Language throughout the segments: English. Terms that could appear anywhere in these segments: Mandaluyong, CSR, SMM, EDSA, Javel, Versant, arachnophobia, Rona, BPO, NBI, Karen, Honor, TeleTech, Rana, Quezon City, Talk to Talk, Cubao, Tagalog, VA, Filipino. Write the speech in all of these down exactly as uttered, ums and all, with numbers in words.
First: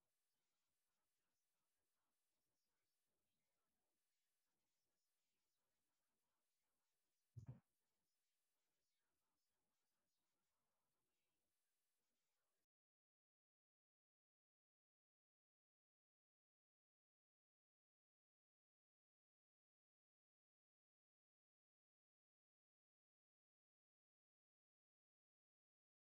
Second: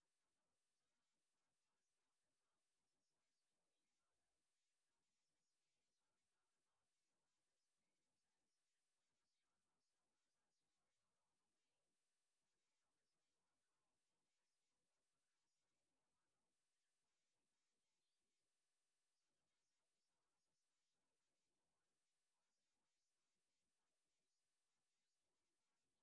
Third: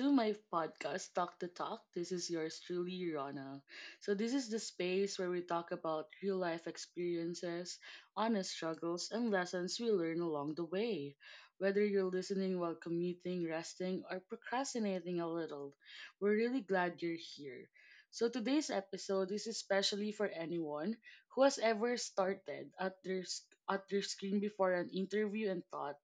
to my podcast Talk to Talk. This is yours truly Rana. So this is the space where we talk about real life experiences, honest struggles, and lessons we learn along the way. Whether you're listening while commuting, resting, or procrastinating a little, we're really glad you're here. So today's episode is especially for anyone who has ever started at their sc- at their screen before an interview and thought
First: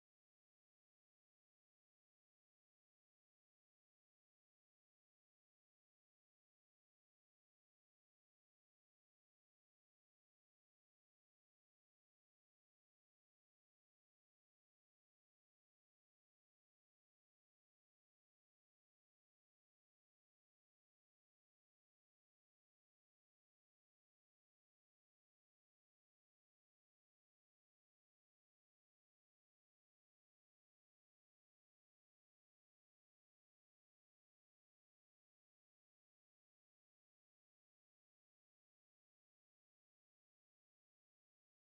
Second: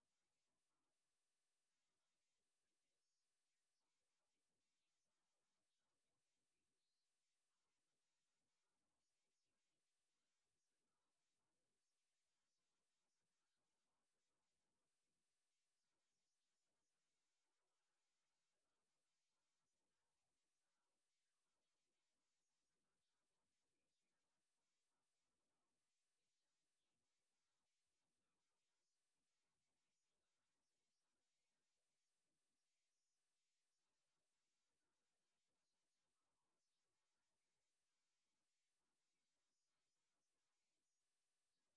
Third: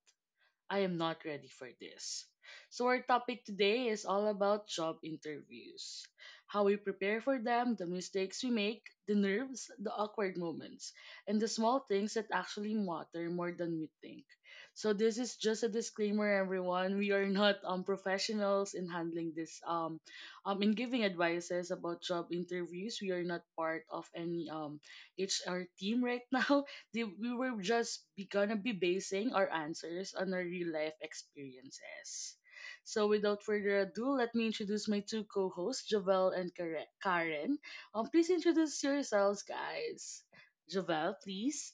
I am not ready for this. So, our topic today is all about job interviews, how we prepare for them, the mistakes we make, the nerves, the awkward moments, and the small things that actually matter more than we think. So, this is just a disclaimer, everyone. We are not um, professionals in handling this, um, um, in giving advices about job interviews. We are not part of any um, H R team right now. they, we were just be, gonna be basing our answers on our real life experiences. So, without further ado, let me introduce my two co hosts, Javel and Kare- Karen. Um, please introduce yourselves, guys. Javel, please.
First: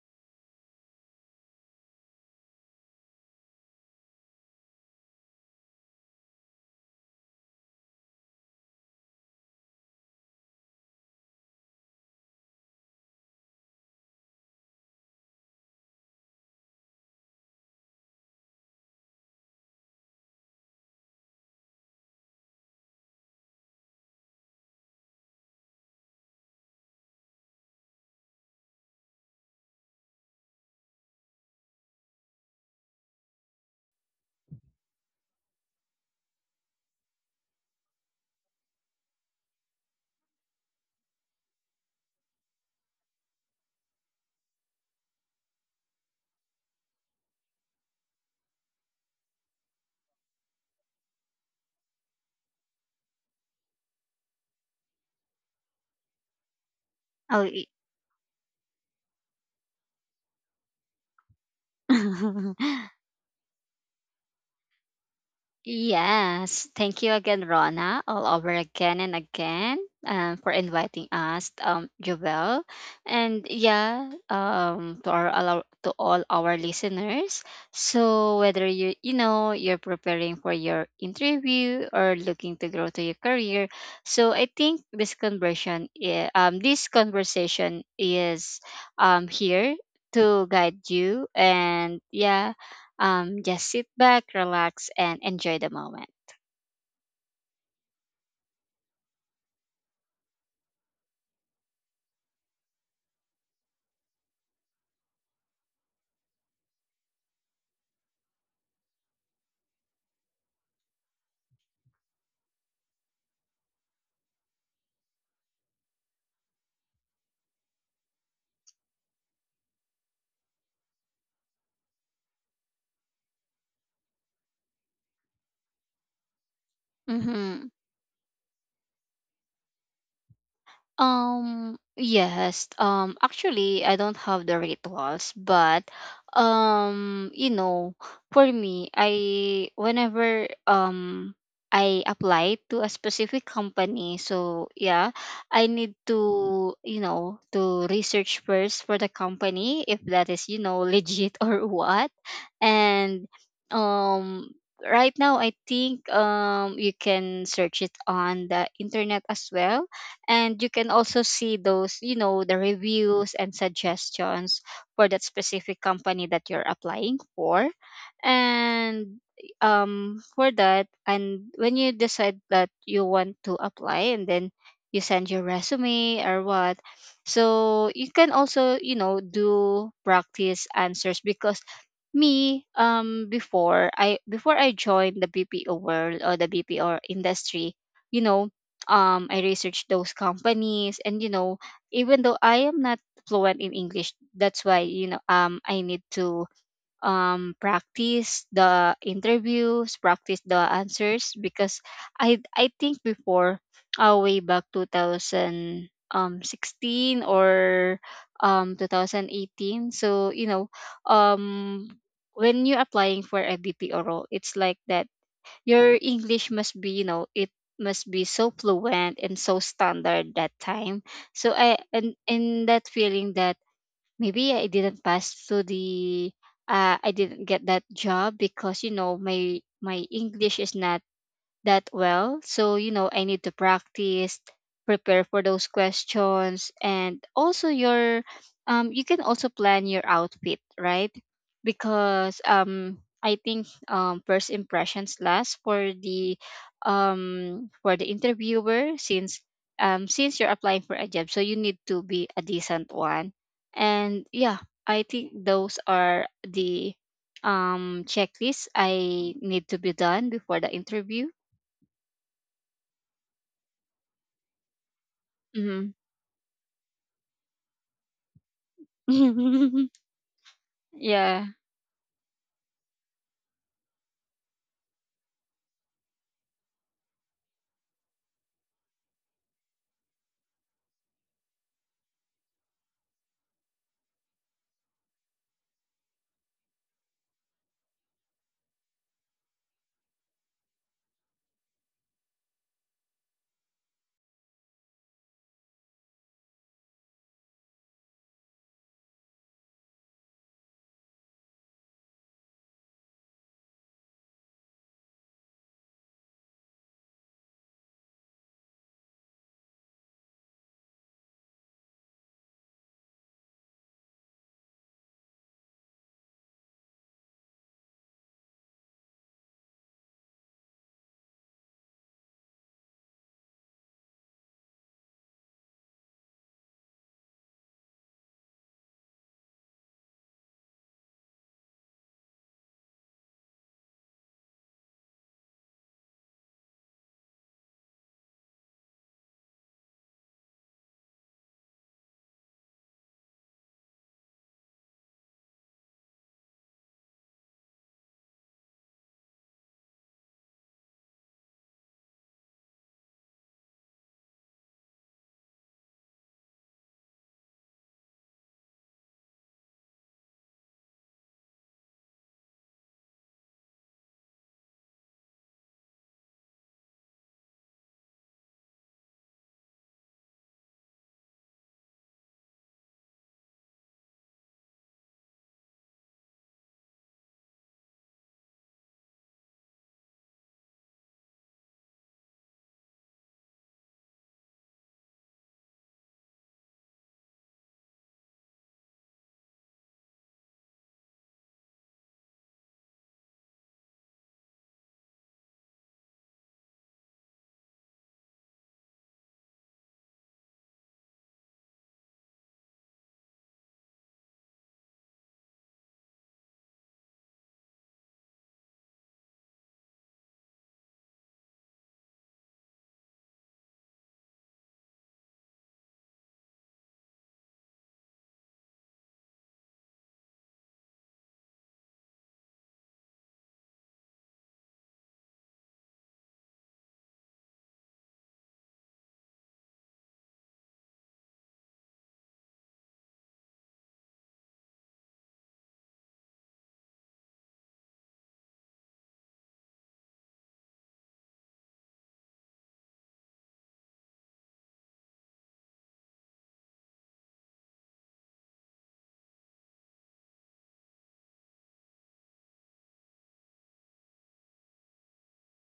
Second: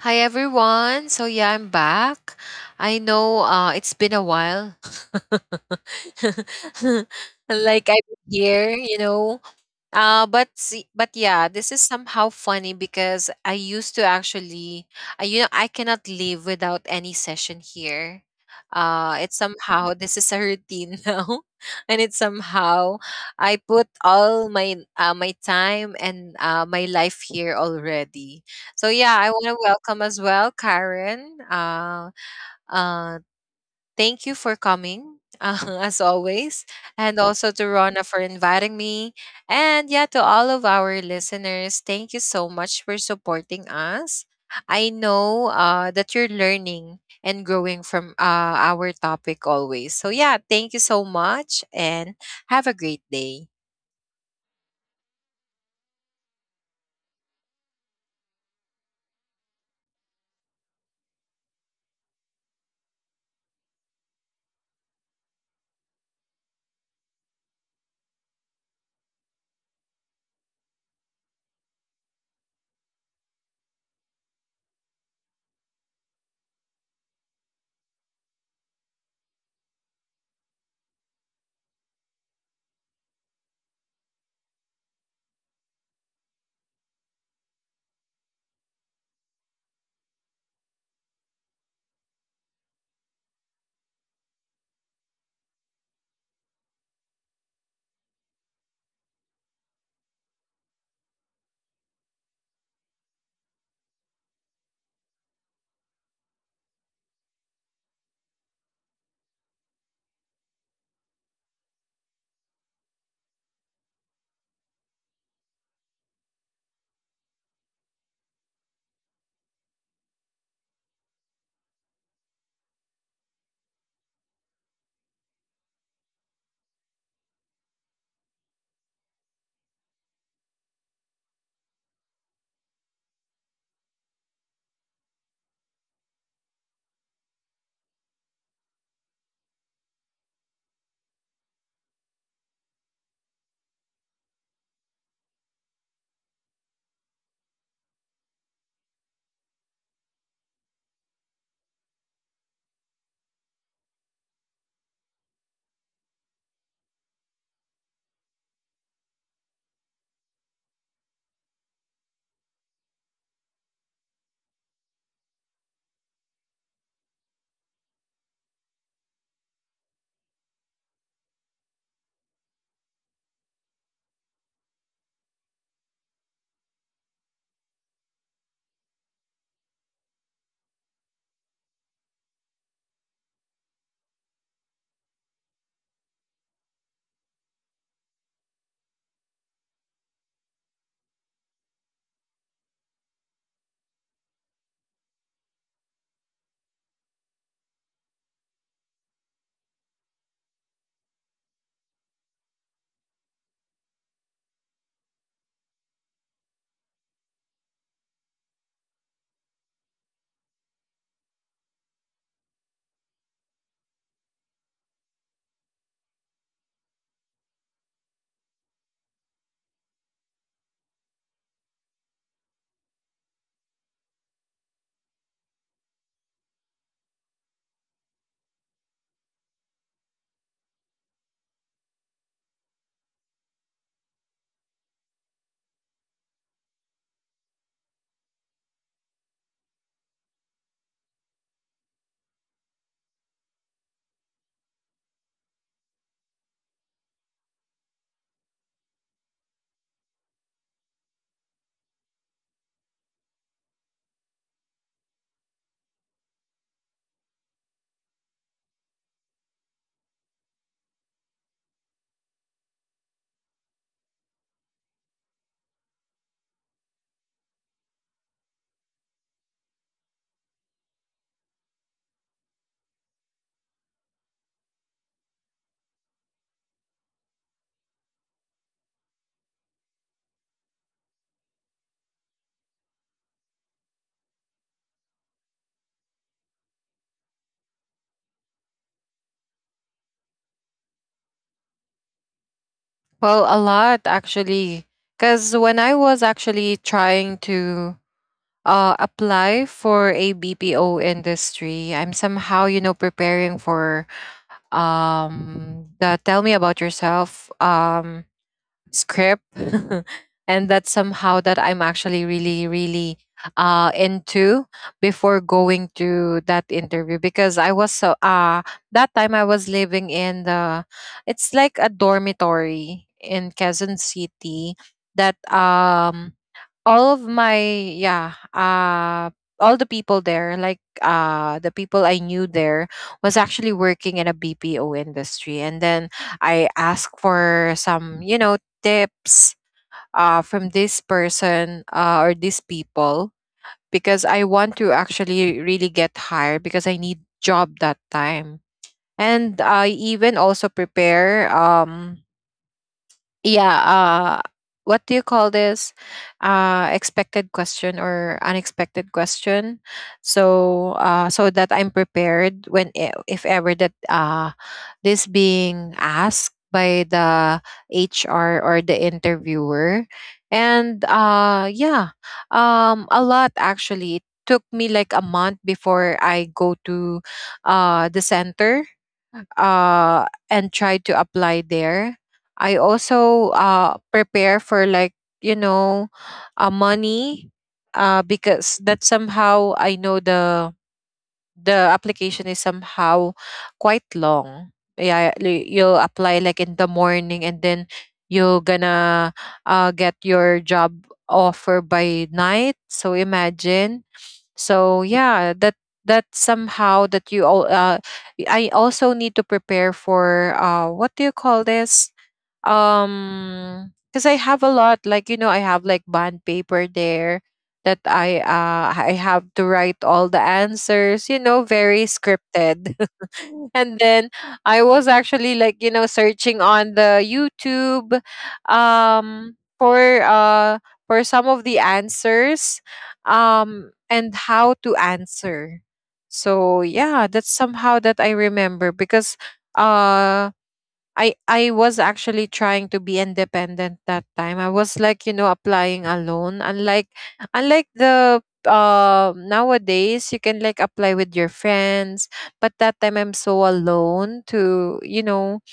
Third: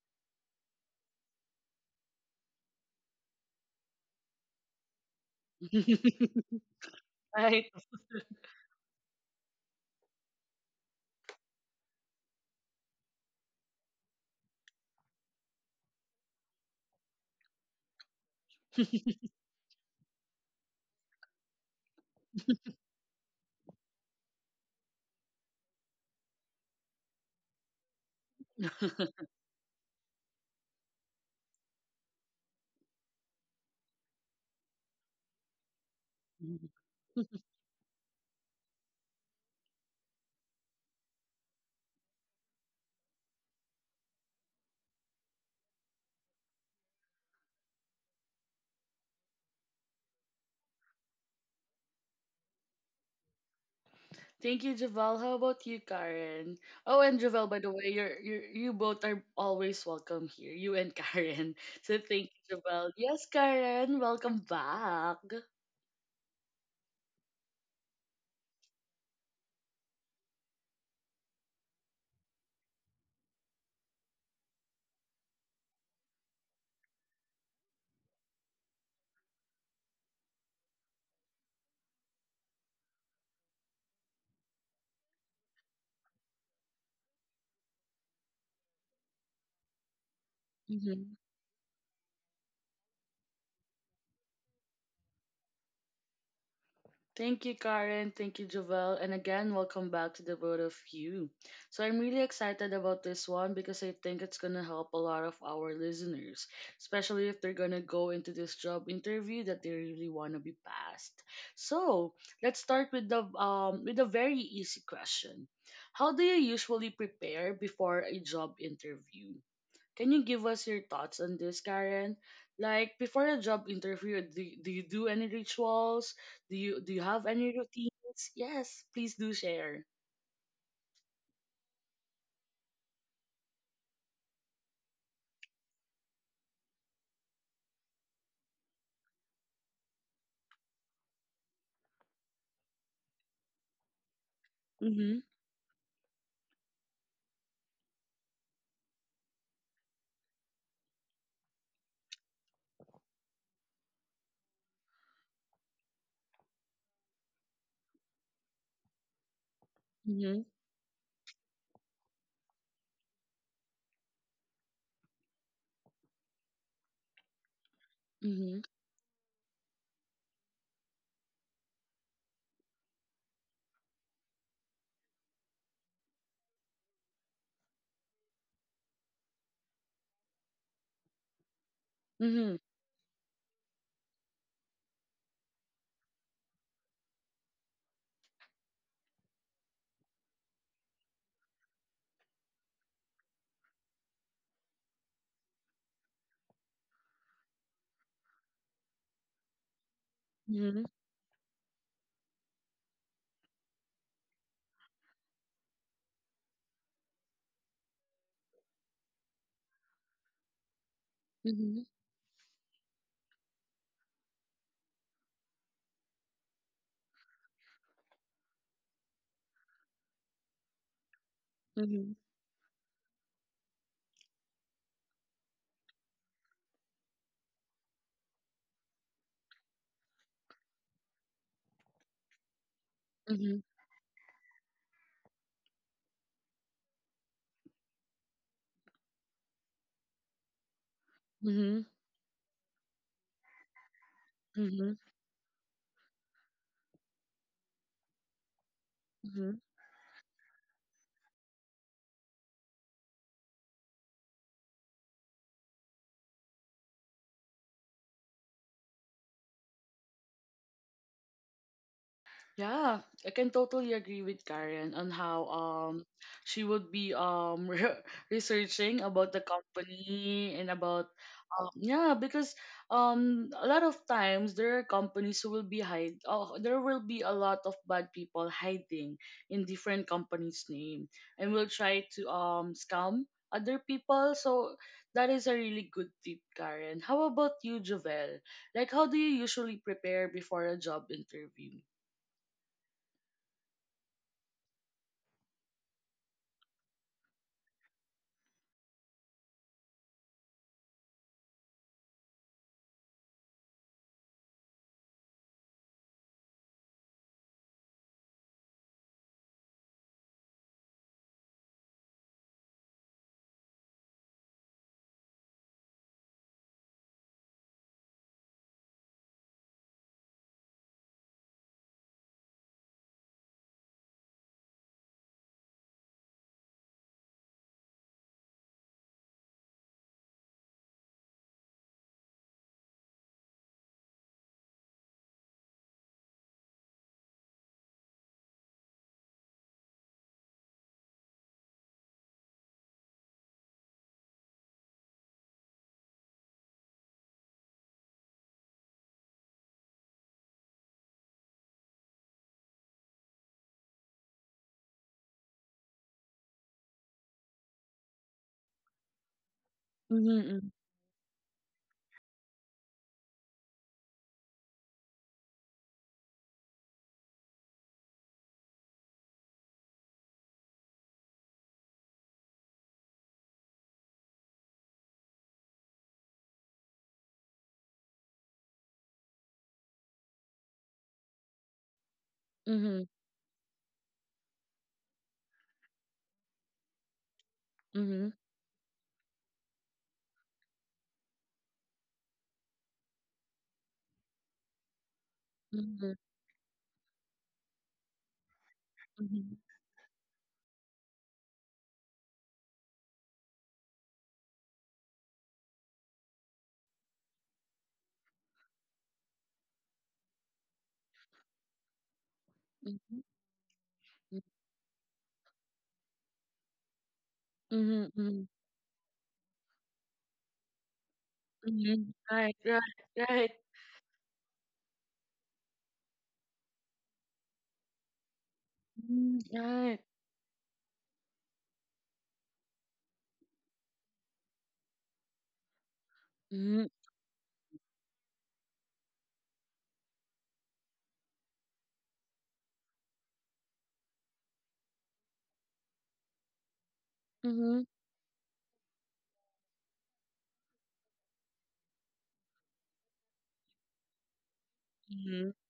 Hi everyone. So yeah, I'm back. I know uh it's been a while. Right. like I have been here, you know. Uh, but see, but yeah, this is somehow funny because I used to actually, I, you know, I cannot live without any session here. Uh, it's somehow this is a routine now, and it's somehow I put all my uh, my time and uh, my life here already. So yeah, I want to welcome as well Karen, uh, uh, thank you for coming, uh, as always, and also to Rona for inviting me. And yeah, to all of our listeners, thank you so much for supporting us. I know uh, that you're learning and growing from uh, our topic always. So yeah, thank you so much and have a great day. Thank you, Javel. How about you, Karen? Oh, and Oh, Javel, by y- the way, you're, you're you both are always welcome here, you and Karen. So thank you, Javel. Yes, Karen, welcome back. yes. Thank you again, Rona, all over again and again, um, for inviting us, um, Jovel, and yeah, um, to our allo- to all our listeners. So whether you you know you're preparing for your interview or looking to grow to your career, so I think this conversion, i- um, this conversation is, um, here to guide you. And yeah, um just sit back, relax, and enjoy the moment. Thank you, Karen. Thank you, Jovel. And again, welcome back to the both of you. So I'm really excited about this one because I think it's gonna help a lot of our listeners, especially if they're gonna go into this job interview that they really wanna be passed. So let's start with the um with a very easy question. How do you usually prepare before a job interview? Can you give us your thoughts on this, Karen? Like before a job interview, do, do you do any rituals? Do you do you have any Mm-hmm. routines? Yes, please do share. um yes, um actually I don't have the rituals, but um you know, for me, I whenever um I apply to a specific company, so yeah, Mhm. I need to, you know, to research first for the company if that is, you know, legit or what. And um right now, I think um you can search it on the internet as well, Mhm. and you can also see those, you know, the reviews and suggestions for that specific company that you're applying for. Mhm. And um for that, and when you decide that you want to apply, and then you send your resume or what, so you can also, you know, do practice answers. Because Mhm. me, um, before I before I joined the B P O world or the B P O industry, you know, um, I researched those companies, and you know, even though I am not fluent in English, that's why, you know, um, I need to um practice the interviews, practice the Mhm. answers. Because i i think before, uh, way back two thousand sixteen or um two thousand eighteen, so you know, Mhm. um when you're applying for a B P O role, it's like that your English must be, you know, it must be so fluent and so standard that time. So I, and Mhm. in that feeling that maybe I didn't pass through the uh, I didn't get that job because, you know, my my English is not that well. So, you know, I need to Mhm. practice, prepare for those questions, and also your um you can also plan your outfit, right? Mhm. Because um I think um first Mhm. impressions last for the um for the interviewer, since Mhm. um since you're applying for a job, so you need to be a decent one. And yeah, I think those are the um checklists I need to be done before the interview. Yeah, I can totally agree with Karen on how Mhm. um she would be um re- researching about the company and about Yeah. um yeah, because um a lot of times there are companies who will be hide, oh, there will be a lot of bad people hiding in different companies' name and will try to um scam other people, so that is a really good tip, Karen. How about you, Jovel? Like how do you usually prepare before a job interview? Well, a lot actually, because when I was actually trying to uh, apply for a B P O industry. I'm somehow, you know, preparing for um, the tell me about yourself um, script. And that's somehow that I'm actually really, really uh, into before going to that interview because I was so, uh, that time I was living in the, it's like a dormitory in Quezon City that um all of my yeah uh all the people there, like uh the people I knew there was actually working in a BPO industry. And then I asked for some, you know, tips uh from this person, uh, or these people because I want to actually really get hired because I need job that time. And I even also prepare um yeah uh what do you call this, uh expected question or unexpected question. Mhm, mm, So uh so that I'm prepared when e- if ever that uh this being asked by the HR or the interviewer. And uh yeah, um a lot actually. It took me like a month before I go to uh the center, uh, and try to apply there. I mhm, also uh, prepare for, like, you know, uh, money, uh, mhm, because that somehow I know the the application is somehow quite long. Yeah, li- you'll mhm, apply like in the morning and then you're gonna mhm, uh, get your job offer by night. So imagine. So yeah, that that somehow that you all uh, I also need to prepare for uh what do you call this? mhm, um Because I have a lot, like, you know, I have like bond paper there that mhm, i mhm, uh I have to write all the answers, you know, very mhm. Right, scripted. right, right. And then I was actually, like, you know, searching on the YouTube um Mm, right. for uh for some of the answers, um and how to answer. So Mhm, yeah, that's somehow that I remember because uh I I was actually trying to be independent that time. I was, like, you know, applying alone. Unlike mhm, unlike the uh nowadays you can, like, apply with your friends, but that time I'm so alone to, you mhm, know,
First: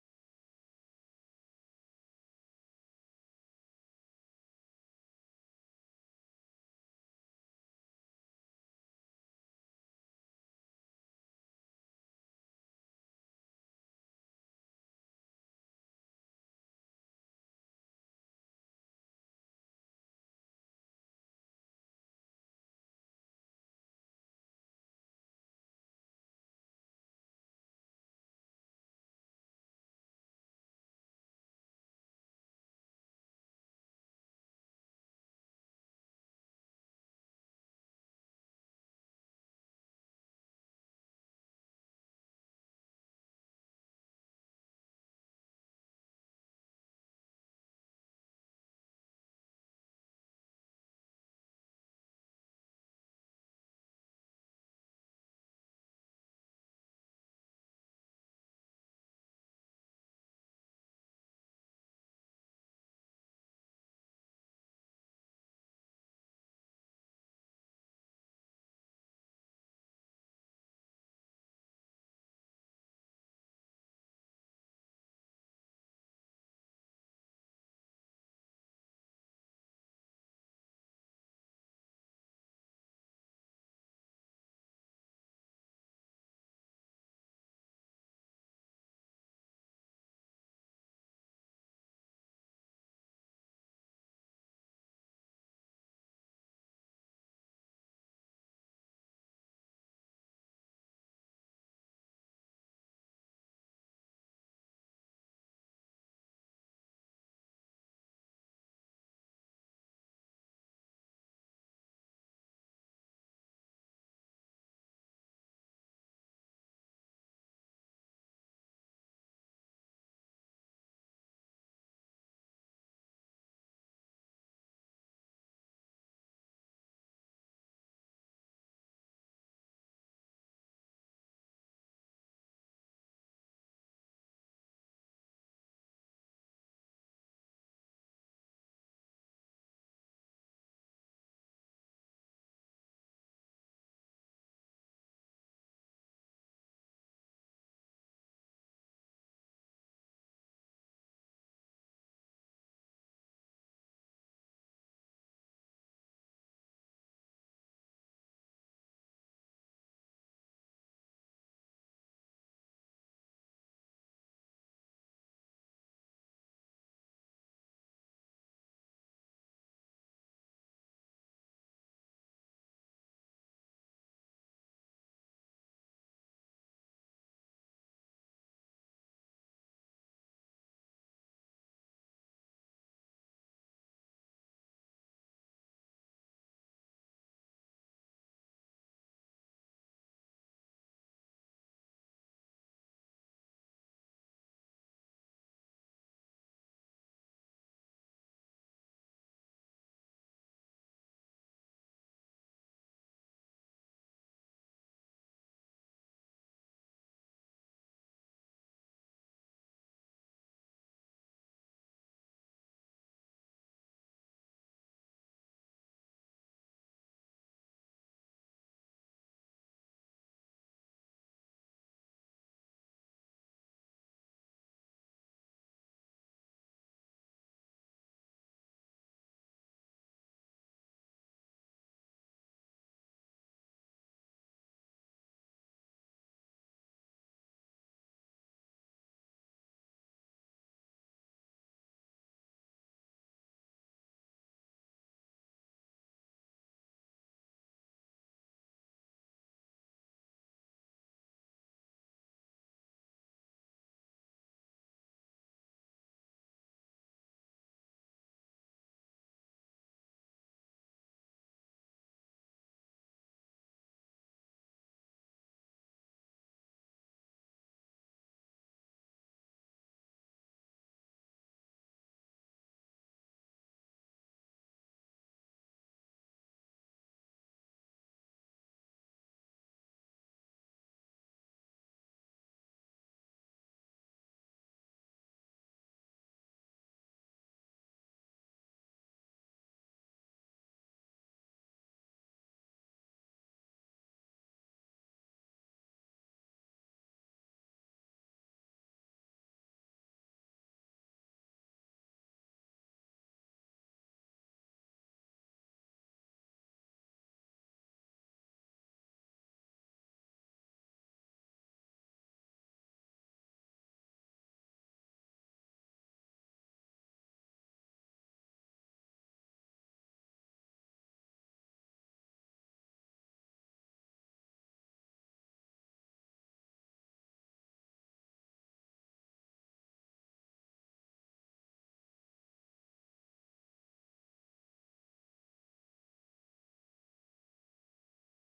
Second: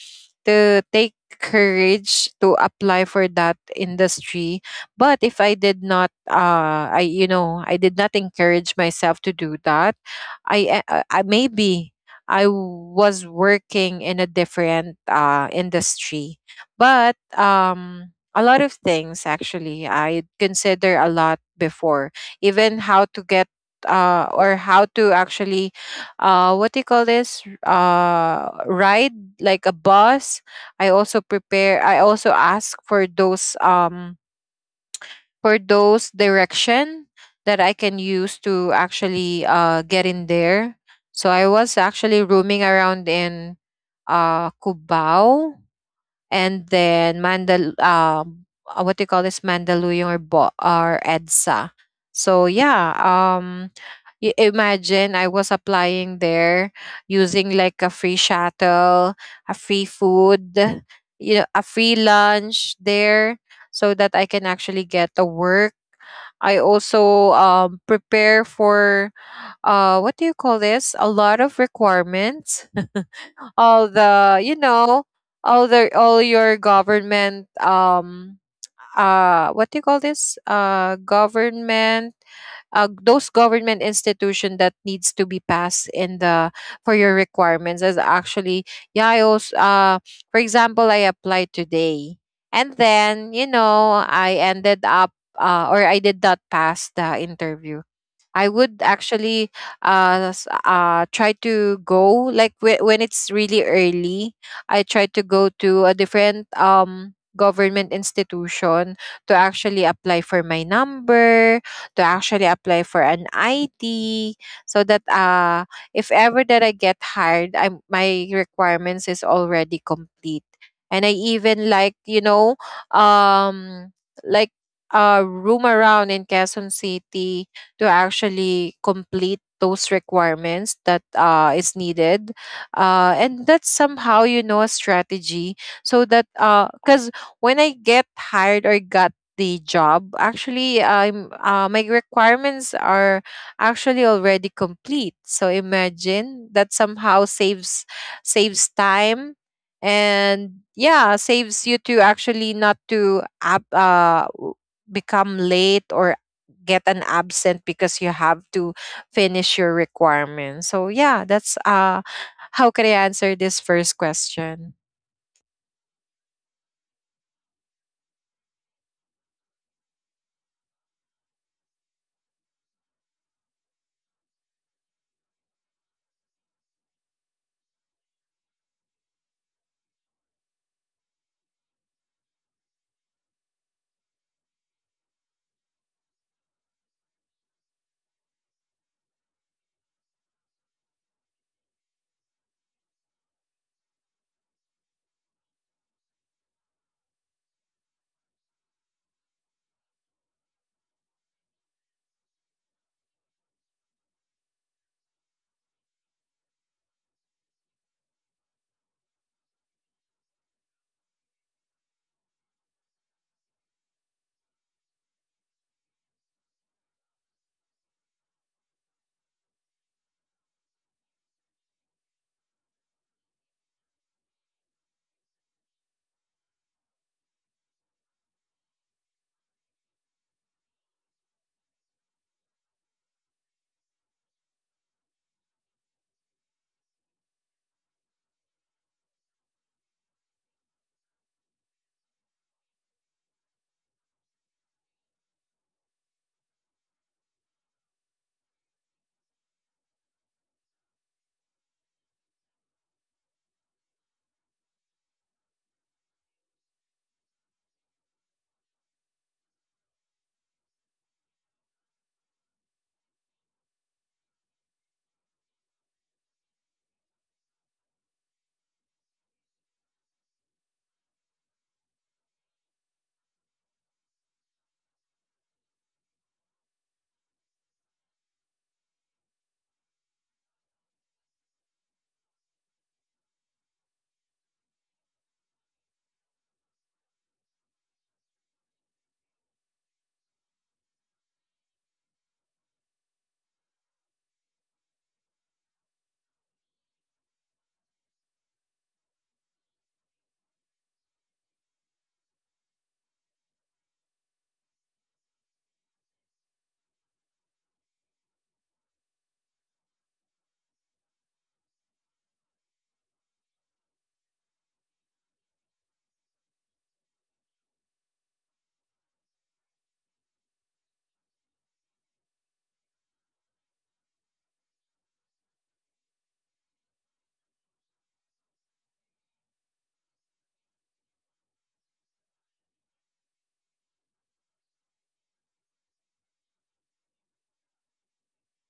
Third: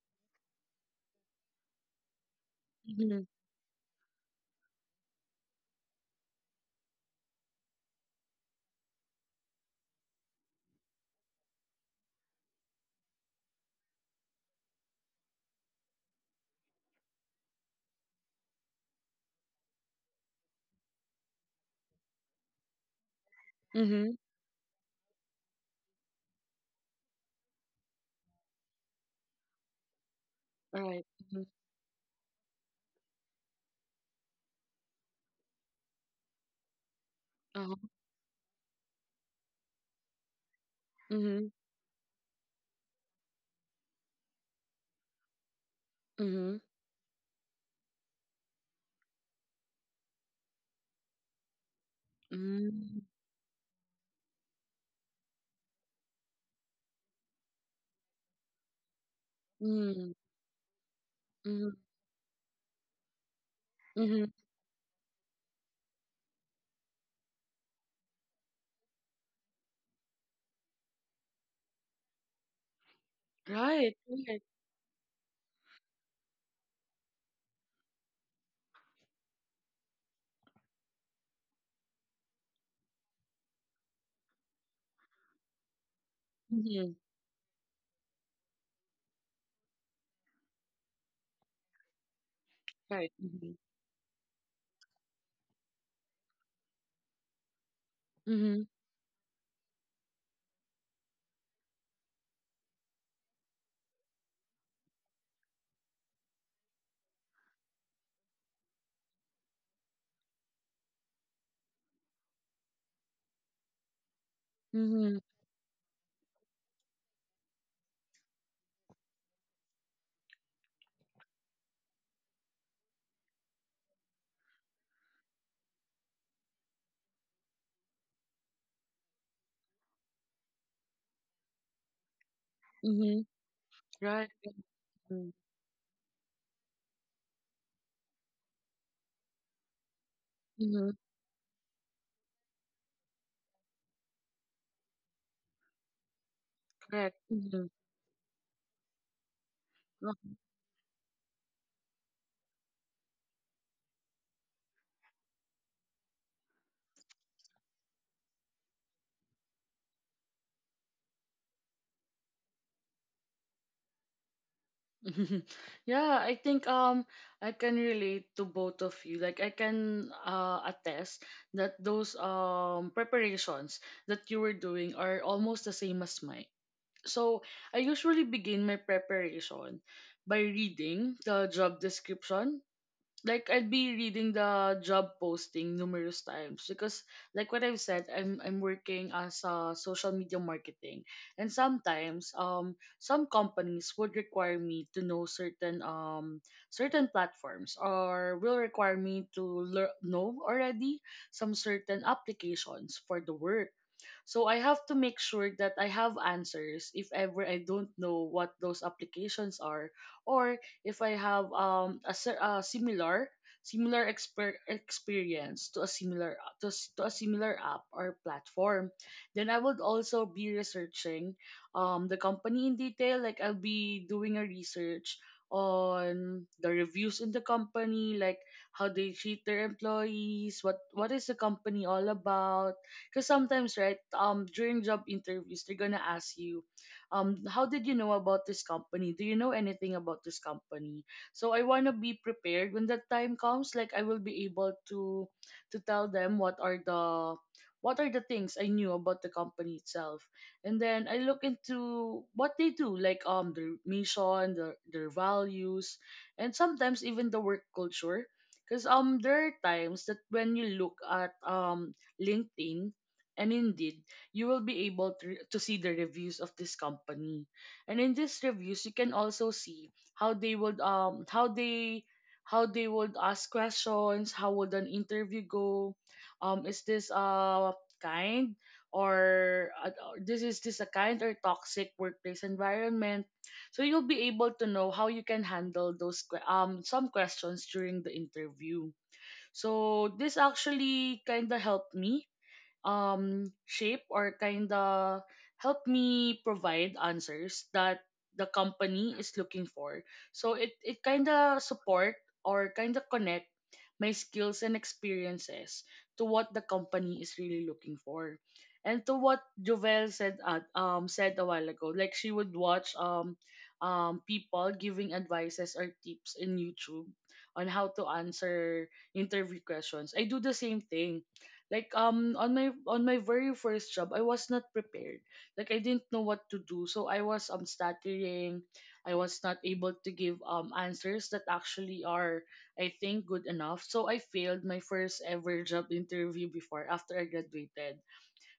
to take courage to apply mhm, for that industry. But if I did not uh I you know, I did not encourage myself to do that, I, I, I maybe I was working in a different uh, industry, but um, a lot of things actually I consider a lot before, even how to get uh, mhm. or how to actually uh, what do you call this, uh, ride like a bus. I Right. also Mhm. prepare. I also ask for those um for those direction that I Uh-huh. can use to actually uh, get in there. So I Mhm, was actually roaming around in uh, Cubao, mhm, and then Mandal um uh, what do you call this, Mandaluyong or Bo- or EDSA. So yeah, mm, um i- imagine I was applying there using like a free shuttle, a free mm, food, you know, a mhm, free lunch there, so that I mhm. can actually get the work. I also um, prepare for uh, what do you call this? A lot of requirements. All Right, the, right. you know, all the all your government um uh what do you call this, uh government uh, those government institution that needs to be passed in the for Mhm, your requirements is actually yeah. I also uh for example, I applied today and right. then, you Mhm, know, I ended up uh, or I did not pass the interview. I would mhm, actually uh, s- uh try to go like whe- when it's really early. I try to go to a different um government institution to actually apply for my number, to actually apply for an I D, so that mhm, uh if ever that I get hired, I'm my requirements is already complete. And I even, like, you know, um like uh room around in Quezon City to actually complete those requirements that uh, is needed, uh, mhm. and that's somehow, Right. you know, a Mhm, strategy, so that because when I get hired or got the job actually mhm. I'm uh, my requirements are actually already complete. So imagine that somehow Correct. saves saves time. Mhm. And yeah, saves you to actually not to up, uh, w- become late or get an absent because you have to finish your requirements. So yeah, that's uh how can I answer this first question? Yeah, I think um I can relate to both of you. Like I can uh attest that those um preparations that you were doing are almost the same as mine. So I usually begin my preparation by reading the job description, like I'd be reading the job posting numerous times because like what I've said, I'm I'm working as a social media marketing, and sometimes um some companies would require me to know certain um certain platforms, or will require me to lear- know already some certain applications for the work, so I have to make sure that I have answers if ever I don't know what those applications are, or if I have um a, si- a similar similar exper- experience to a similar to, s- to a similar app or platform. Then I would also be researching um the company in detail, like I'll be doing a research on the reviews in the company, like how they treat their employees, what what is the company all about, because sometimes, right, um, during job interviews, they're gonna ask you, um, how did you know about this company? Do you know anything about this company? So I wanna be prepared when that time comes. Like I will be able to to tell them what are the what are the things I knew about the company itself. And then I look into what they do, like um their mission, their their values, and sometimes even the work culture. Because um there are times that when you look at um LinkedIn and indeed, you will be able to, to see the reviews of this company. And in these reviews, you can also see how they would um how they how they would ask questions, how would an interview go? Um, is this uh kind or uh, or this is this a kind or toxic workplace environment? So you'll be able to know how you can handle those que- um some questions during the interview. So this actually kind of helped me um shape, or kind of help me provide answers that the company is looking for, so it it kind of support or kind of connect my skills and experiences to what the company is really looking for. And to what Jovel said at, um said a while ago, like she would watch um um people giving advices or tips in YouTube on how to answer interview questions. I do the same thing. Like um on my on my very first job, I was not prepared. Like I didn't know what to do, so I was um stuttering. I was not able to give um answers that actually are I think good enough. So I failed my first ever job interview before after I graduated.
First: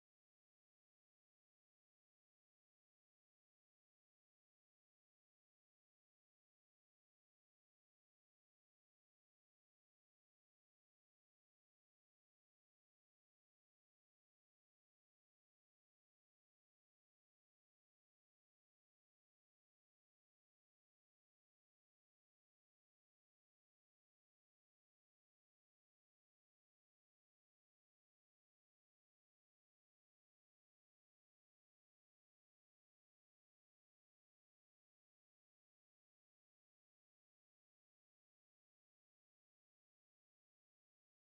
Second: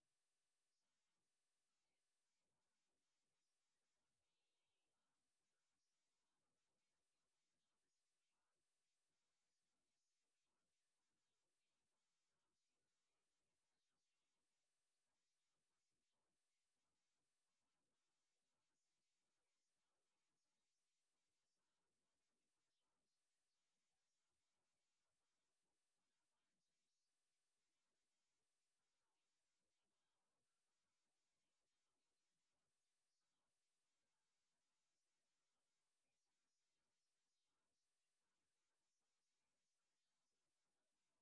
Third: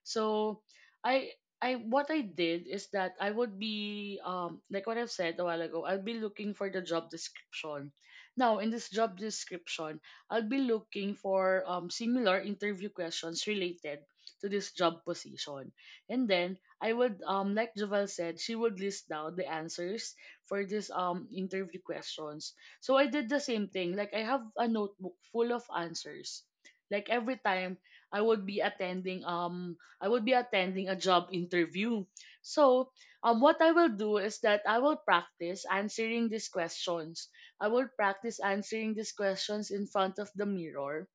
So I I what I did is that I would be um like what I've said a while ago, I'll be looking for the job description. Now in this job description, I'll be looking for um similar interview questions related to this job position. And then I would um like Jovel said, she would list down the answers for this um interview questions. So I did the same thing. Like I have a notebook full of answers. Like every time I would be attending um I would be attending a job interview. So, um, what I will do is that I will practice answering these questions. I will practice answering these questions in front of the mirror.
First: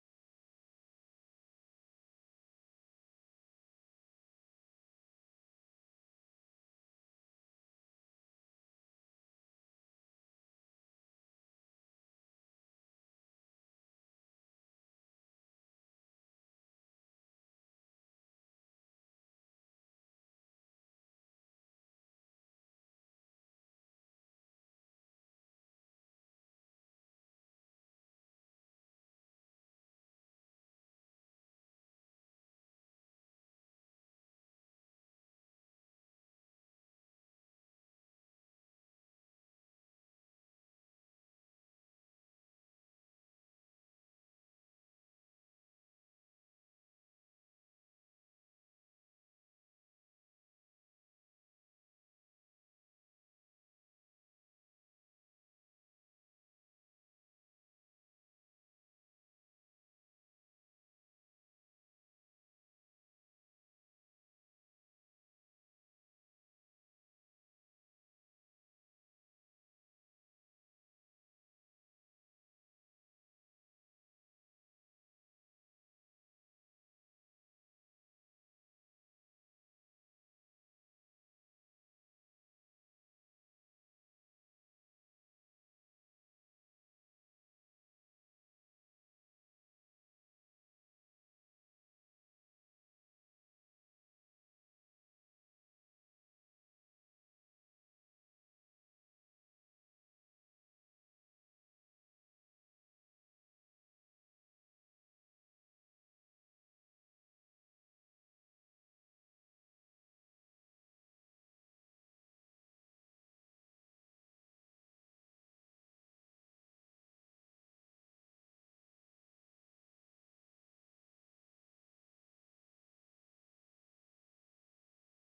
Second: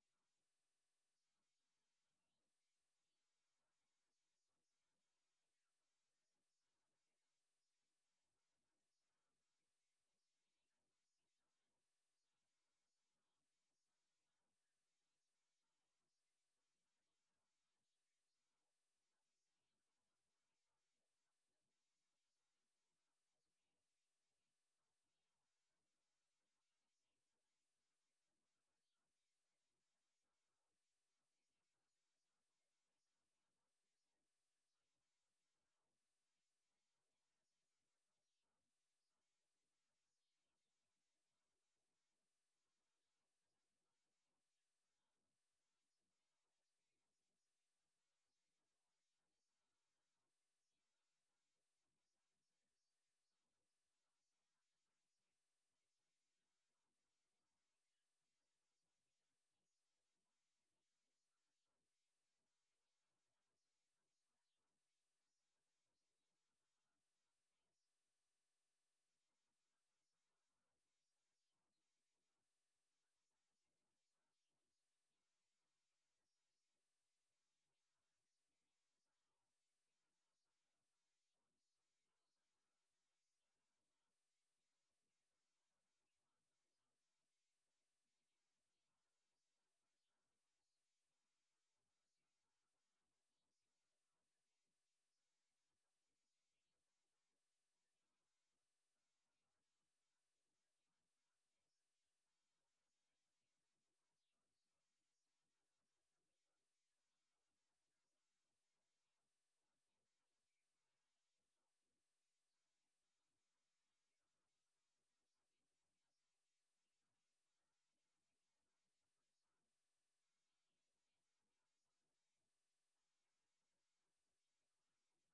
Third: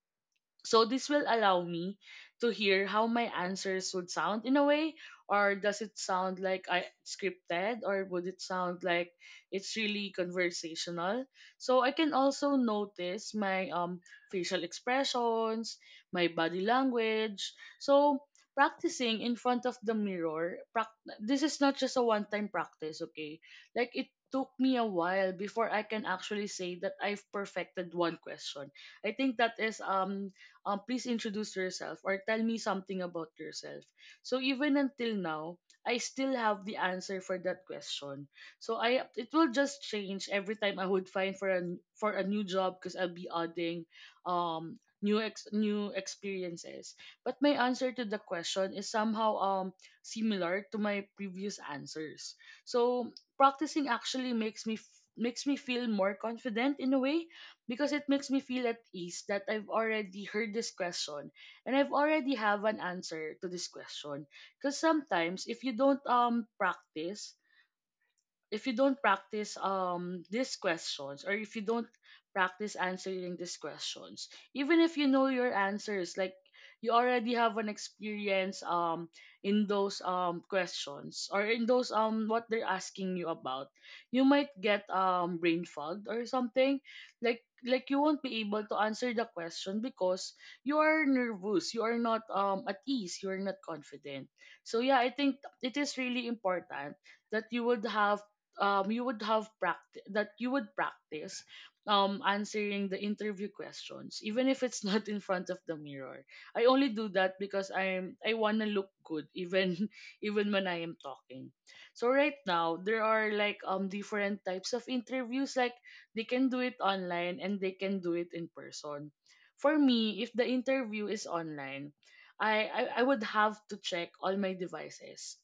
So this will allow me to hear how my answers would sound in a way, or does it sound like I scripted, or would it sound like it's really conversational? So I can also notice my um facial expressions, my body language. So practicing in front of the mirror, prac- this is not just a one-time practice, okay? Like it took me a while before I can actually say that I've perfected one question. I think that is um um, please introduce yourself or tell me something about yourself. So even until now, I still have the answer for that question. So I it will just change every time I would find for a n- for a new job because I'll be adding um new ex new experiences. But my answer to the question is somehow um similar to my previous answers. So practicing actually makes me f- makes me feel more confident in a way because it makes me feel at ease that I've already heard this question and I've already have an answer to this question. Because sometimes if you don't um practice, if you don't practice um these questions, or if you don't practice answering these questions even if you know your answers, like you already have an experience um in those um questions or in those um what they're asking you about, you might get um brain fog or something, like like you won't be able to answer the question because you are nervous, you are not um at ease, you are not confident. So yeah, I think it is really important that you would have um you would have practice, that you would practice um answering the interview questions, even if it's not in front of the mirror. I only do that because i'm I wanna look good even even when I am talking. So right now there are like um different types of interviews, like they can do it online and they can do it in person. For me, if the interview is online, i i, I would have to check all my devices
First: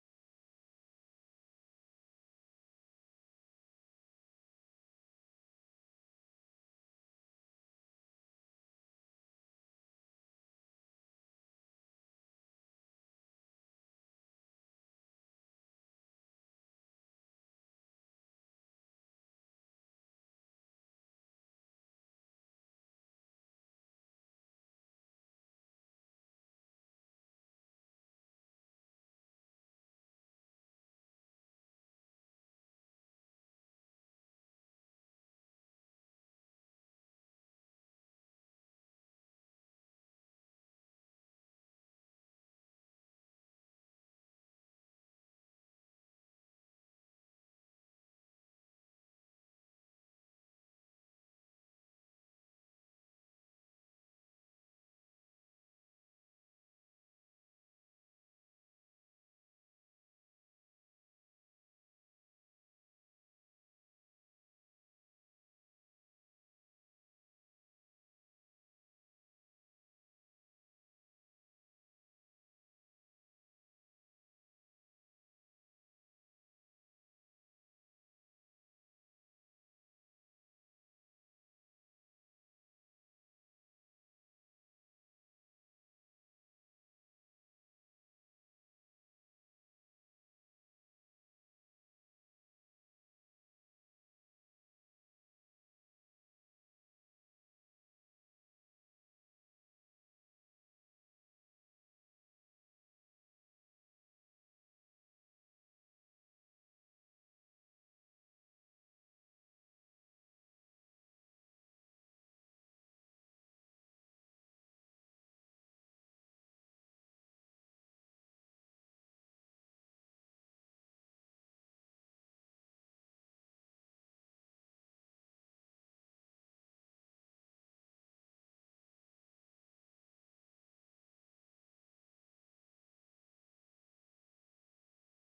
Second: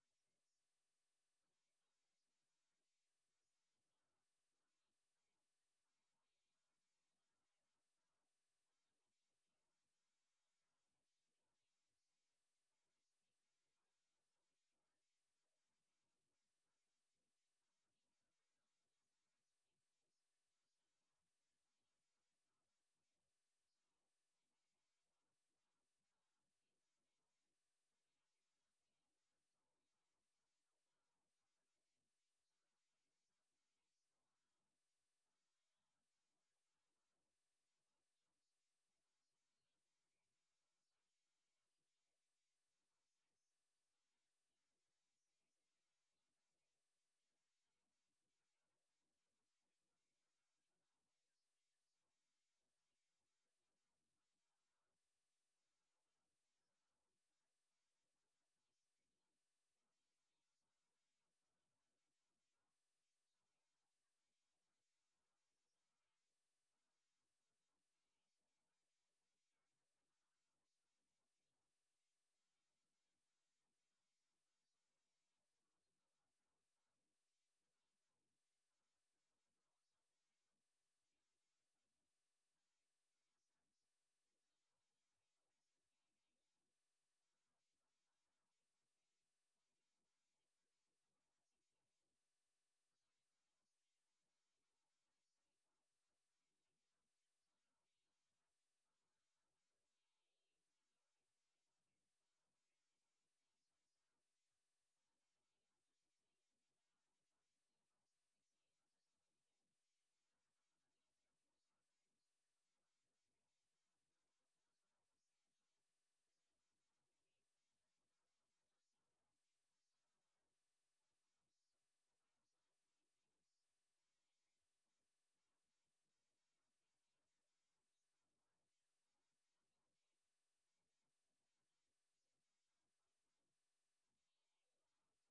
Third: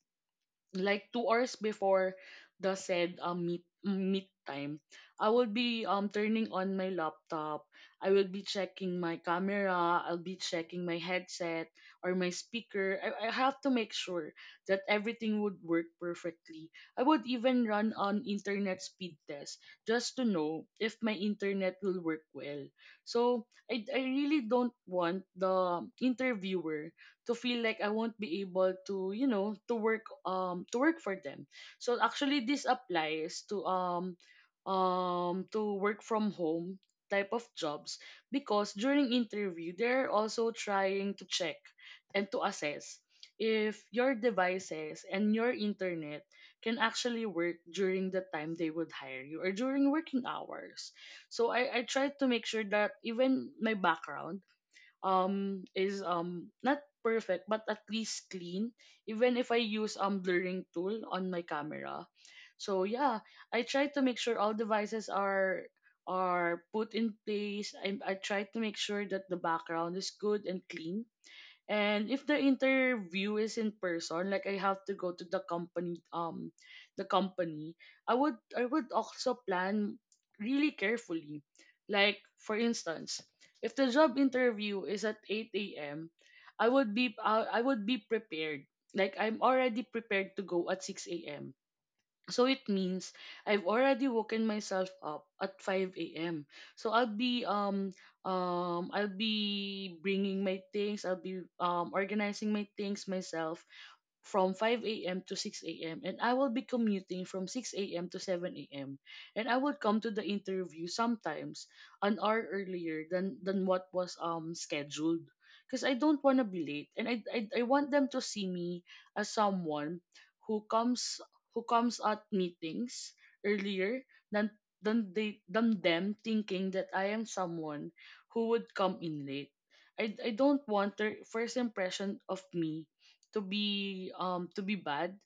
like two hours before the said um, meet meet time, I will be um turning on my laptop. I will be checking my camera. I'll be checking my headset or my speaker. I, I have to make sure that everything would work perfectly. I would even run an internet speed test just to know if my internet will work well. So I, I really don't want the interviewer to feel like I won't be able to, you know, to work um to work for them. So actually this applies to um um to work from home type of jobs because during interview they're also trying to check and to assess if your devices and your internet can actually work during the time they would hire you or during working hours. So I, I tried to make sure that even my background um is um not perfect but at least clean, even if I use um blurring tool on my camera. So yeah, I try to make sure all devices are are put in place. I, I try to make sure that the background is good and clean. And if the interview is in person, like I have to go to the company, um, the company, I would I would also plan really carefully. Like for instance, if the job interview is at eight a m, I would be I I would be prepared. Like I'm already prepared to go at six a m. So it means I've already woken myself up at five a m. So I'll be um um I'll be bringing my things, I'll be um organizing my things myself from five a m to six a m, and I will be commuting from six a m to seven a m And I would come to the interview sometimes an hour earlier than than what was um scheduled, because I don't want to be late, and I, I I want them to see me as someone who comes who comes at meetings earlier than than they than them thinking that I am someone who would come in late. I, I don't want their first impression of me to be um to be bad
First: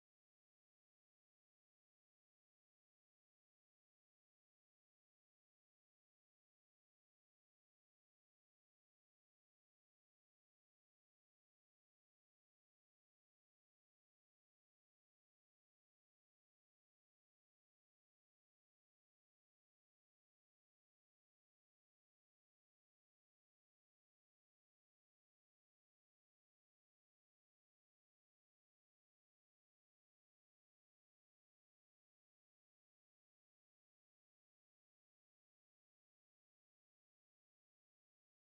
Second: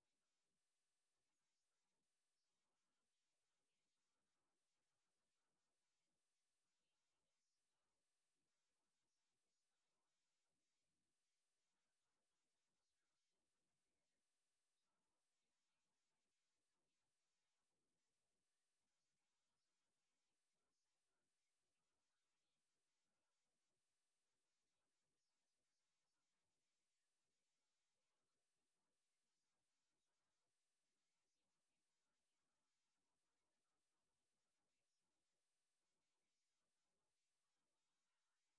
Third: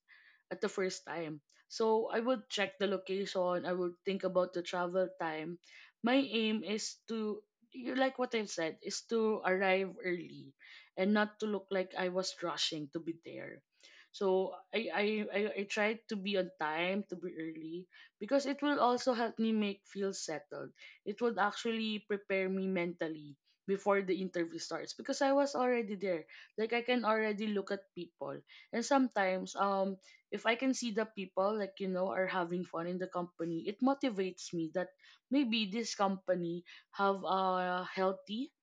at the first time. So I would check the location, I would think about the travel time. My aim is to you, like what I've said, is to arrive early and not to look like I was rushing to be there. So I I, I, I tried to be on time, to be early, because it will also help me make feel settled. It would actually prepare me mentally before the interview starts because I was already there. Like I can already look at people. And sometimes um if I can see the people, like, you know are having fun in the company, it motivates me that maybe this company have a healthy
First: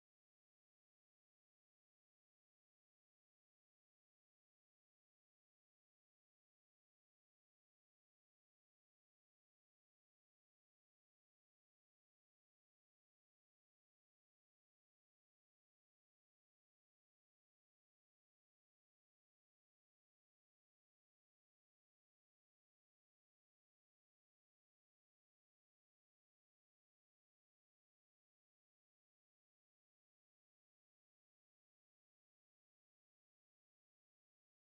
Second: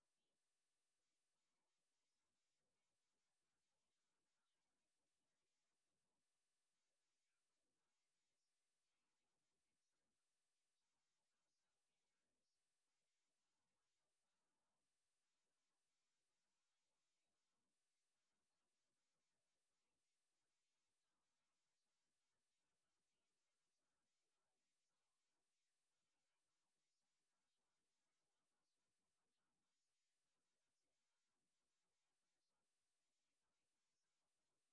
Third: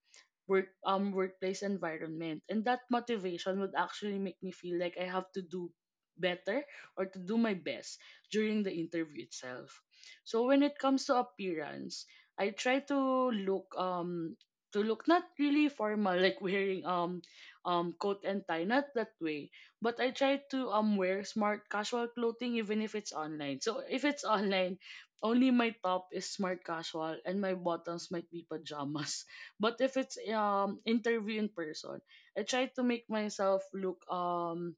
work um workplace environment, and that motivation would actually make me feel like I have to do better, or to do my best during the interview itself. So when it comes to appearance, I try to look um to look not really formal, like wearing um um coat and tie, not that way, but I try to um wear smart casual clothing even if it's online. So if it's online, only my top is smart casual and my bottoms might be pajamas. But if it's um interview in person, I try to make myself look um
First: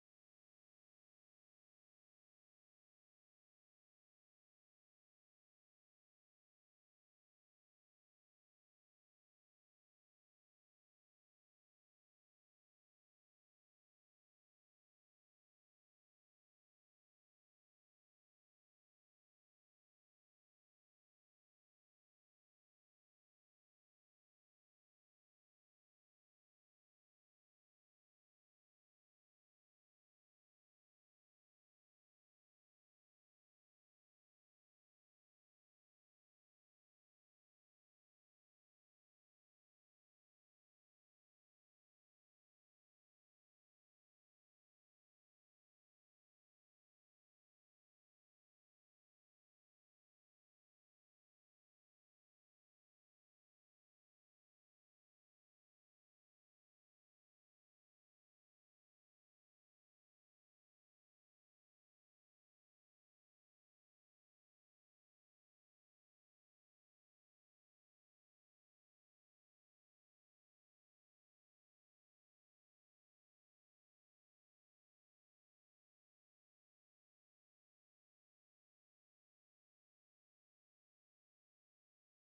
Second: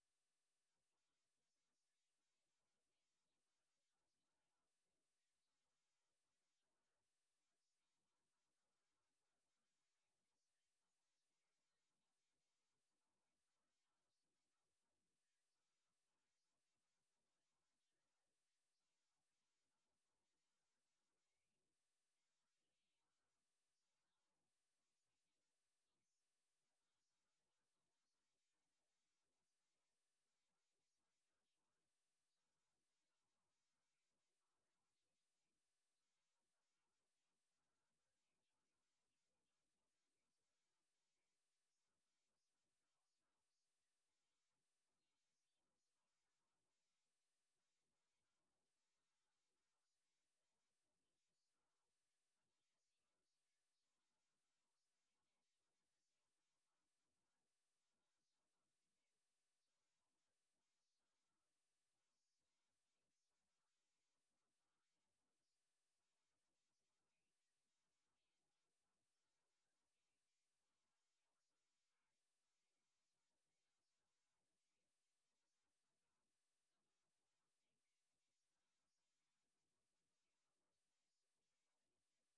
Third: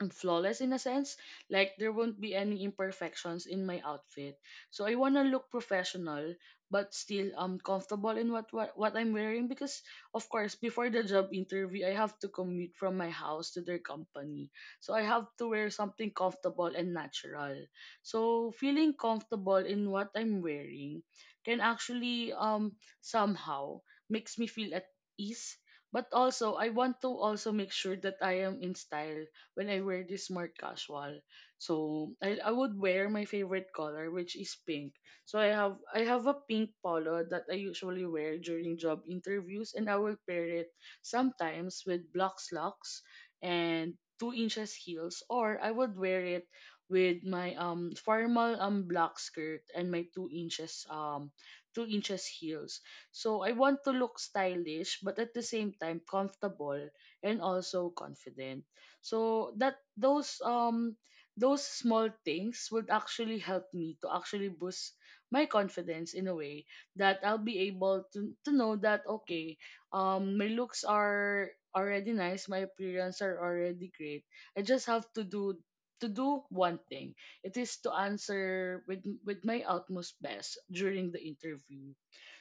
and flawless in a sense. Like, there won't be any imperfections in my outfit. So I wanna look professional but still um comfortable in what, what what I'm wearing, because of course before the job interview I have to commute from my house to their company. So I have to wear something comfortable and natural. So feeling comfortable in what I'm wearing can actually um somehow makes me feel at ease. But also I want to also make sure that I am in style when I wear this more casual. So I, I would wear my favorite color, which is pink. So I have I have a pink polo that I usually wear during job interviews, and I will pair it sometimes with black slacks and two inches heels, or I would wear it with my um formal um black skirt and my two inches um two inches heels. So I want to look stylish but at the same time comfortable, and also confident. So that those um those small things would actually help me to actually boost my confidence in a way that I'll be able to to know that, okay, um my looks are already nice, my appearance are already great. I just have to do to do one thing. It is to answer with with my utmost best during the interview.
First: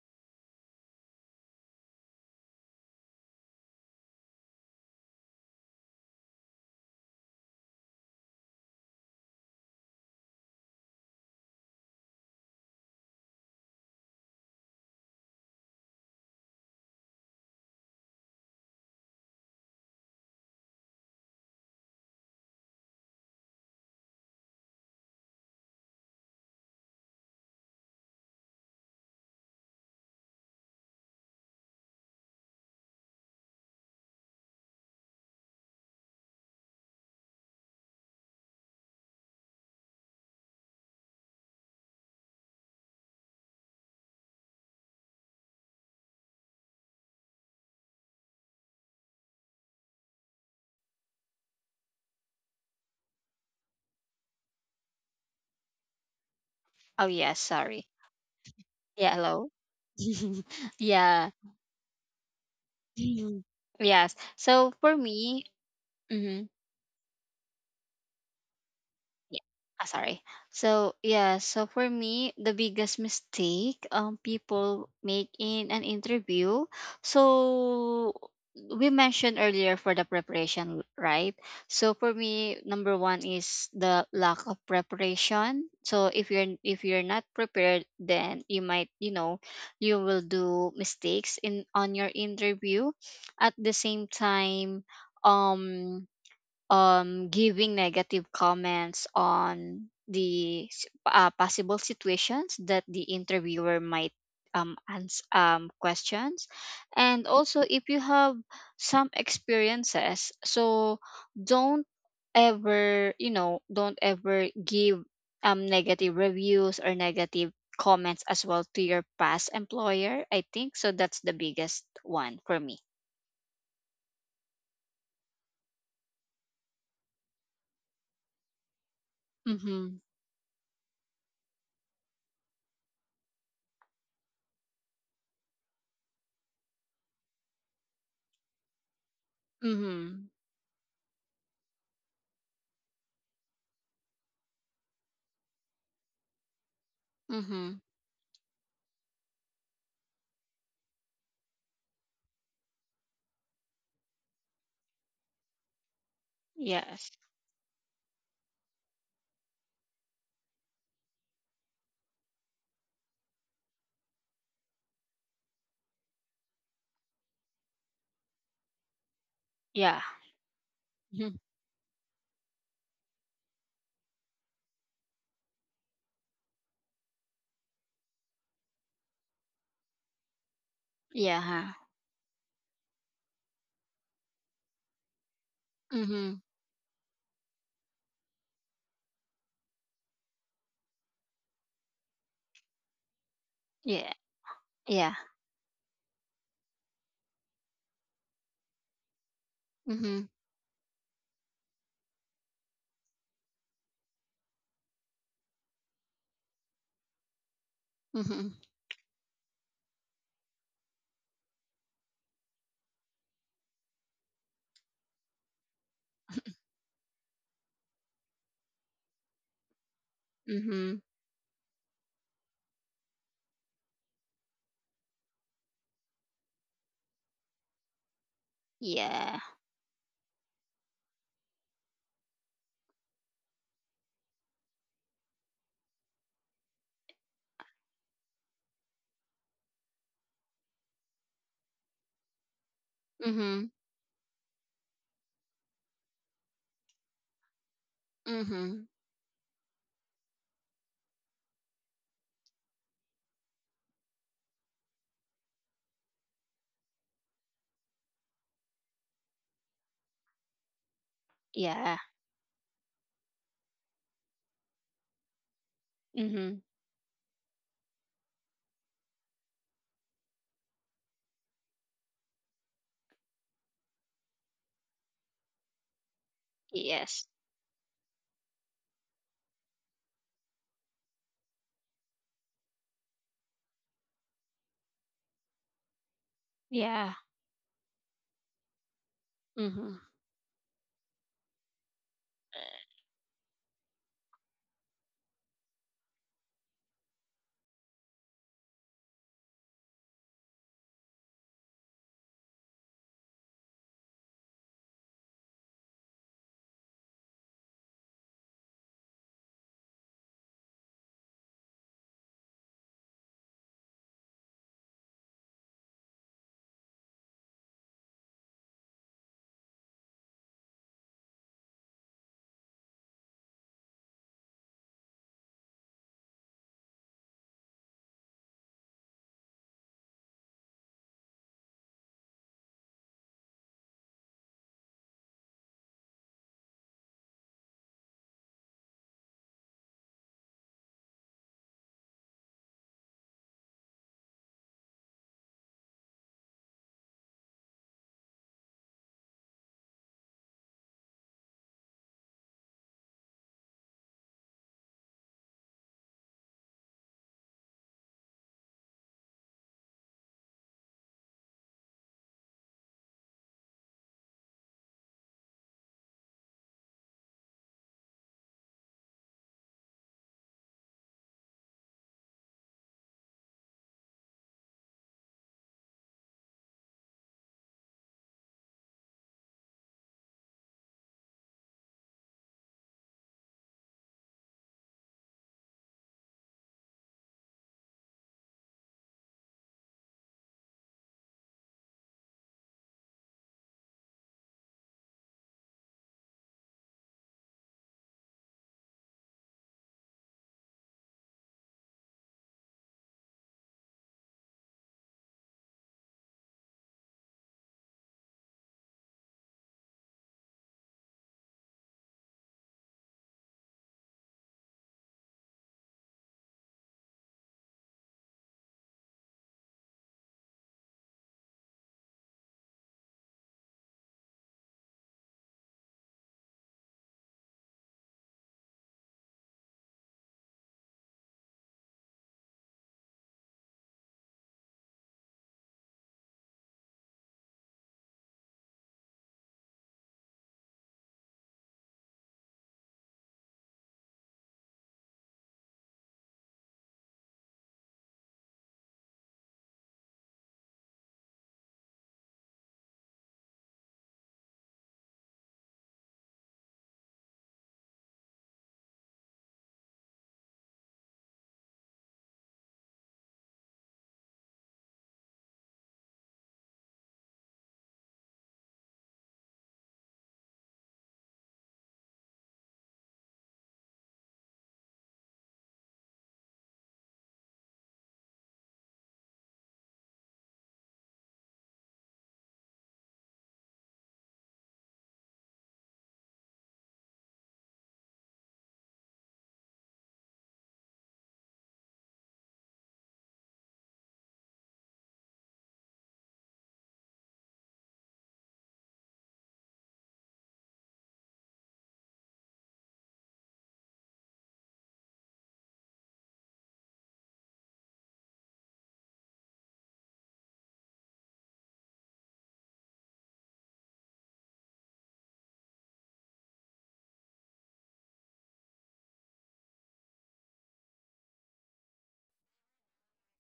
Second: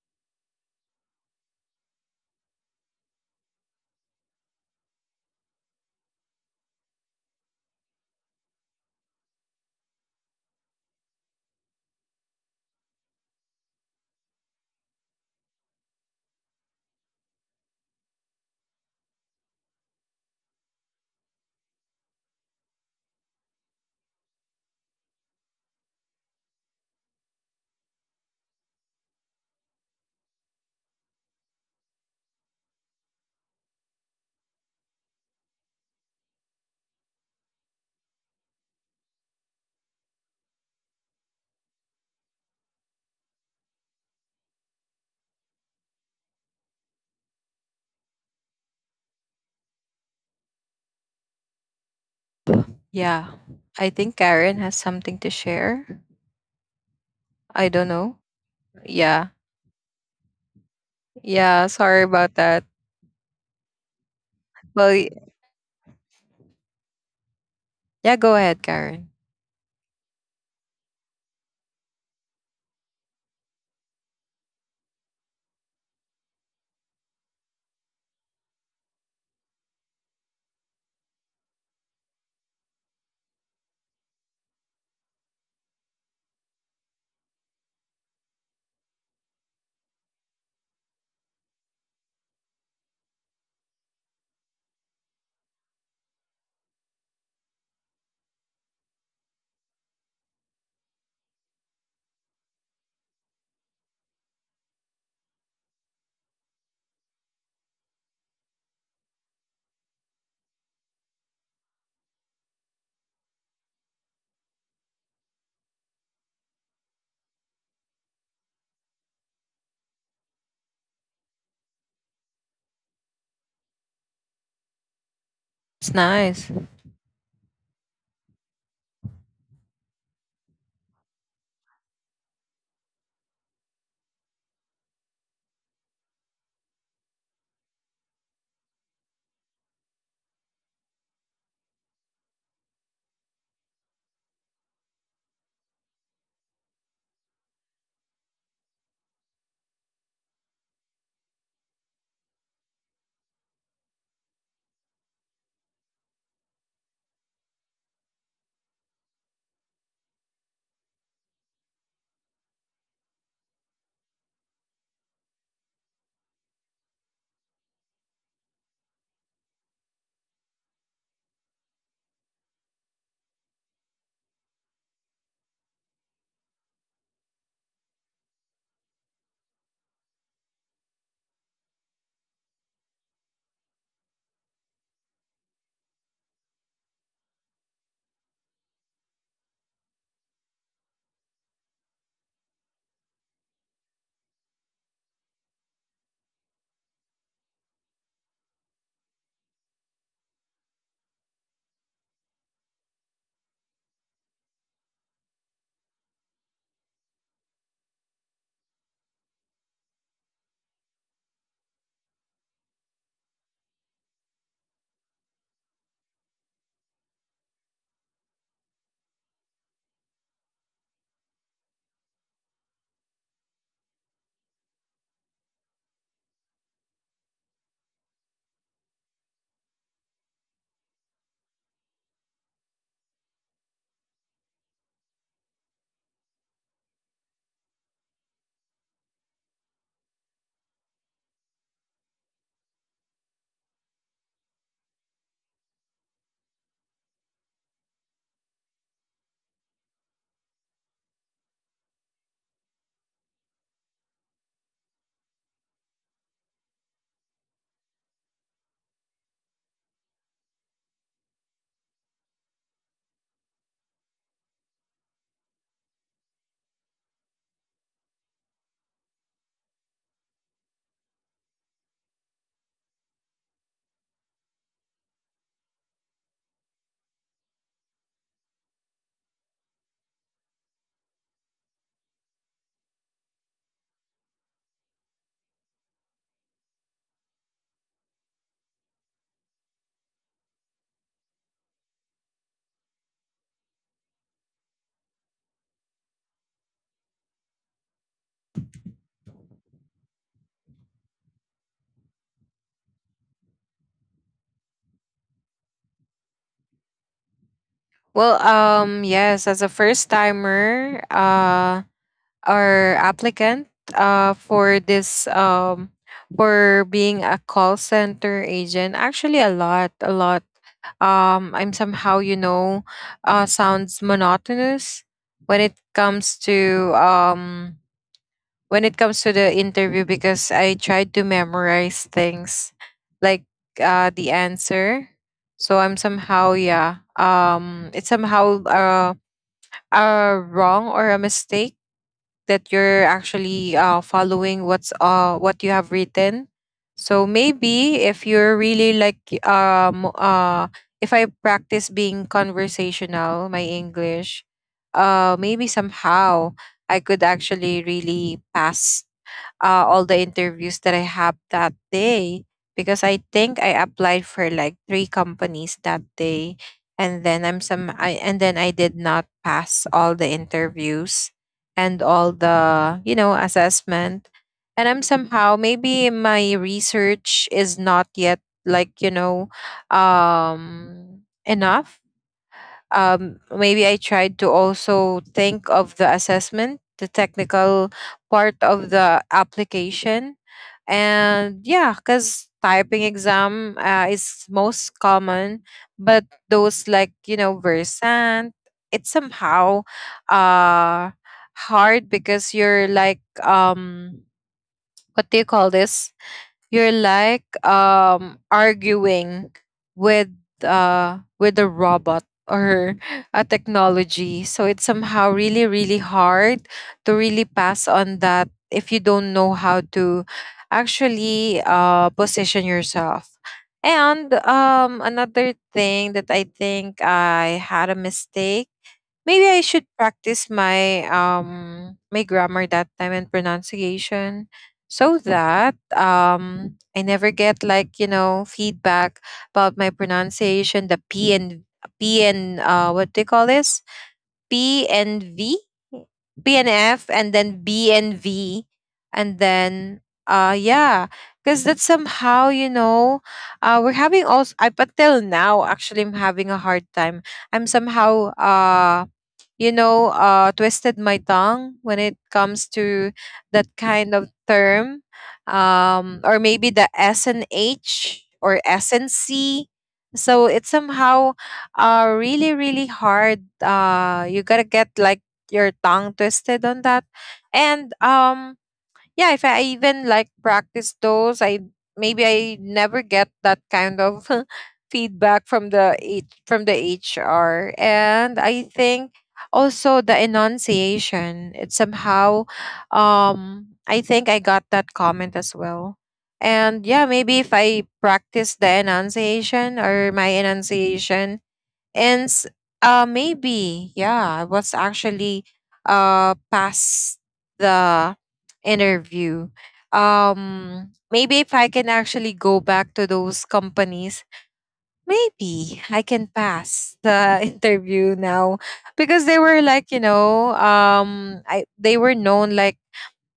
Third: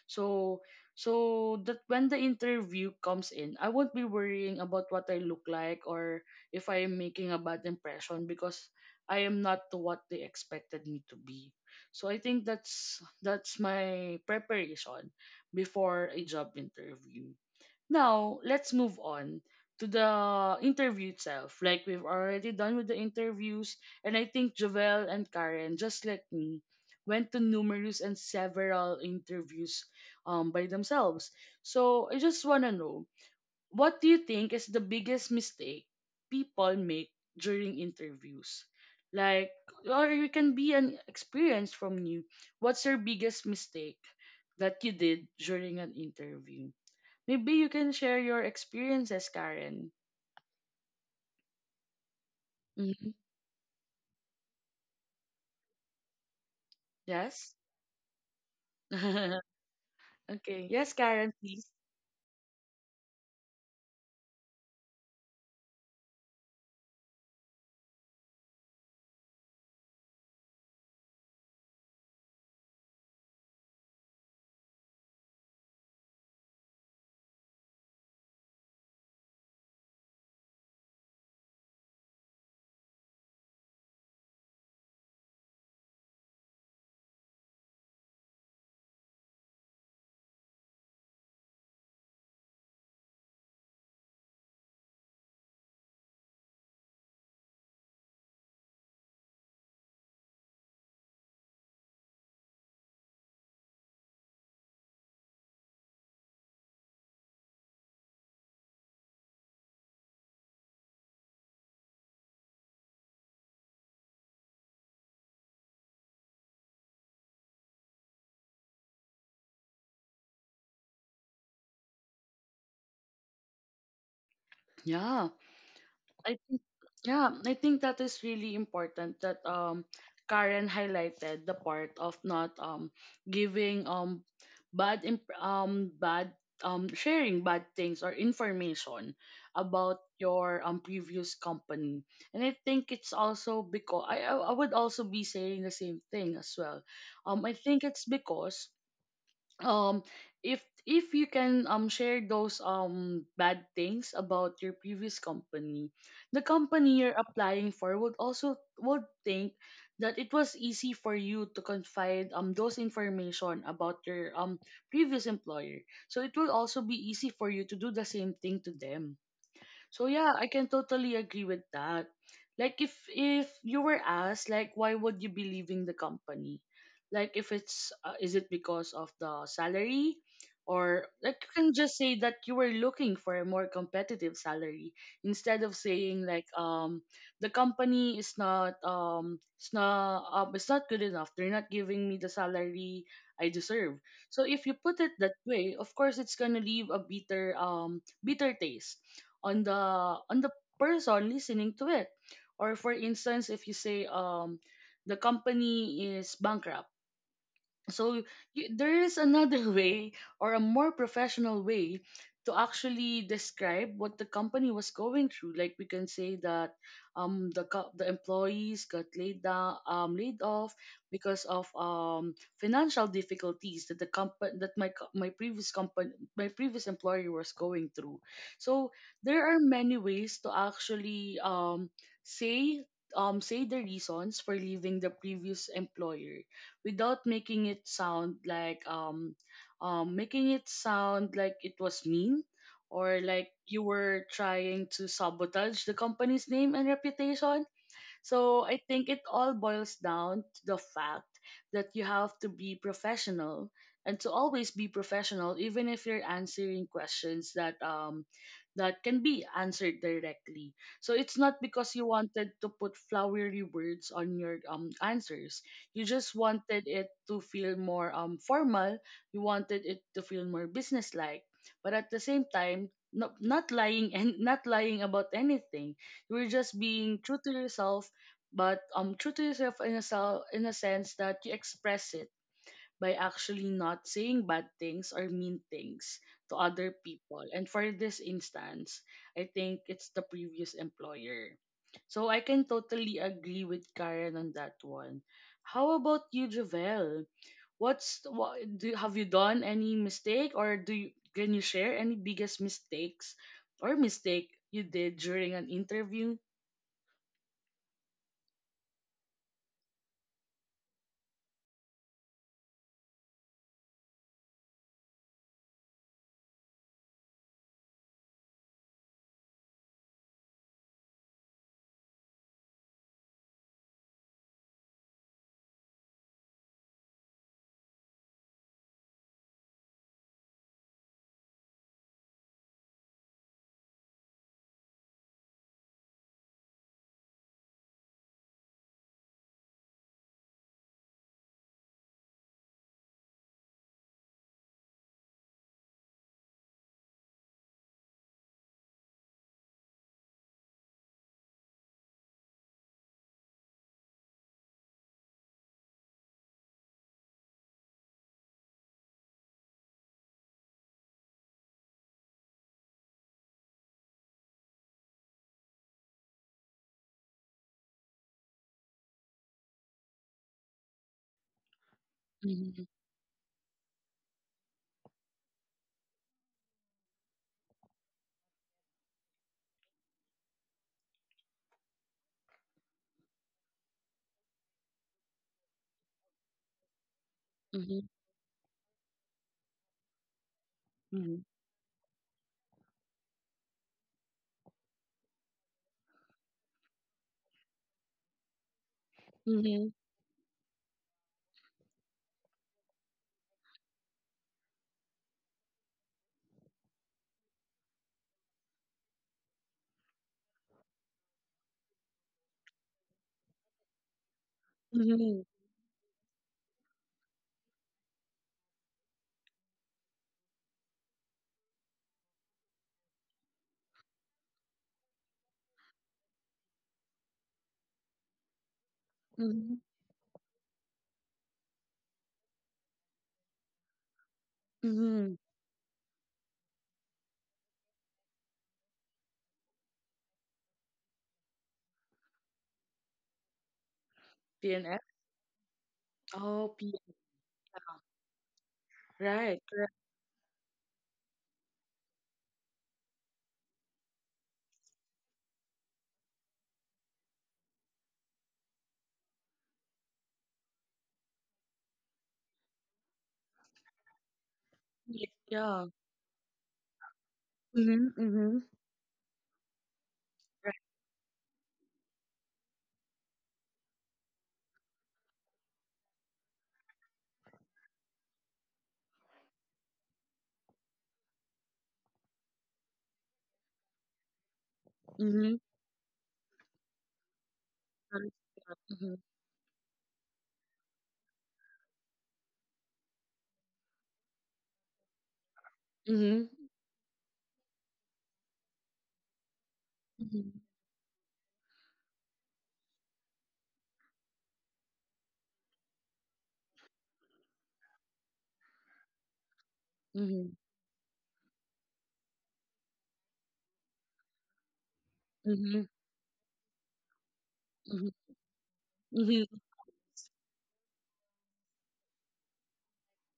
So so that when the interview comes in, I won't be worrying about what I look like, or if I am making a bad impression because I am not to what they expected me to be. So I think that's that's my preparation before a job interview. Now, let's move on to the interview itself. Like, we've already done with the interviews, and I think Jovel and Karen, just like me, went to numerous and several interviews um by themselves. So I just wanna know, what do you think is the biggest mistake people make during interviews? Like, or you can be an experience from you. What's your biggest mistake that you did during an interview? Maybe you can share your experiences, Karen. Hmm. Yeah. I think Karen has something to share. Oh yes, Yes. I don't sorry. know. Yeah, Yeah. hello. Okay. Yes, Yeah. Karen, please. Yeah, sorry about that. Yes. So Well, for y- me, mhm. yeah, go ahead, Karen. Yeah. Ah, sorry. So yeah, so for me, the biggest mistake um people make in an interview. So we mentioned earlier for the preparation, right? So for me, number one is the lack of preparation. So if you're if you're not prepared, then you might, you know, you will do mistakes in on your interview. At the same time, um um giving negative comments on the s- uh, possible situations that the interviewer might um, ans- um questions. And also if you have some experiences, so don't ever you know don't ever give um negative reviews or negative comments as well to your past employer, I think, so that's the biggest one for me. Yeah. It's I nice. think yeah, I think that is really important that um Mm-hmm. Karen highlighted the part of not um giving um bad imp- um bad um sharing bad things or information about Mm-hmm. your um previous company. And I think it's also because I I I would also be saying the same thing as well. Um I Mm-hmm. think it's because um if if you can um share those um bad things about your previous company, the company Yes. you're applying for would also would think that it was easy for you to confide um those information about your um previous employer, so it will also be easy for you to do the same thing to them. Yeah. So yeah, I can totally Mhm. agree with that. Like, if if you were asked, like, why would you be leaving the company? Like, if it's uh, is it because of the salary, or like Yeah, you huh? can just say that you were looking for a more competitive salary instead of saying, Mhm. like, um the company is not um it's not um, it's not good enough. They're not giving me the salary I deserve. Yeah. So if you put it Yeah. that way, of course it's gonna leave a bitter um bitter taste on the Mhm. on the person listening to it. Or for instance, if you say um the company is bankrupt. So Mhm. y there is another way, or a more professional way to actually describe what the company was going through. Like, we can say that um the co- the employees got laid down um laid off Mhm. because of um financial difficulties that the company that my co- my previous company, my previous employer was going through. So Yeah. there are many ways to actually um say um say the reasons for leaving the previous employer, without making it sound like um, um making it sound like it was mean, or like Mhm. you were trying to sabotage the company's name and reputation. So I Mhm. think it all boils down to the fact that you have to be professional, and to always be professional, even if you're answering questions that um that can be answered directly. So it's not because Yeah. you wanted to put flowery words on your um answers. You just Mhm. wanted it to feel more um formal. You wanted it to feel more businesslike. But at the same time, no, not lying and not lying about anything. You were just being Yes. true to yourself, but um, true to yourself in a, sel- in a sense that you express it by actually not saying bad things or mean things to other Yeah. people. And for this instance, I think Mhm. it's the previous employer. So I can totally agree with Karen on that one. How about you, Javel? What's what do have you done any mistake, or do you can you share any biggest mistakes or mistake you did during an interview? Well, um yes, as a first timer, uh our applicant uh, for this um, for being a call center agent actually a lot a lot um, I'm somehow, you know, uh, sounds monotonous when it comes to um, when it comes to the interview because I tried to memorize things, like, uh, the answer. So I'm somehow, yeah, um, it's somehow uh, a wrong or a mistake that you're actually uh, following what's uh what you have written. So maybe if you're really like um uh if I practice being conversational, my English, uh maybe somehow I could actually really pass uh, all the interviews that I have that day, because I think I applied for like three companies that day, and then I'm some I and then I did not pass all the interviews and all Mm-hmm. the, you know, assessment. And I'm somehow maybe my research is not yet, like, you know, um enough. um, maybe I tried to also think of the assessment, the technical Mm-hmm. part of the application. And yeah, because typing exam uh, is most common, but those, like, you know, Versant, it's somehow Mm-hmm. uh, hard because you're like, um, what do you call this? You're, like, um arguing with uh with a robot or a technology. So it's somehow Mhm, really, really hard to really pass on that if you don't know how to actually uh position yourself. And um another thing that I think I had a mistake, maybe I should mhm, practice my um my grammar that time and pronunciation, so mhm. that um I never get, like, you know, feedback about my pronunciation, the P and P and uh what do you call this? P N P F. and V? P and Oh, B, F, and then B and V, and right, correct. then uh yeah, because that's somehow, you know, uh we're having also up until now actually. I'm having a hard time. I'm somehow uh you know, uh, twisted my tongue when it comes to that kind of term. Yes, yeah. Um, or maybe the S and Mhm, H or mhm. S and C. So it's Right. somehow uh, really, really hard. Uh, you gotta get like your tongue twisted on that. And um, yeah, if I even like practice those, I maybe I never get that kind of feedback Mhm. from the H- from the HR. And Understood. I think Mhm. also the enunciation, it somehow um I think I got that comment as well. Mhm. And yeah, maybe if I practice the enunciation or my Mhm. enunciation and s- uh maybe, yeah, I was actually uh past the interview. Mhm. Um maybe if I can actually go back to those companies, maybe Mhm. I can pass the Mhm. interview now, because they Mhm. were like, you know, um I they were known like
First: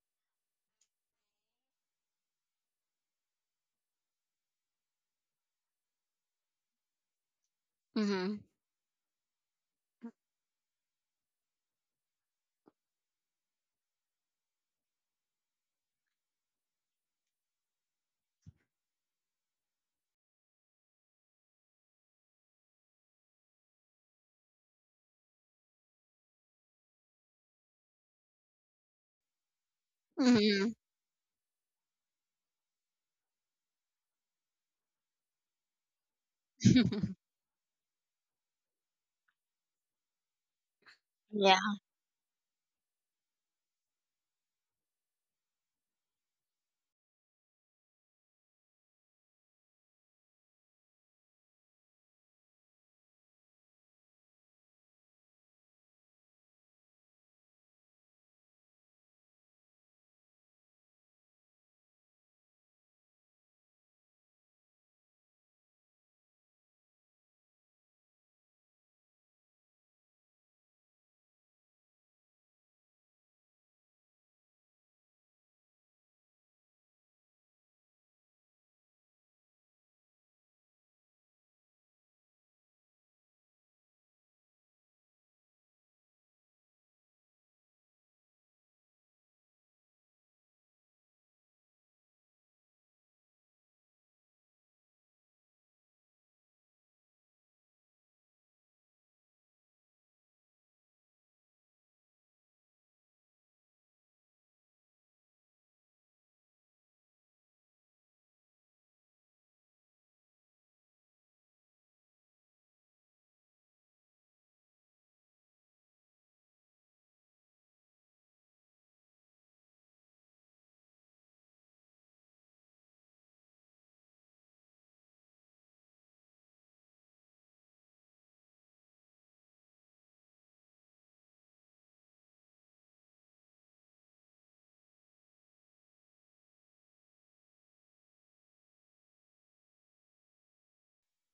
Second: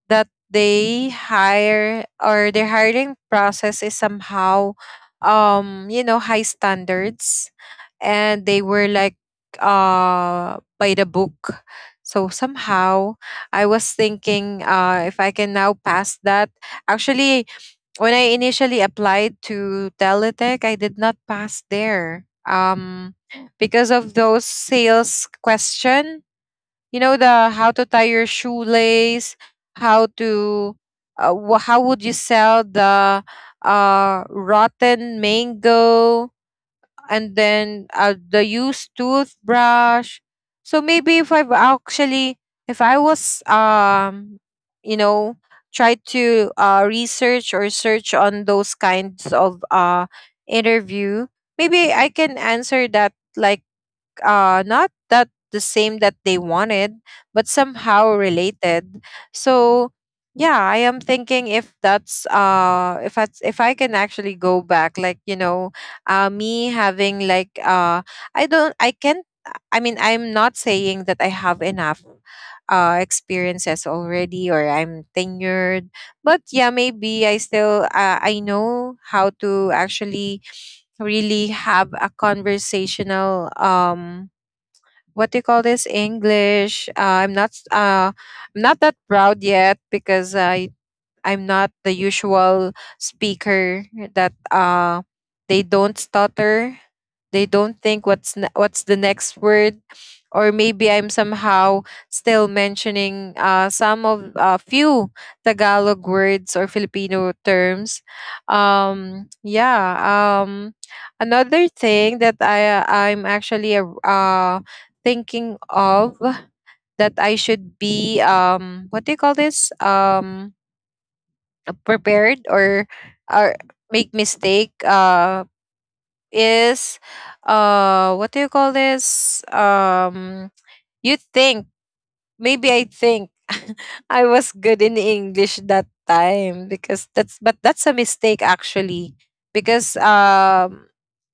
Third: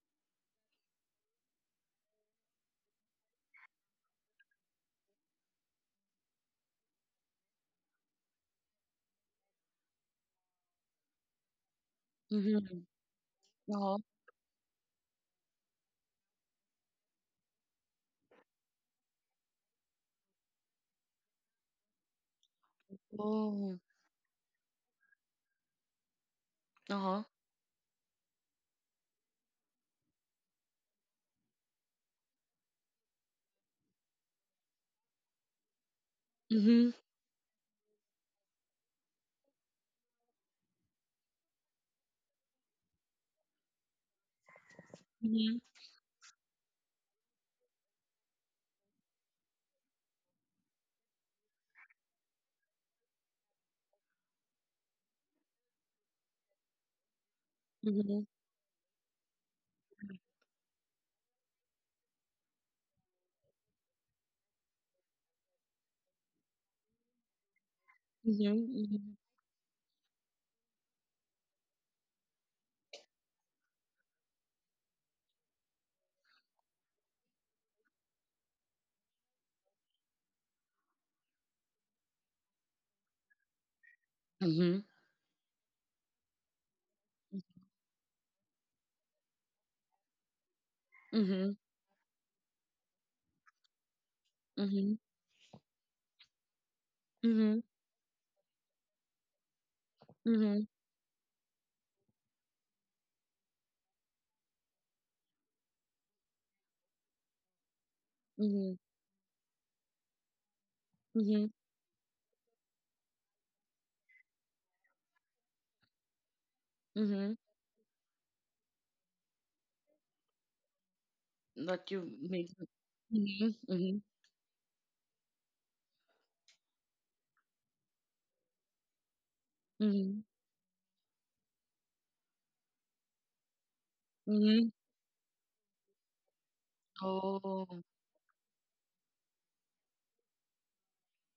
that they hire or their hiring process is somehow um you know, high standards, Mhm. and they were like uh by the book. So Mhm. somehow I was Uh-huh. thinking uh if I can now pass that actually. When I initially applied to Teletech, I did not pass there um Oh. because of those sales question, you know, Uh-huh. the how to tie your shoelace, how to Mhm. uh, wh- how would you sell the uh rotten mango, Mhm. and then uh, the used toothbrush. So maybe if I've Yeah. actually, if I was, um, you know, Mhm. try to uh, research or search on those kinds of uh, interview, maybe I can answer that like uh, not that the same that they wanted, but somehow Mhm. related. So yeah, I am thinking if that's uh if I if I can actually go back, like, you know, uh, me having like uh I don't I Mhm. can't. I mean, I'm not saying that I have enough uh experiences already, or I'm tenured, but yeah, maybe I still uh, I know how to actually really have a conversational um Mhm. what do you call this, English. uh, i'm not s- uh I'm not that proud yet, because i Mhm. i'm not Mhm. the usual speaker that uh Mhm. they don't stutter, they Mhm. don't think what's ne- what's the next word. Or Mhm. maybe I'm somehow still mentioning uh, some of a few Tagalog words or Filipino terms. Mhm. Um, yeah. Um, another Mhm. thing that I I'm actually a- uh, thinking of, that Mhm. I should be um what do you call this, um That you prepared, made. or Mhm. or Mhm. make mistake, uh is, uh what do you call this, Mhm. um you think, maybe I think. I was Mhm. good in English that time, because that's but Oh. that's a mistake actually. Because, um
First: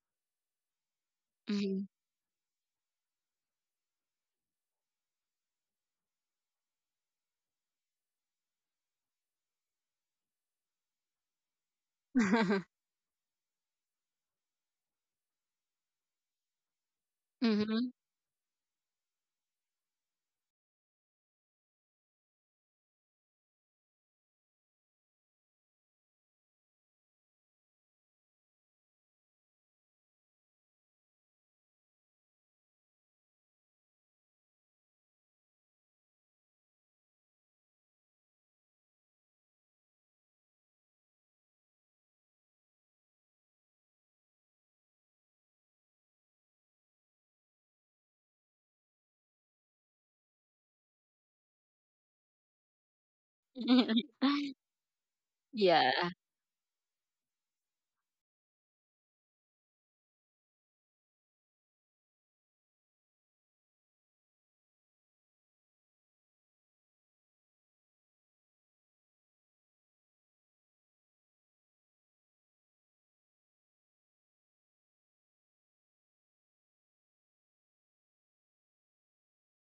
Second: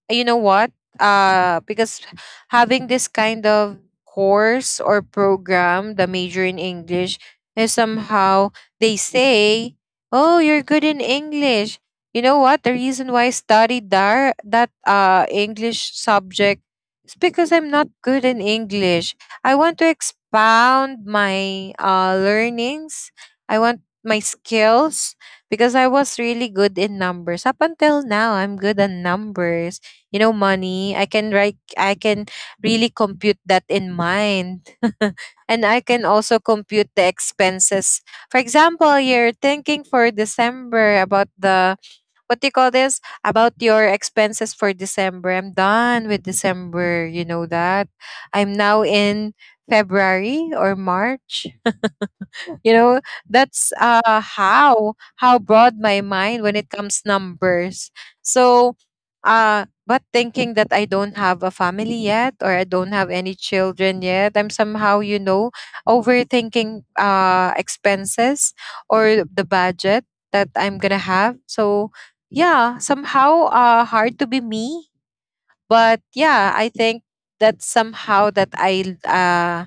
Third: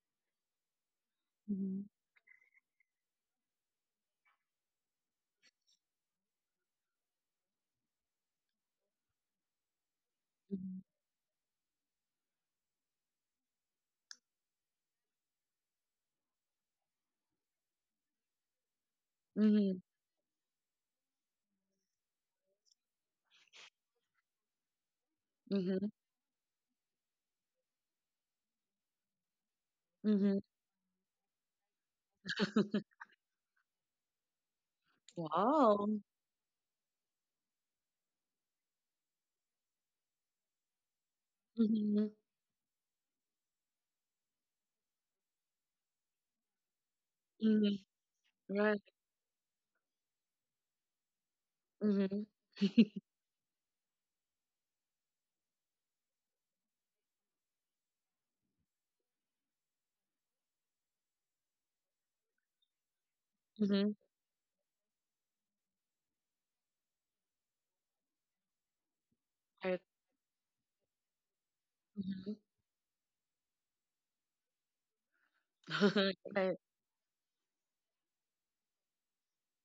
you know what? Uh, Mhm. Mhm. because having this kind of course or program, the major in English, is somehow, they say, "Oh, you're good Mhm. in English." You know what? The reason why I studied that that uh English subject is because I'm not Mhm. good in English. I want to Mhm. expound my uh learnings. I want my skills, because I Mhm, was really good in numbers. Up until now, I'm good in numbers. You know, mhm. money I can write. I can really compute that in mind. And I can Wow. also compute the expenses. For example, you're thinking for December about the, Mhm, what do you call this, about your expenses for December. I'm done with December, you know mhm. that. I'm Right. now in February or March. Mhm. You know, that's uh how how broad Yeah. my mind when it comes numbers. So, uh but thinking that I don't have a family yet, or I don't have any Mhm. children yet, I'm somehow, you know, overthinking uh expenses or the Right. budget that I'm gonna have. So Mhm. yeah, somehow uh hard to be me. But yeah, Right. I think that somehow that i uh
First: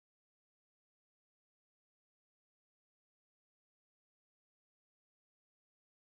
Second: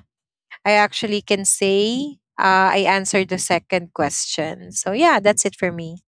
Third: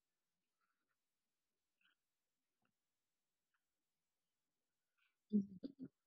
I actually can say, uh, I answered the second question. So yeah, that's it for Mhm. me.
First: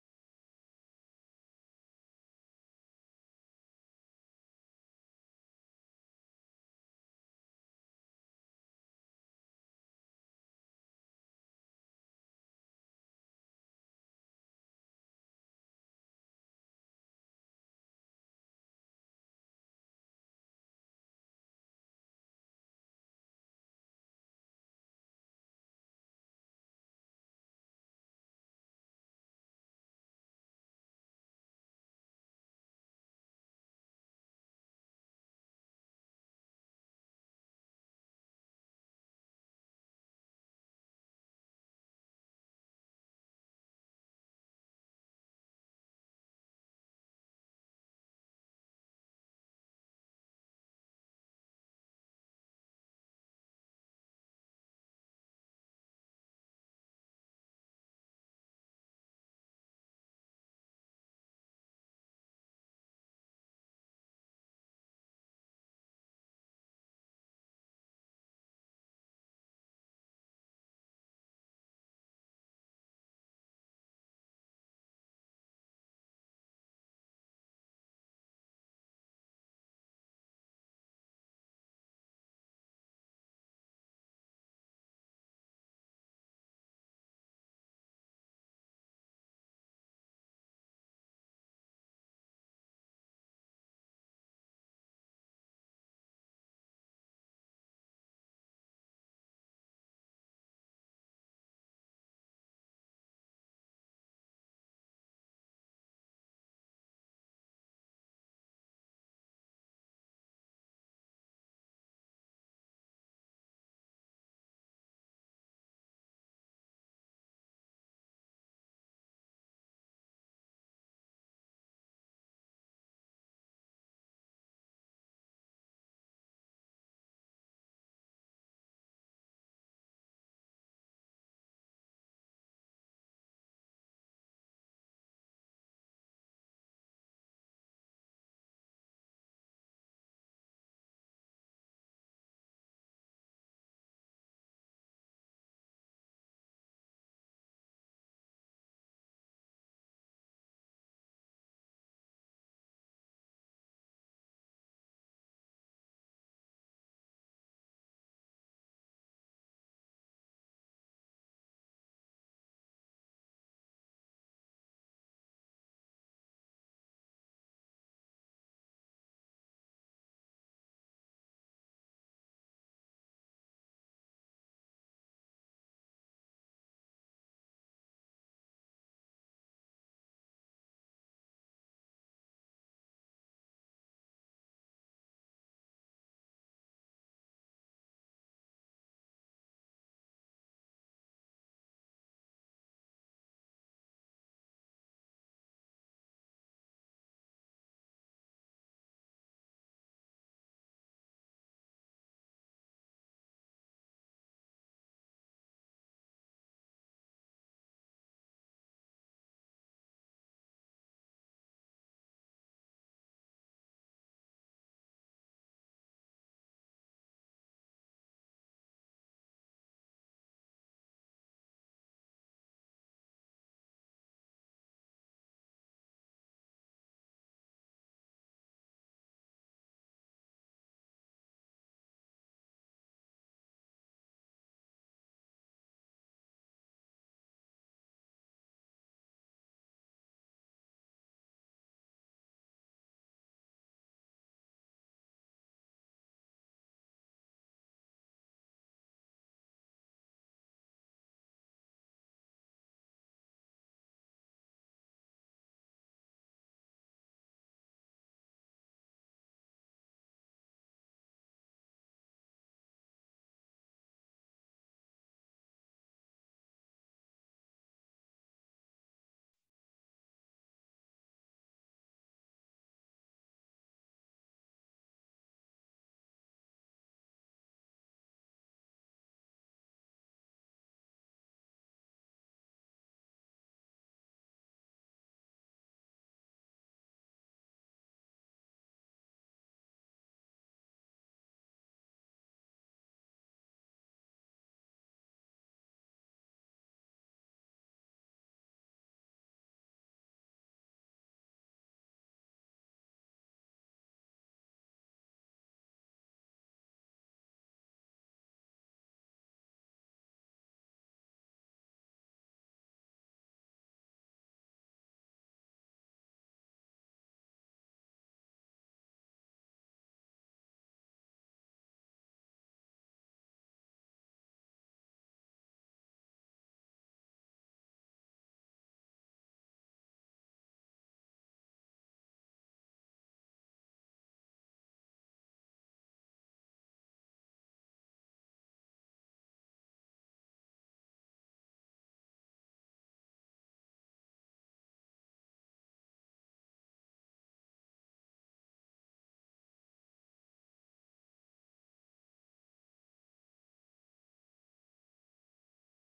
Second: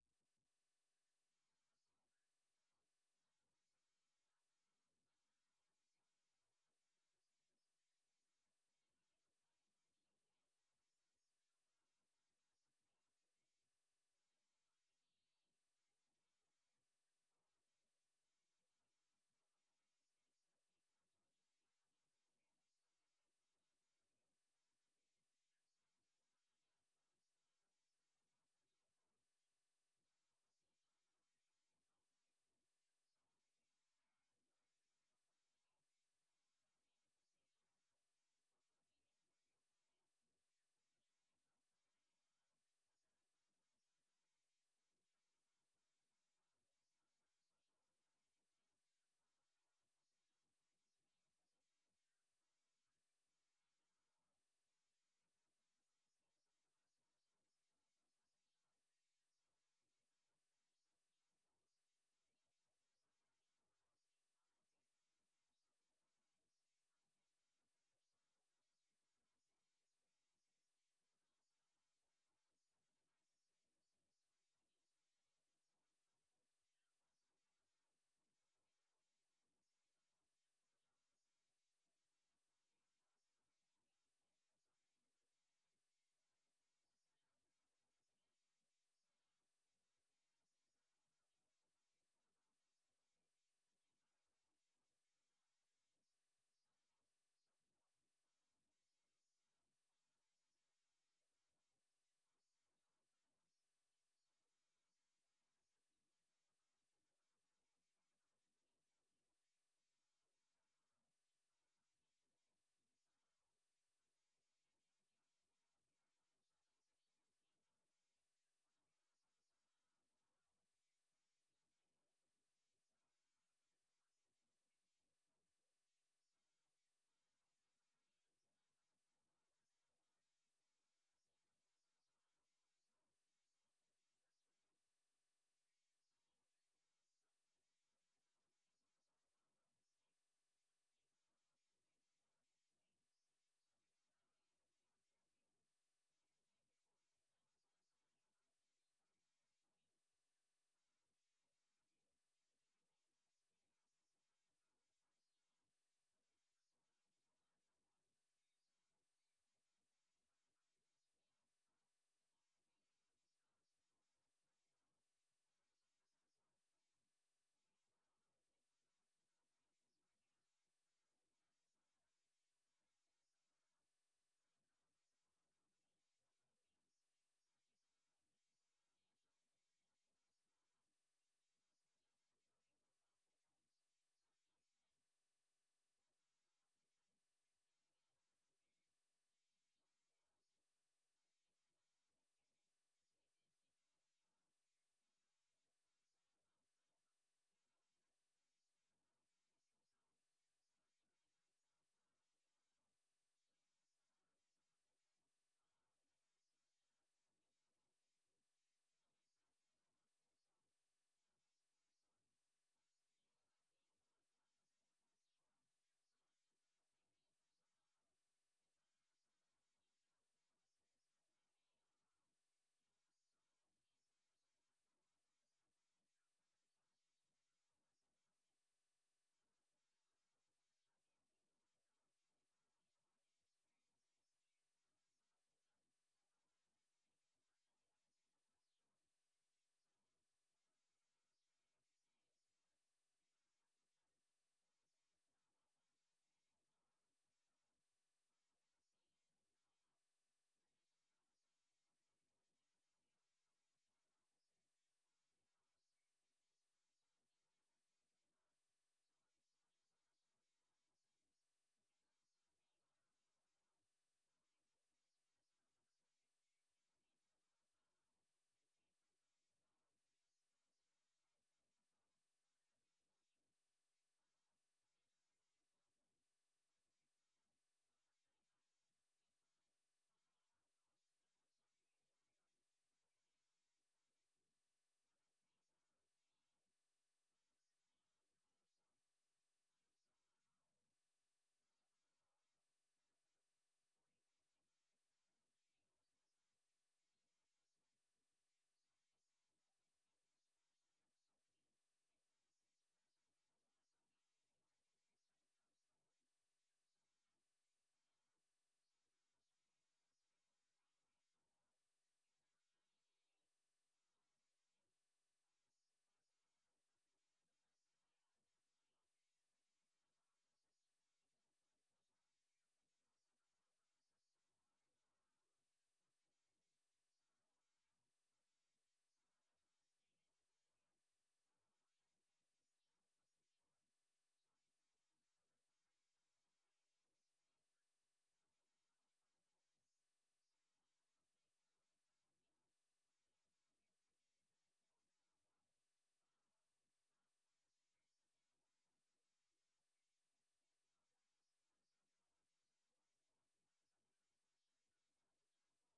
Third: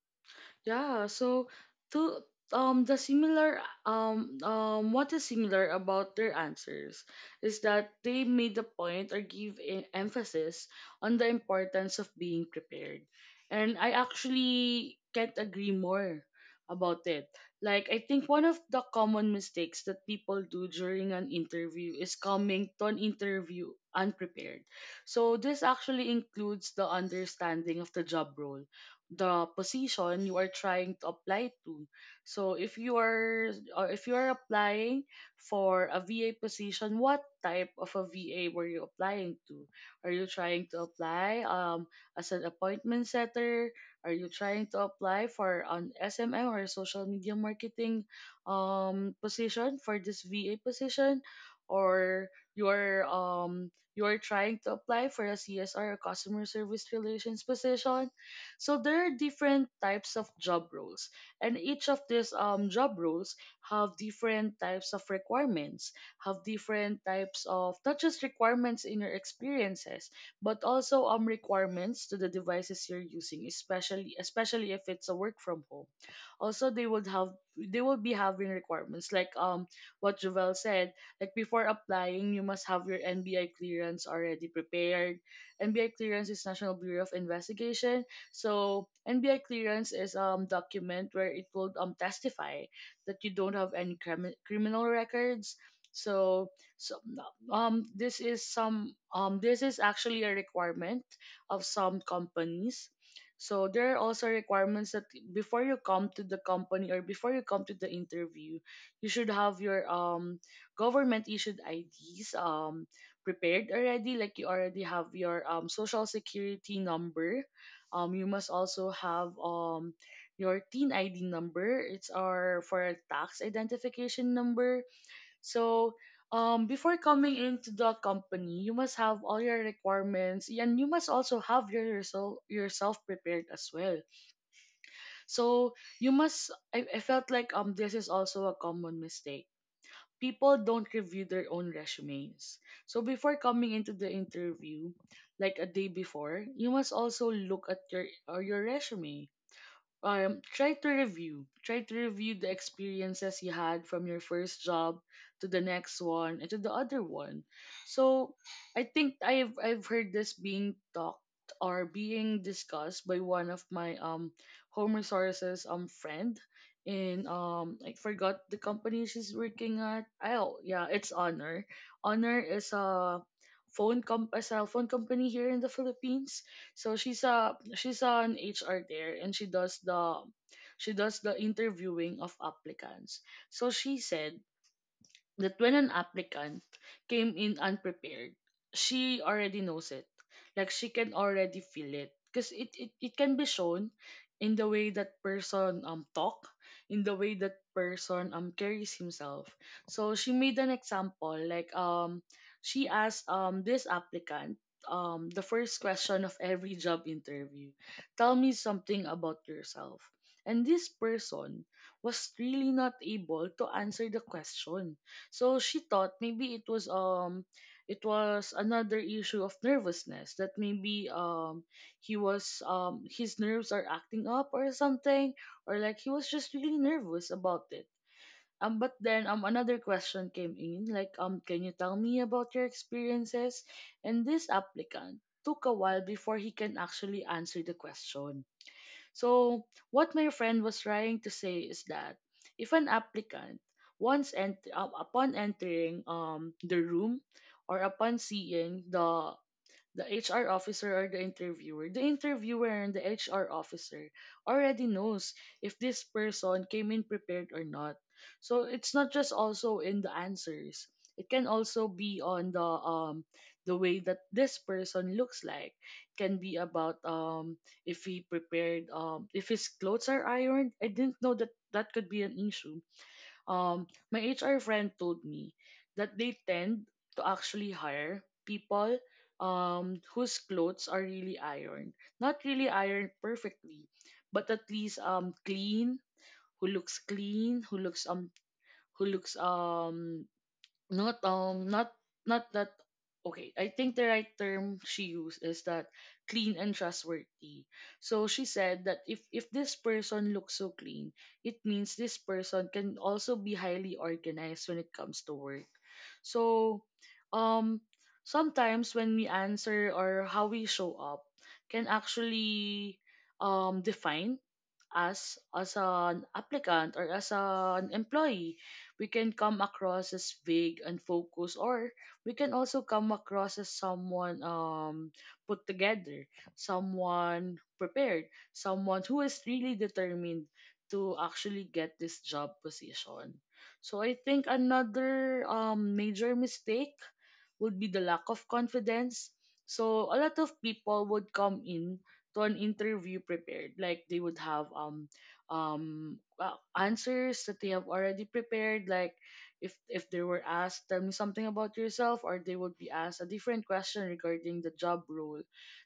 Yeah, so to um the similar um um what is similar about their answers is that they made the point or give e- emphasis on the importance of being prepared. And I actually can't agree more about it. Like, I think one of the common mistakes that people do during an interview is coming to an interview unprepared. So this actually includes the understanding of the job role, the position you are trying to apply to. So if you are or if you are applying for a V A position, what type of a V A were you applying to? Are you trying to apply um as an appointment setter? Are you trying to apply for an S M M or social media marketing um position for this V A position? Or you are um you are trying to apply for a C S R or customer service relations position. So there are different types of job roles, and each of these um, job roles have different types of requirements, have different types of not just requirements in your experiences, but also um requirements to the devices you're using, especially especially if it's a work from home. Also, they would have they will be having requirements like um what Jovel said, like before applying, you must have your N B I clearance already prepared. N B I clearance is National Bureau of Investigation, so N B I clearance is um document where it will um testify that you don't have any crimi- criminal records. So, so um this is some um this is actually a requirement of some companies. So there are also requirements that before you come to the company or before you come to the interview, you should have your um government issued I Ds um prepared already, like you already have your um social security number. Um you must also have um your teen I D number. It's our for tax identification number. So um before coming into the company, you must have all your requirements, and you must also have your yourself yourself prepared as well. So you must — I, I felt like um this is also a common mistake. People don't review their own resumes. So before coming into the interview, like a day before, you must also look at your or your resume. Um try to review try to review the experiences you had from your first job to the next one and to the other one. So I think i've i've heard this being talked or being discussed by one of my um home resources um friend in — um I forgot the company she's working at. Oh yeah, it's Honor. Honor is a phone comp a cell phone company here in the Philippines. So she's a she's an H R there, and she does the she does the interviewing of applicants. So she said that when an applicant came in unprepared, she already knows it. Like she can already feel it. Because it, it, it can be shown in the way that person um talk, in the way that person um carries himself. So she made an example like um she asked um this applicant um the first question of every job interview: tell me something about yourself. And this person was really not able to answer the question. So she thought maybe it was um it was another issue of nervousness, that maybe um he was um his nerves are acting up or something, or like he was just really nervous about it. Um but then um another question came in, like um can you tell me about your experiences. And this applicant took a while before he can actually answer the question. So, what my friend was trying to say is that if an applicant, once ent- uh, upon entering um the room or upon seeing the the H R officer or the interviewer, the interviewer and the H R officer already knows if this person came in prepared or not. So it's not just also in the answers. It can also be on the um the way that this person looks like. Can be about um if he prepared, um if his clothes are ironed. I didn't know that that could be an issue. um, my H R friend told me that they tend to actually hire people um, whose clothes are really ironed. Not really ironed perfectly, but at least um, clean, who looks clean, who looks um, who looks um, not um not not that okay, I think the right term she used is that: clean and trustworthy. So she said that if if this person looks so clean, it means this person can also be highly organized when it comes to work. So um sometimes when we answer or how we show up can actually um define as as an applicant or as an employee. We can come across as vague and focused, or we can also come across as someone um, put together, someone prepared, someone who is really determined to actually get this job position. So I think another um, major mistake would be the lack of confidence. So a lot of people would come in to an interview prepared, like they would have um um uh, answers that they have already prepared, like if if they were asked tell me something about yourself, or they would be asked a different question regarding the job role,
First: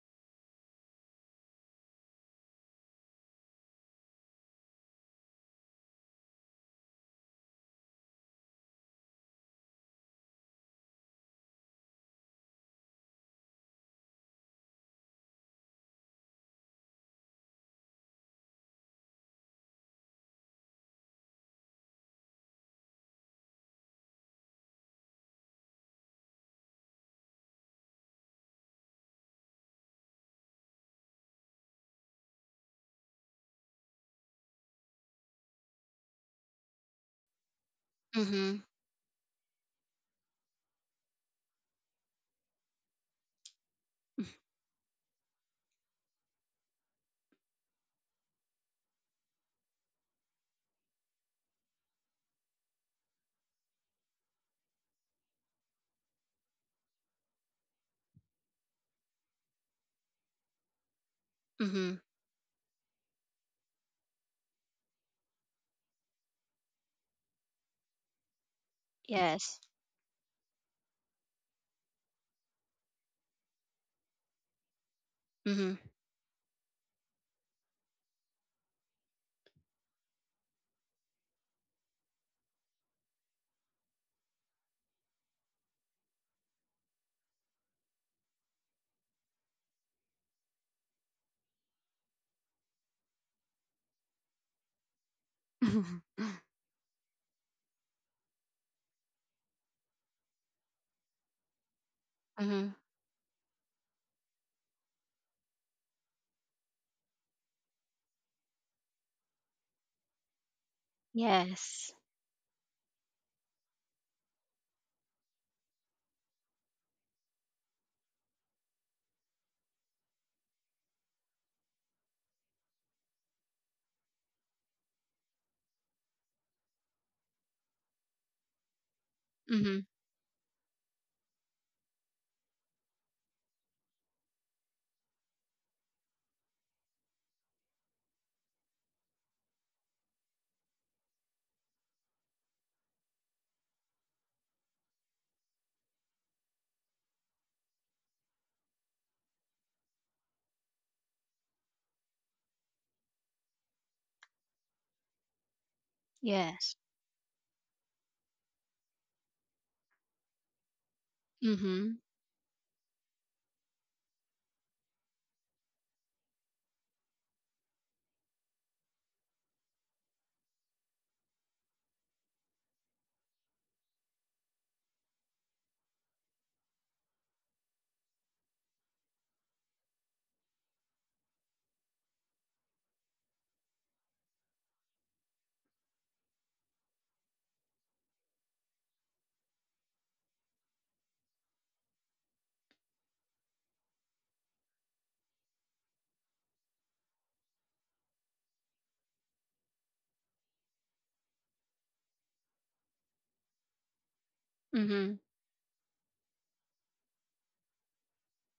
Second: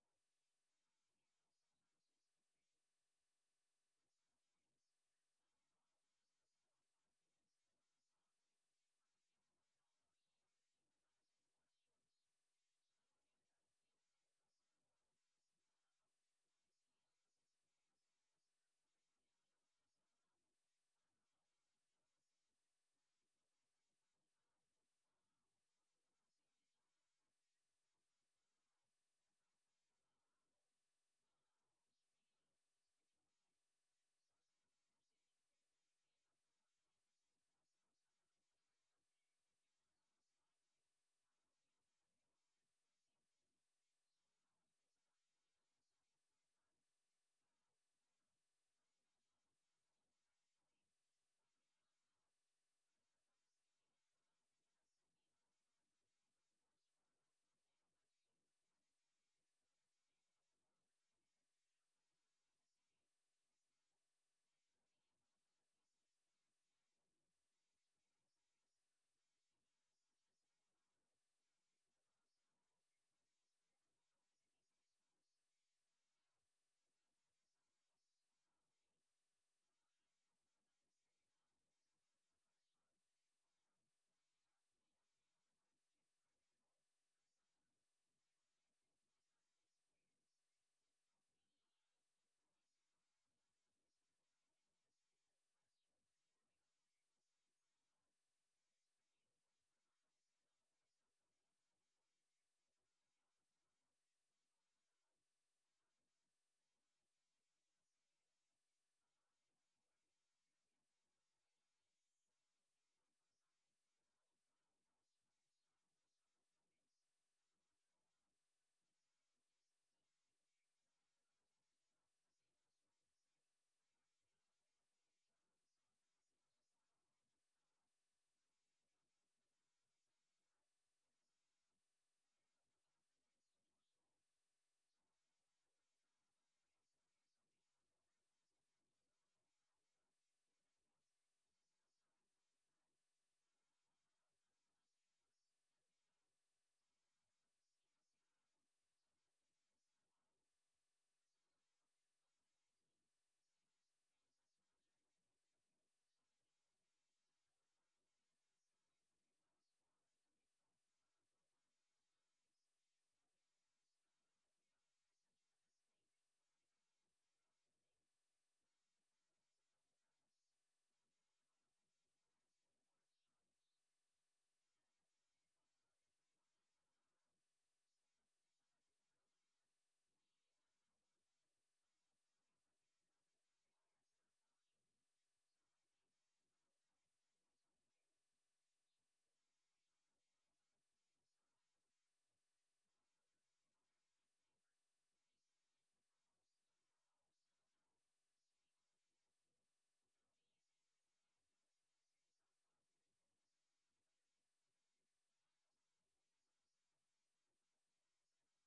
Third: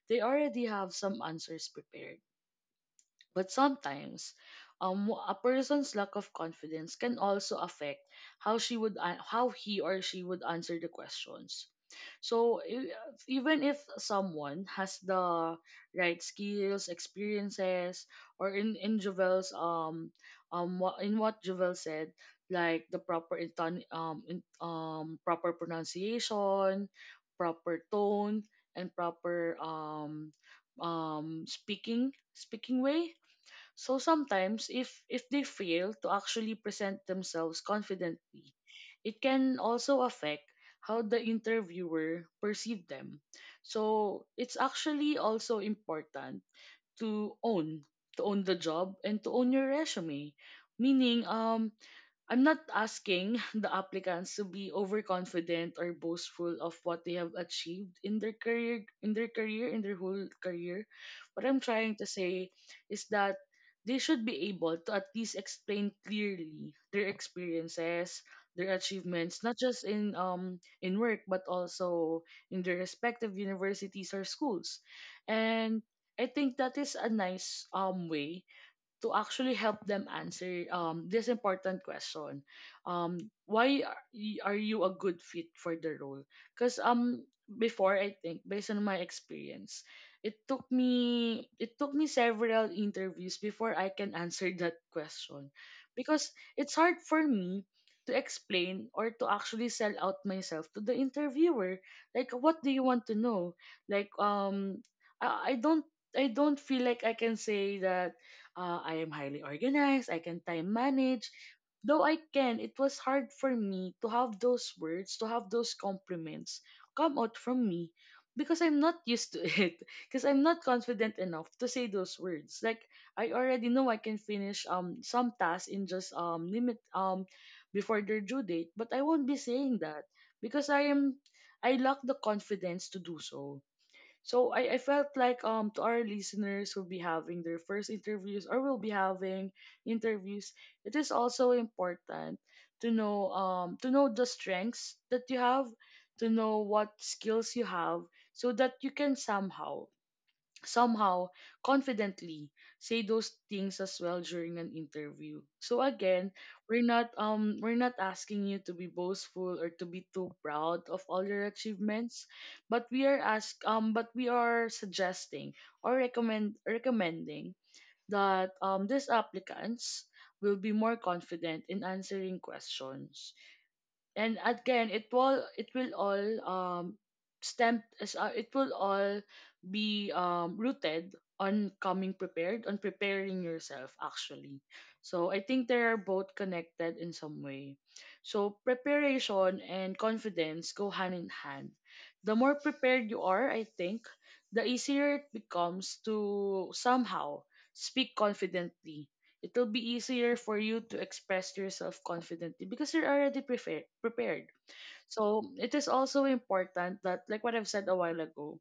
they already have some answers prepared. But sometimes um a person's lack of confidence can also affect how she would an- how he or she would answer the questions. So e- even if someone has the right skills, experiences, or in in Jovel's um um wha- in what Jovel said, like the proper inton um in, um proper pronunciation, proper tone, and proper um um speaking speaking way. So sometimes if if they fail to actually present themselves confidently, Mhm. it can also affect how the interviewer perceive them. So it's actually also important to own, to own the job and to own your resume. Meaning um I'm not asking the applicants to be overconfident or boastful of what they have achieved in their career, in their career in their whole career. What I'm trying Mhm. to say is that they should be able to at least explain clearly their experiences, their achievements, not Yes. just in um in work but also in their respective universities or schools. Mhm. And I think that is a nice um way to actually help them answer um, this important question: um, why are y- are you a good fit for the role? Because um before, I think based on my experience, it took me it took me several interviews before I can answer that question, because it's hard for me to explain or to actually sell out myself to the interviewer. Like what do Mhm. you want to know? Like um i, I don't — I don't feel like I can say that, uh, I am highly organized, I can time manage. Yes. Though I can, it was hard for me to have those words, to have those compliments come out from me, because I'm not used to it. Because I'm not confident enough to say those words. Like I already know I can finish um some tasks in just um limit um before their due date, but I won't be saying Mhm. that because I am — I lack the confidence to do so. So I, I felt like um to our listeners who'll be having their first interviews or will be having interviews, it is also important to know, um to know the strengths that you have, to know what skills you have, so that you can somehow, somehow confidently say those things as well during an interview. So again, Yes. we're not um we're not asking you to be boastful or to be too proud of all your Mhm. achievements, but we are ask um but we are suggesting or recommend recommending that um these applicants will be more confident in answering questions. And again, it will it will all um stem s- uh, it will all be um rooted on coming prepared, on preparing yourself actually. So I think they are both connected in some way. So preparation and confidence go hand in hand. The more prepared you are, I think the easier it becomes to somehow speak confidently. It'll be easier for you to express yourself confidently because you're already prepared prepared Mhm. So it is also important that, like what I've said a while ago,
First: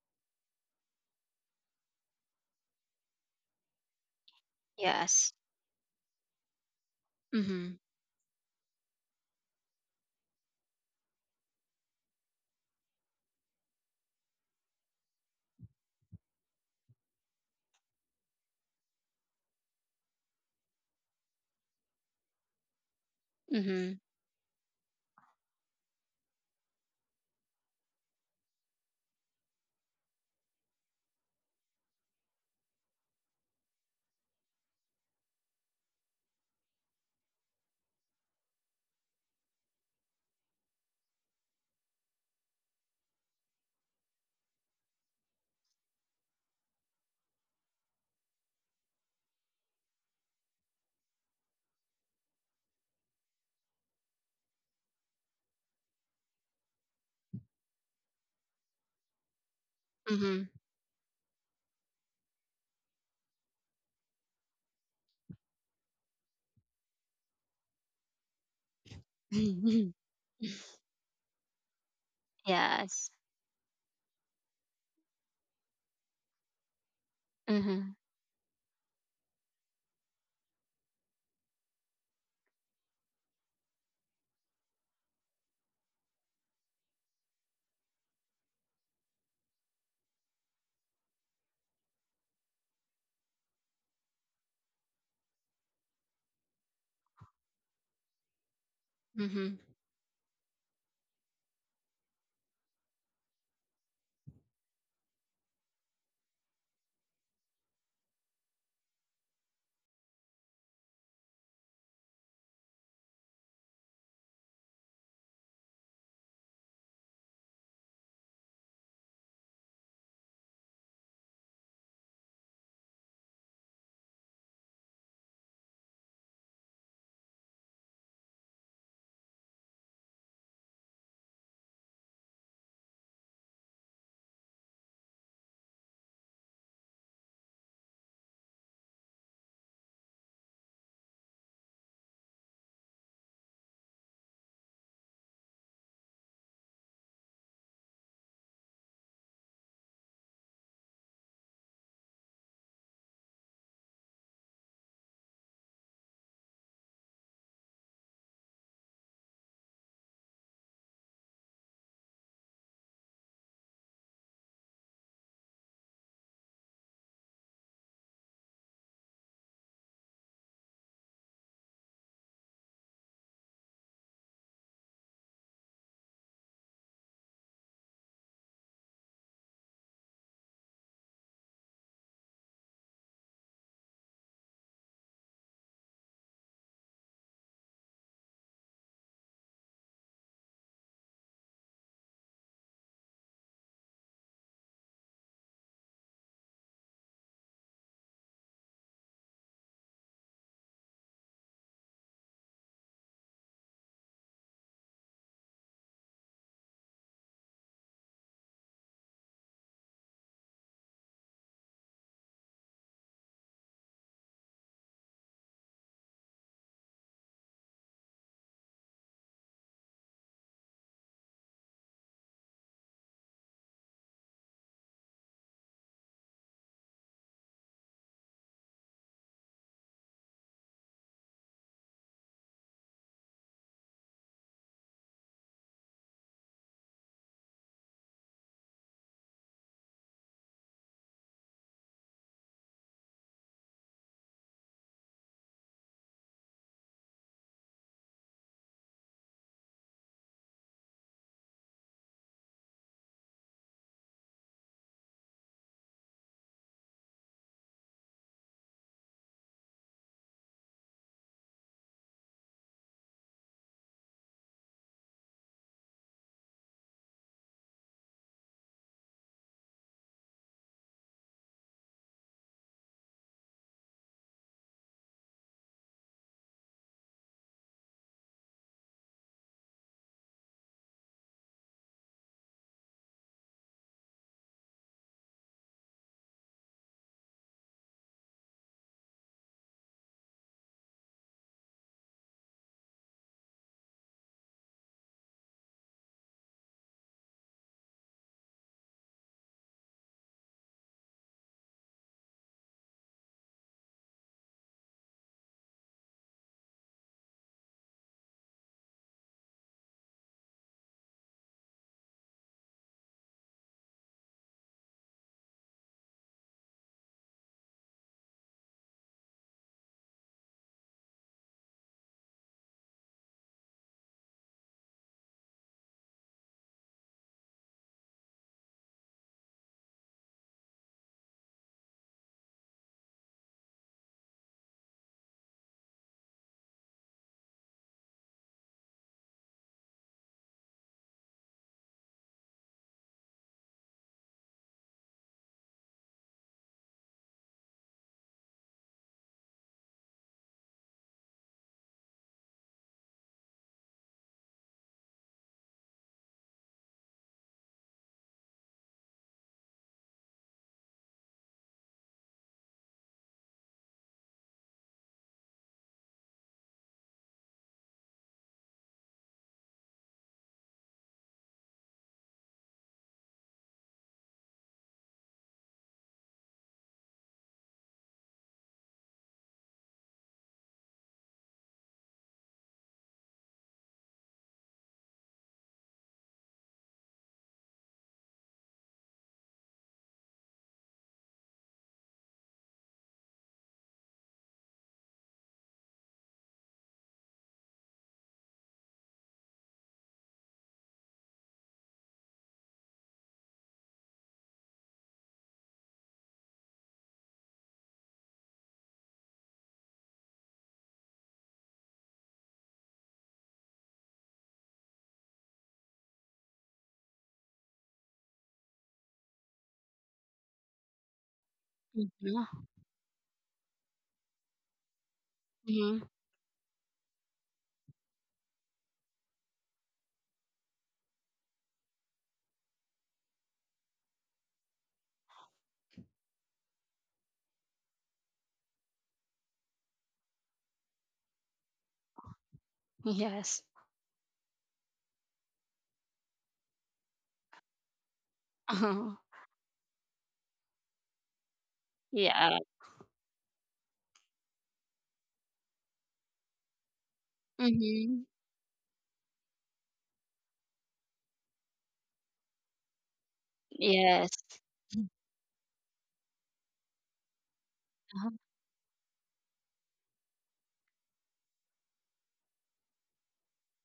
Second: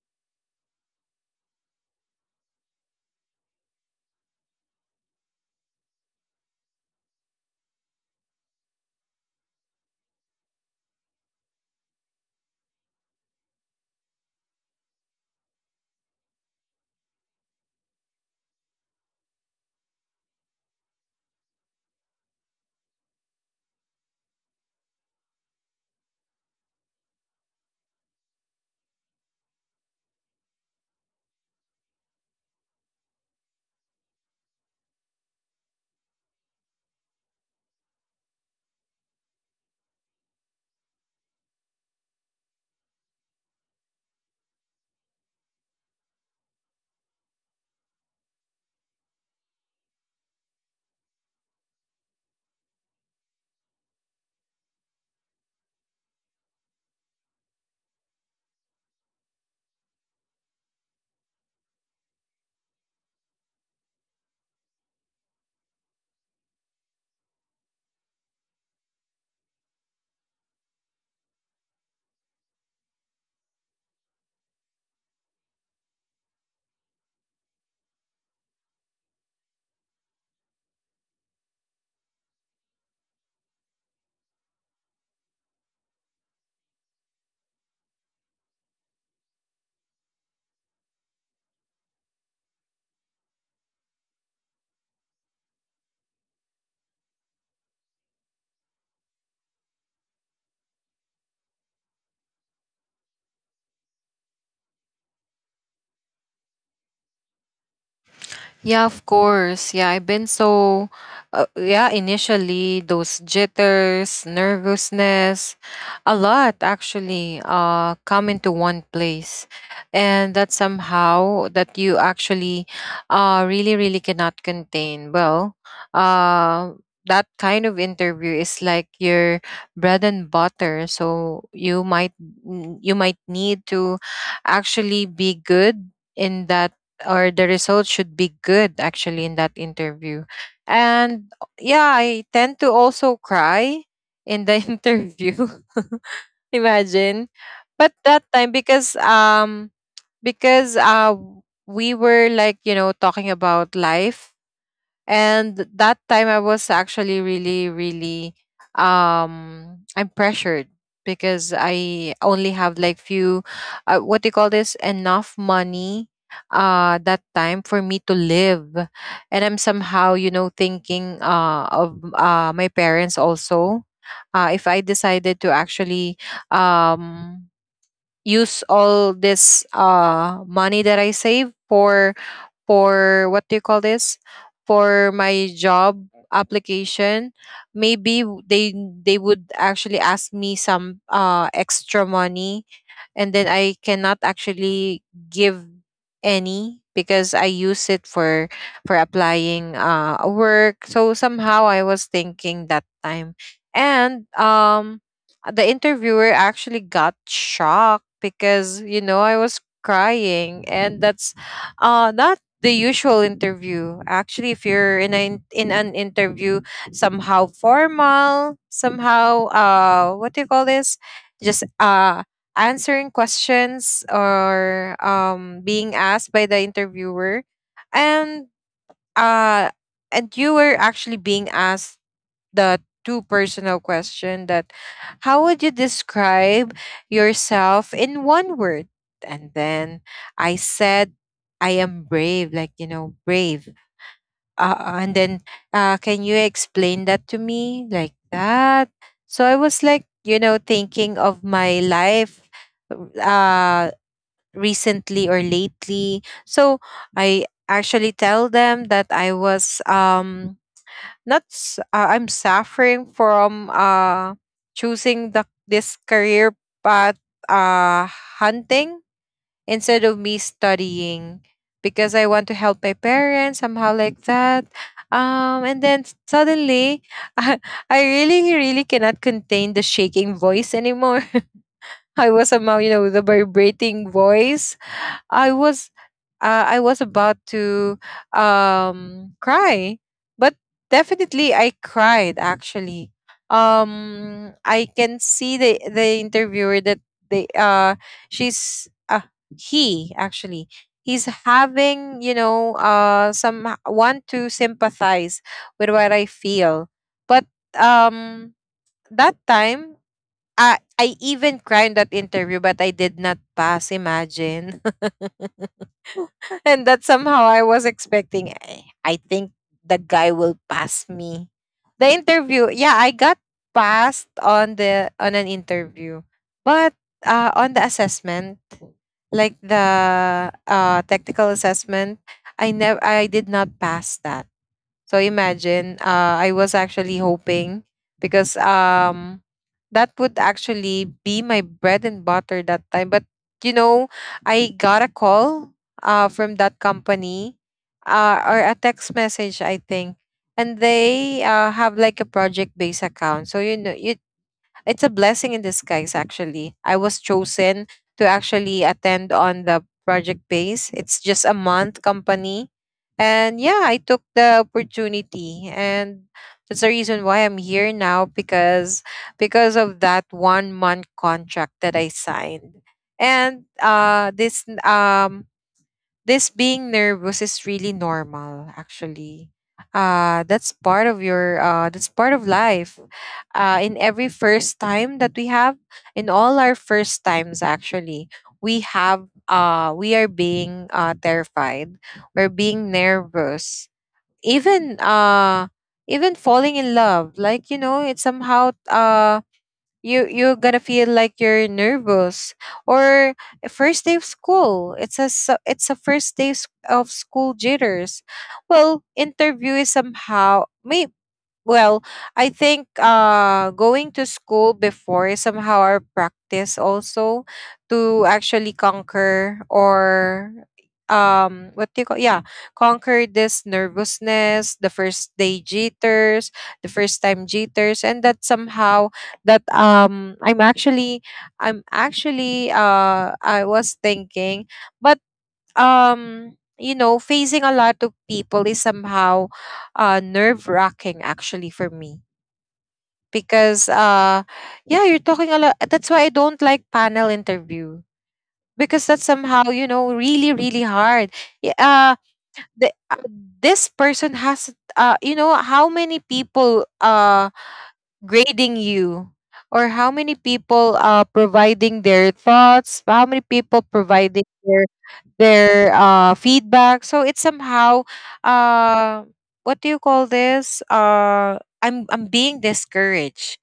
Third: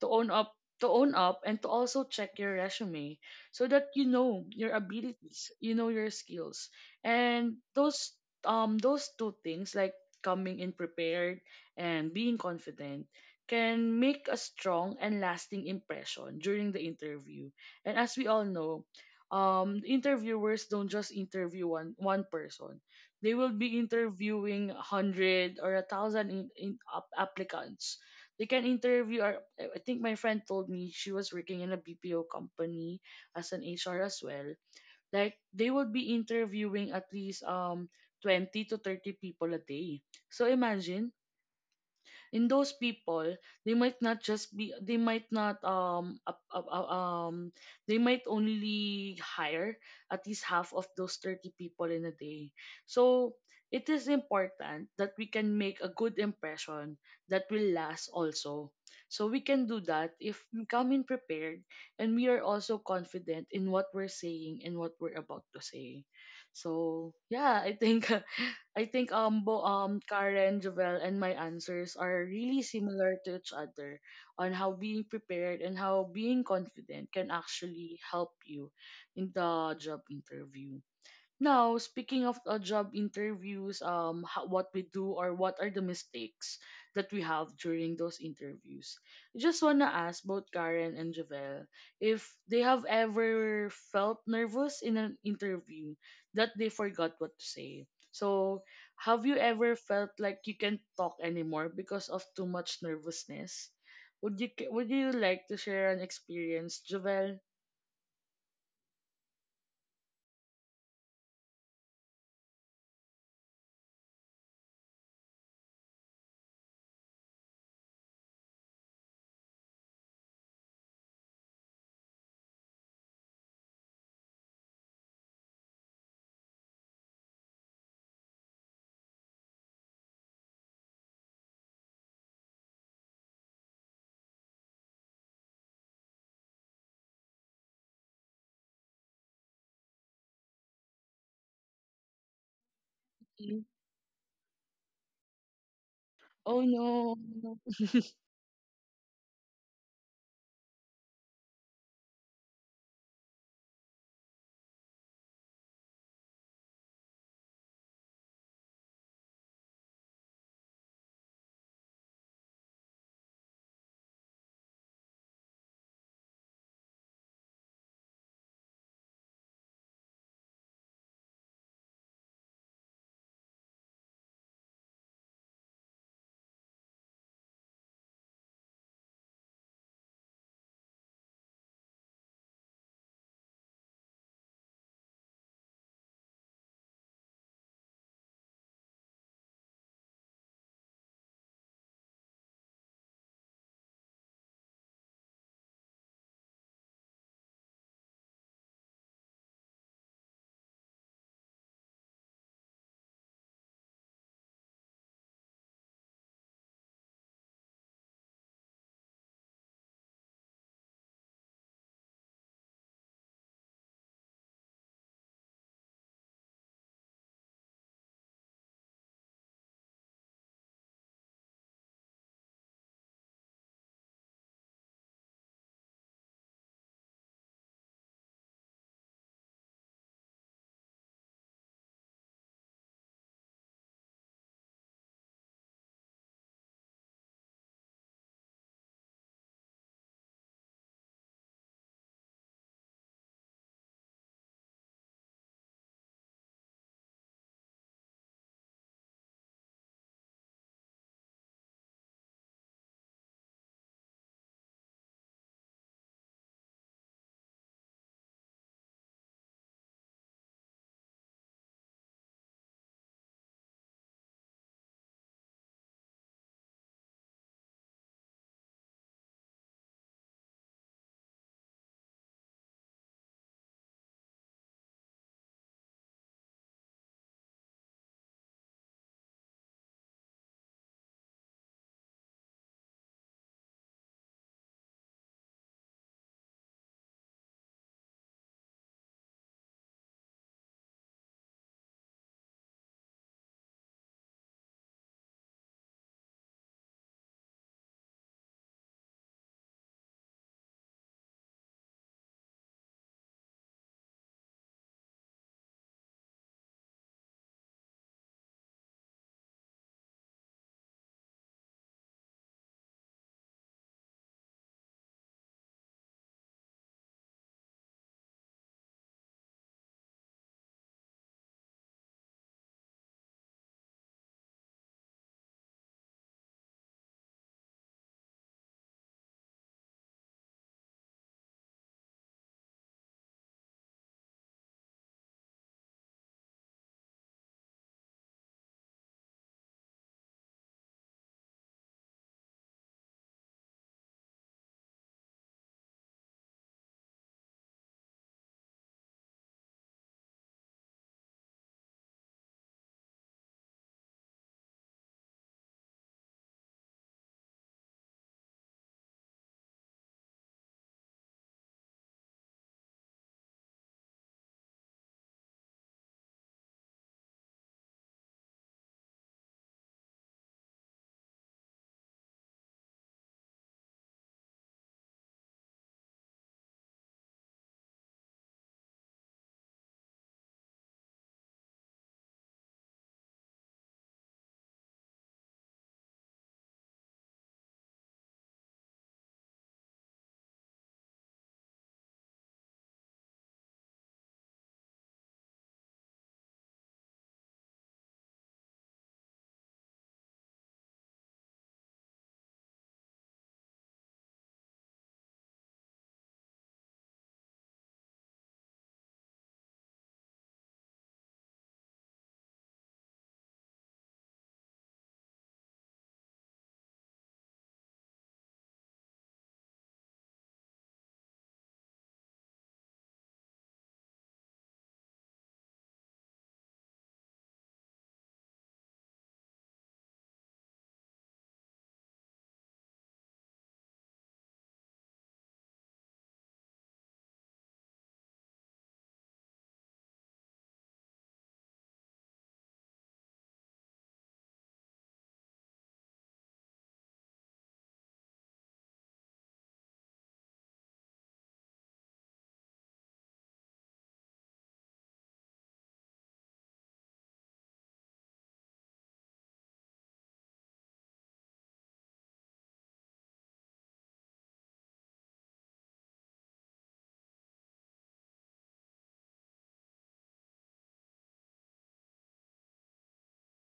to own up, to own up and to also check your resume, so that you know your Yes. abilities, you know your skills. And Mhm. those um those two things, like coming in prepared and being confident, can make a strong and lasting impression during the interview. And as we all know, um interviewers don't just interview one one person. They will be Mhm. interviewing one hundred or a one thousand in, in up- applicants they can interview. Or I I think my friend told me she was working in a B P O company as an H R as well. Like they would be interviewing at least um twenty to thirty people a day. So imagine, in those people, they might not just be they might not um up- up- up- um they might only hire at least half of those thirty people in a day. So it is important that we can make a good impression that will last also. So we can do that if Mhm. we come in prepared, and we are also confident in what we're saying and what we're about to say. So yeah, I think I think um, Bo, um Karen, Jovel, and my answers are really Yes. similar to each other on how being prepared and how being confident can actually Mhm. help you in the job interview. Now, speaking of uh, job interviews, um, ho- what we do, or what are the mistakes that we have during those interviews? I just wanna ask both Karen and Javel if they have ever felt nervous in an interview that they forgot what to say. So, have you Mhm. ever felt like you can't talk anymore because of too much nervousness? Would you ca- would you like to share an experience, Javel? Yeah, of course. Yeah, I've been so, uh, yeah, initially those jitters, nervousness, a lot actually uh, come into one place. And that somehow that you actually uh, really, really cannot contain. Well, uh, that kind of interview is like your bread and butter. So, you might, you might need to actually be good in that, or the results should be good actually in that interview. And yeah, I tend to also Mhm. cry in the interview. Oh Imagine. no. But that time, because um because uh we were, like, you know, talking about life. And that time I was actually, really really, um I'm pressured, because I only have like few, uh, what do you call this, enough money uh that time for me to live. And I'm somehow, you know, thinking uh of uh my parents also. Uh if I decided to actually um use all this uh money that I save for, for what do you call this, for my job application. Maybe w- they, they would actually ask me some uh extra money, and then I cannot actually give any, because I use it for, for applying uh work. So somehow I was thinking that time. And um the interviewer actually got shocked, because, you know, I was crying, and that's uh not the usual interview. Actually, if you're in an in an interview, somehow formal, somehow, uh, what do you call this? Just uh, answering questions, or um being asked by the interviewer. And, uh, and you were actually being asked the two personal question, that how would you describe yourself in one word? And then I said, I am brave, like, you know, brave. Uh, and then, uh, can you explain that to me, like that? So I was, like, you know, thinking of my life, uh, recently or lately. So I actually tell them that I was um, not s- uh, I'm suffering from uh choosing the this career path, uh hunting, instead of me studying, because I want to help my parents somehow, like that. Um and then, s- suddenly, I I really really cannot contain the shaking voice anymore. I was somehow, you know, the vibrating voice. I was uh, I was about to um cry, but definitely I cried actually. Um, I can see the the interviewer, that they uh she's uh he actually he's having, you know, uh some, want to sympathize with what I feel. But um that time, I, I even cried in that interview, but I did not pass. Imagine. And that somehow I was expecting. I, I think the guy will pass me. The interview, yeah, I got passed on the on an interview, but uh, on the assessment, like the, uh, technical assessment, I never, I did not pass that. So imagine, uh, I was actually hoping, because um that would actually be my bread and butter that time. But, you know, I got a call, uh, from that company, uh, or a text message, I think. And they uh, have like a project based account. So, you know, you it's a blessing in disguise, actually. I was chosen to actually attend on the project base. It's just a month company. And yeah, I took the opportunity, and that's the reason why I'm here now, because because of that one month contract that I signed. And uh this, um this being nervous is really normal, actually. Uh that's part of your, uh that's part of life, uh in every first time that we have, in all our first times actually. We have uh we are being uh terrified. We're being nervous. Even uh even falling in love, like, you know, it's somehow, uh you you're gonna feel like you're nervous. Or a first day of school. It's a s- it's a first day s- of school jitters. Well, interview is somehow, may well, I think, uh going to school before somehow our practice also, to actually conquer, or um what do you call yeah Mhm. conquer this nervousness, the first day Mhm. jitters, the first time jitters. And that somehow that, um i'm actually i'm actually uh I was thinking. But um you know, facing a lot of people is somehow uh nerve wracking, actually, for me, Yes. because, uh yeah, you're talking a lot. That's why I don't like panel interview, because Oh, that's somehow, you know, really really hard. Y- uh yeah. the, uh, this person has, uh you know, how many people uh Mhm. grading you, or how many people are providing their thoughts, how many people Yes. providing their their uh, feedback. So it's somehow, Uh-huh. uh, what do you call this, uh, i'm i'm being discouraged,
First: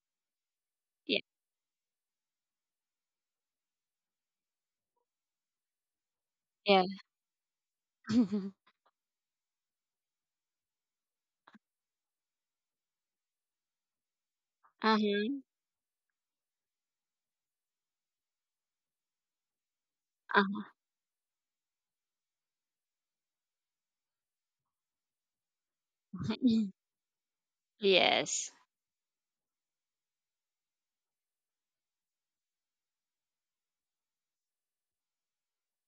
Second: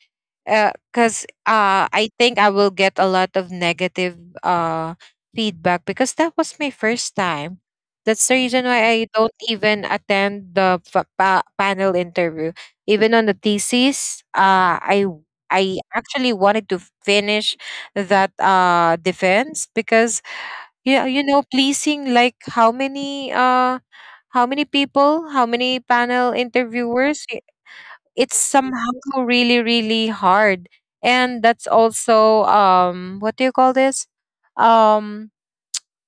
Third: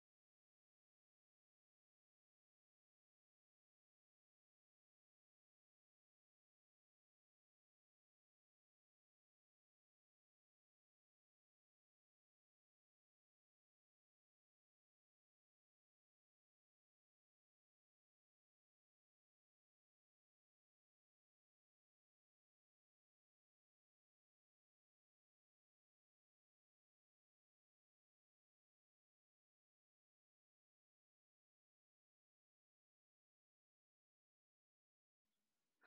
Yeah. because, uh, uh, I think I will get a lot of negative, uh, feedback, because that was my Yeah. first time. That's the reason why I don't even attend the fa- pa- panel interview, even on the thesis. uh uh I I actually wanted to finish that uh defense, because Uh-huh. Uh-huh. yeah, you know, pleasing like, how many, uh how many people, how many panel interviewers, i- it's Yes. somehow really really hard. And that's also, um what do you call this, um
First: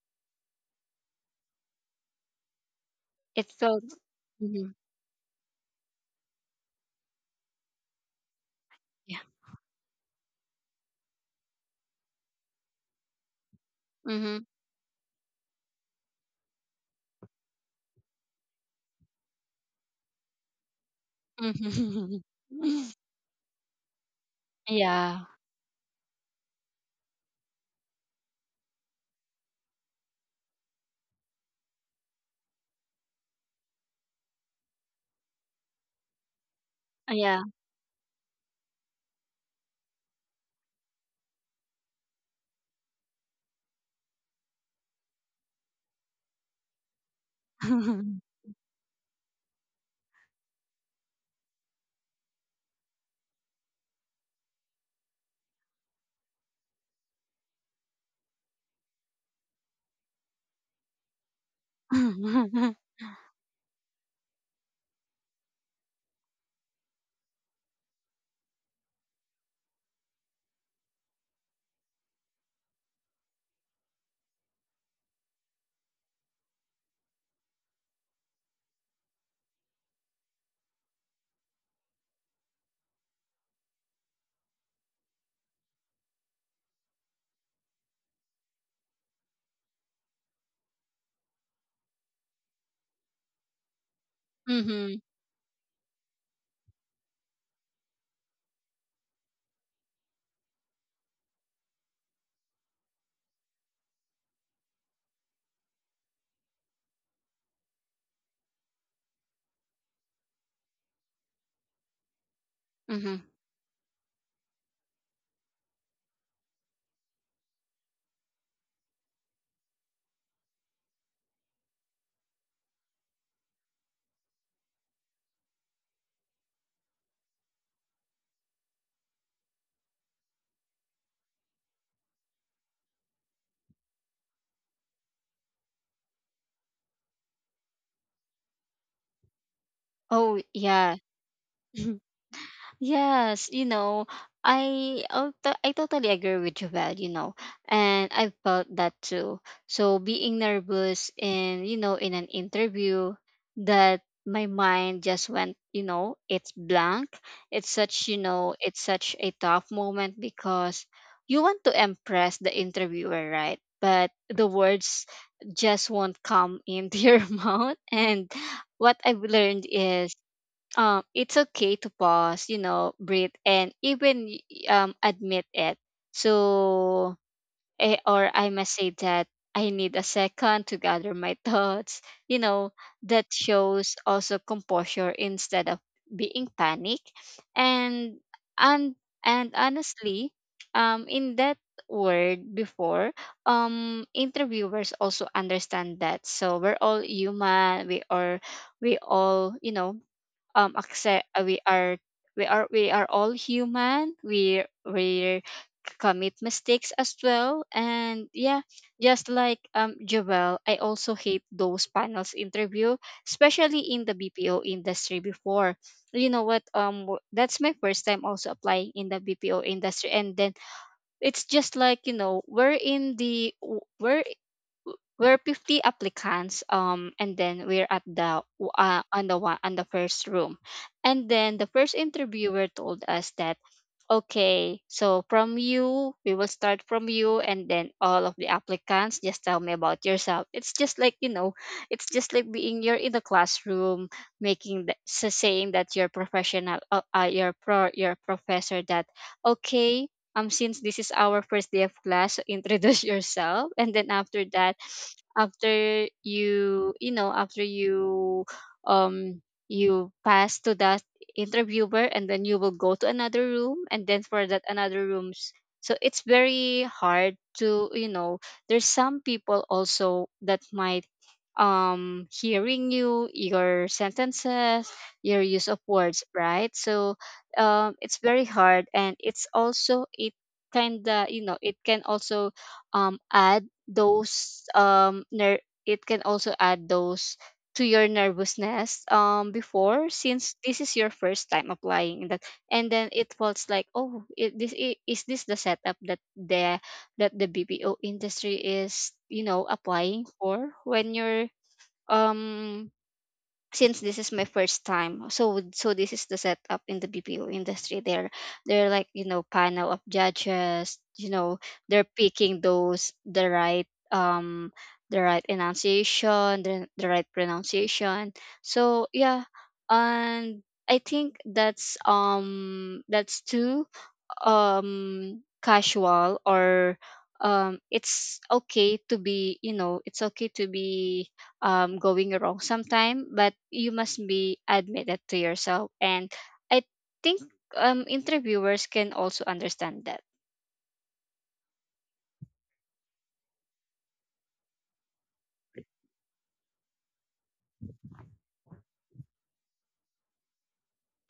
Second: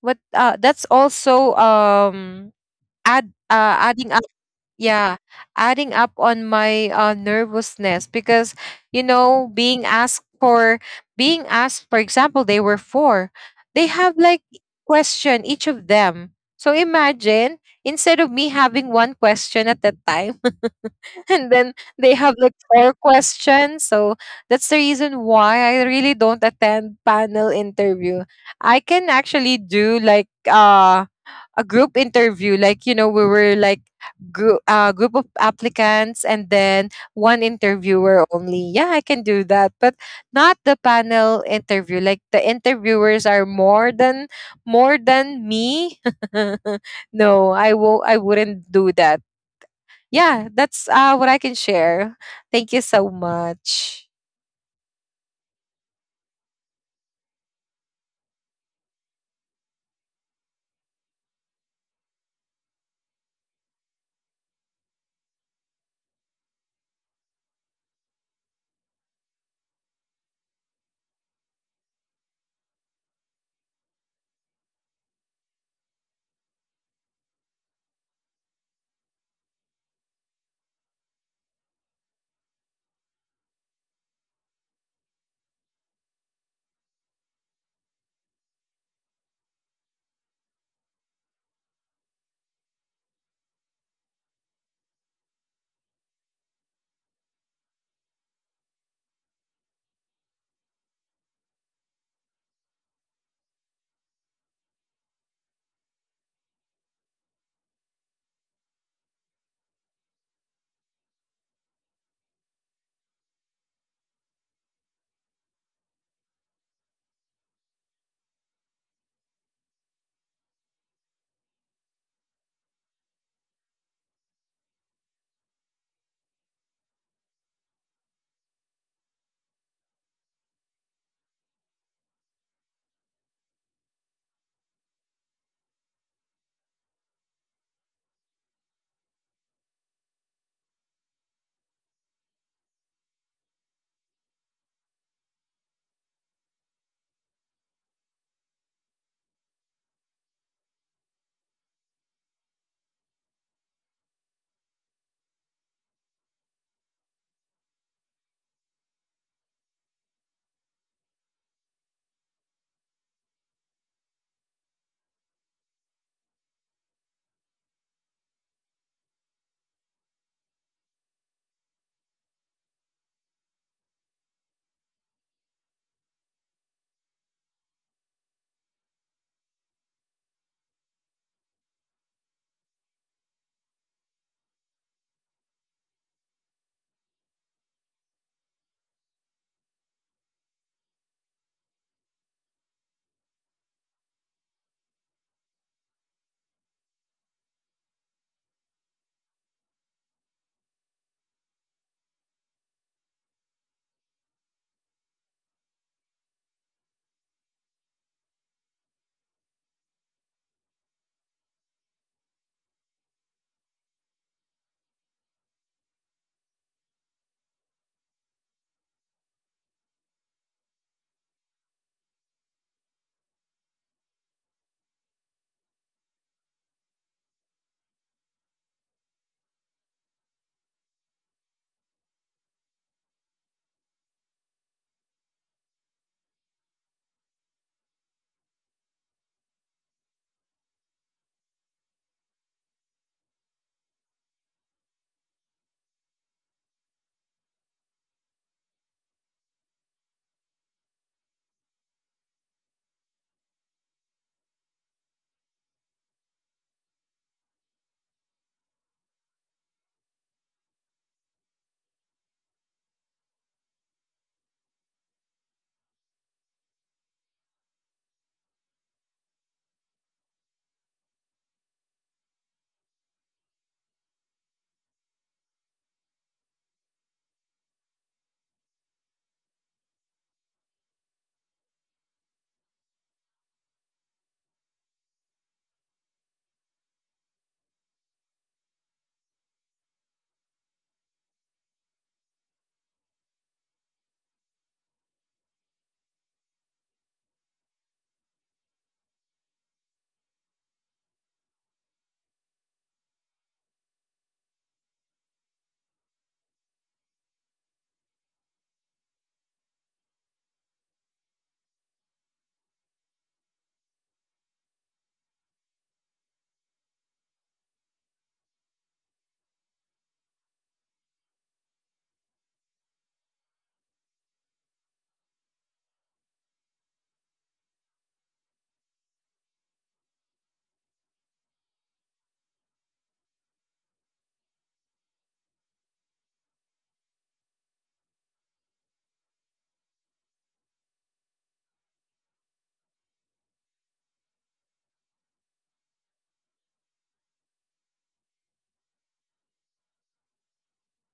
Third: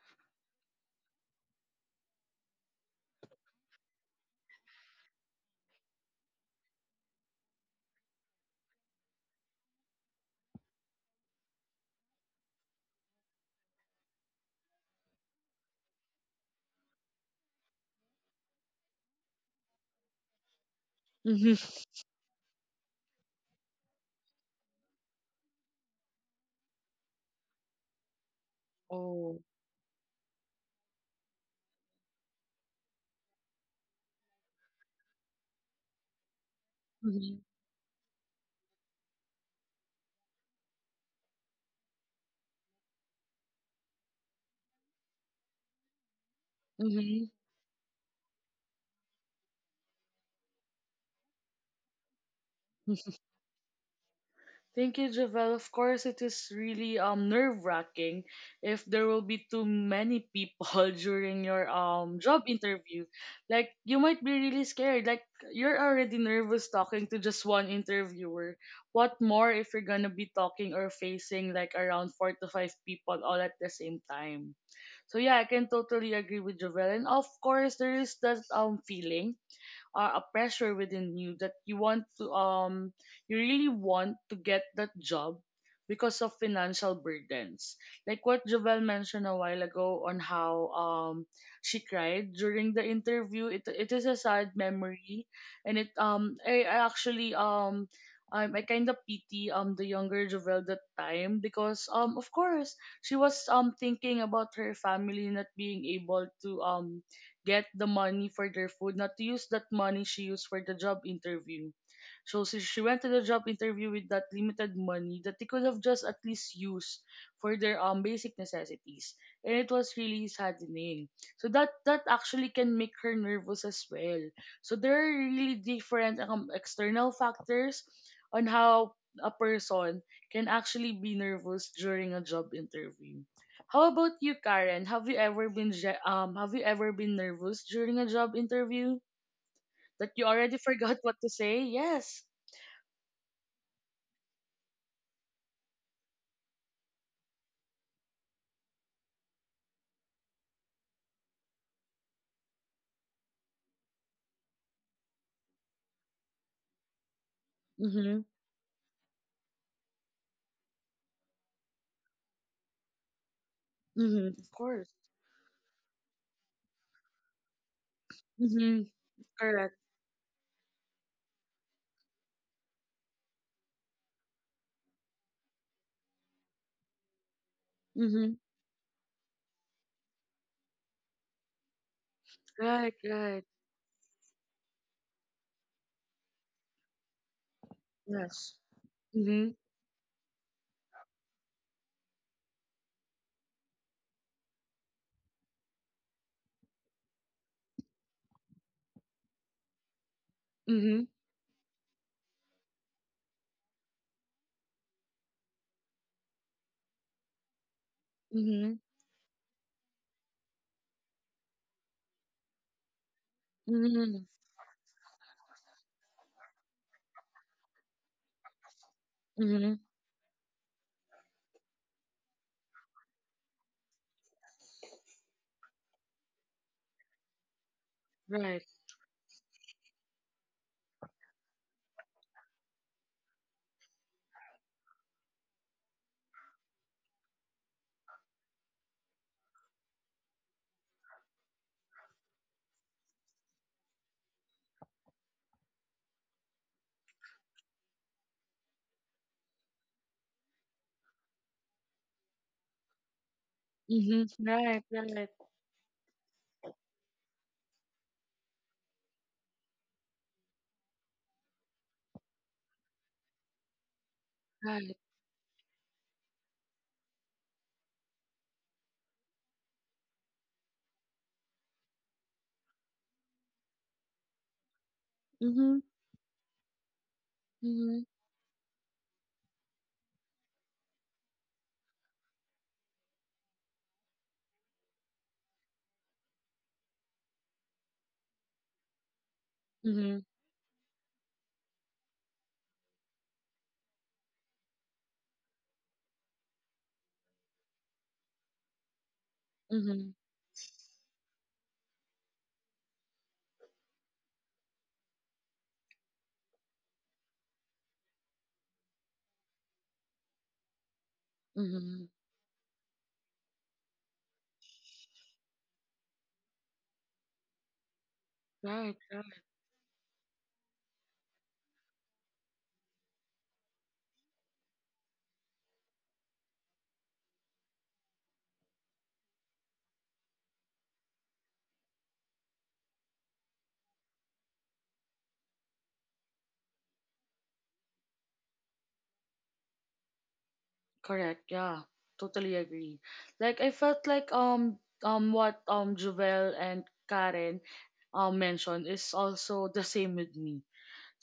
what uh that's also um add It uh felt. adding up. Mhm. Yeah, adding up on my, uh, nervousness, because, you Yeah. know, being asked for being asked, for example, they were four, they have like Mhm. question each of them, so imagine, instead of me having one question at that time. And then Mhm. they have like four questions. So that's the Yeah. reason why I really don't attend panel interview. I can Oh. actually do like, uh a group interview. Like, you know, we were like, group uh, group of applicants, and then Mhm. Yeah. one interviewer only. Yeah, I can do that. But not the panel interview, like the interviewers are more than, more than me. Mhm. No, i won't I wouldn't do that. Yeah, that's, uh, what I can share. Thank you so much. Thank you, Javel. Of course, it is really um nerve wracking if there will be too many people during your um job interview. Like you might be really scared. Like you're already nervous talking to just one interviewer. What more if you're gonna be talking or facing like around four to five people all at the same time? So yeah, I can totally agree with Javel. And of course, there is that um feeling uh, a pressure within you that you want to um you really want to get that job because of financial burdens, like what Javel mentioned a while ago on how um she cried during the interview. It it is a sad Mhm. memory, and it um I, I actually um um, I kind of pity um the younger Javel that time, because um of course she was um thinking about her family not being able to um get the money for their food, not to use that money she used for the job interview. So she, she went to the Mhm. job interview with that limited money that they could have just at least used for their um basic necessities. And it was really saddening. So that that actually can make her nervous as well. So there are really different um, external factors on how a person can actually be nervous during a job interview. How about you, Karen? Have you ever been je- um have you ever been nervous during a job interview that you Oh, already forgot yeah. what to say? Yes. Yes, you know, I oh, to- I totally agree with you, Val, you know, and I felt that too. So being nervous in, you know, in an interview, that my mind just went, you know, it's blank. It's such, you Mhm. know, it's such a tough moment because you want to impress the interviewer, right? But Mhm. the Of course. words just won't come into your mouth. And Mhm. what I've learned Correct. is um, it's okay to pause, you know, breathe, and even y- um, admit it. So, eh, or Mhm. I must say that I need a second to gather my thoughts. You know, Right. that Right. shows also composure instead of being panic, and Yes. and and Mhm. honestly, um, in that word before um interviewers also understand that. So we're all human, we are, we all, you know, um Mhm. accept uh, we are we are we are all human. We we commit mistakes as well. And yeah, Mhm. just like um Joel, I also hate those panels interview, especially in the Mhm. B P O industry before. You know what, um w- that's my first time also applying in the B P O Mhm. industry, and then it's just like, you know, we're in the w- we're we're fifty applicants, um, and then we're at the Right. uh, on the one on the first room. And then the first interviewer told us that, "Okay, so from you, we will start from you and then all of the applicants. Just tell me about yourself." It's just like, you know, it's just like being you're in the classroom, making the so saying that you're professional, uh, uh, your pro, your professor that, okay, um, since this is our first day of class, so introduce yourself. And then Mhm. after that, Right. Right. after you, you know, after you, um, you pass to that interviewer, and then you will go to another room, and then for that Right. another rooms. So it's very hard to, you know, there's some people also that might um hearing you your sentences, your use Mhm. of words, right? So um Mhm. it's very hard, and it's also, it kind of, you know, it can also um add those, um ner- it can also add those to your nervousness um before, Mhm. since this is your first time applying that. And then it was like, oh, it, this i- is this the setup that the that the B P O industry is, you know, Mhm. applying for when you're um since this is my first time, so would-, so this is the setup in the BPO industry. They're they're like, you know, panel of judges, you know, they're Mhm. picking those the right um the right enunciation, the, the right pronunciation. Right. So yeah. And I think that's um that's two um casual or um it's okay to be, you know, it's okay to be um going wrong sometime, but you must be admitted to yourself. And I think um interviewers can also understand that. Correct. Yeah. Totally agree. Like I felt like um um what um Jovel and Karen um mentioned is also the same with me.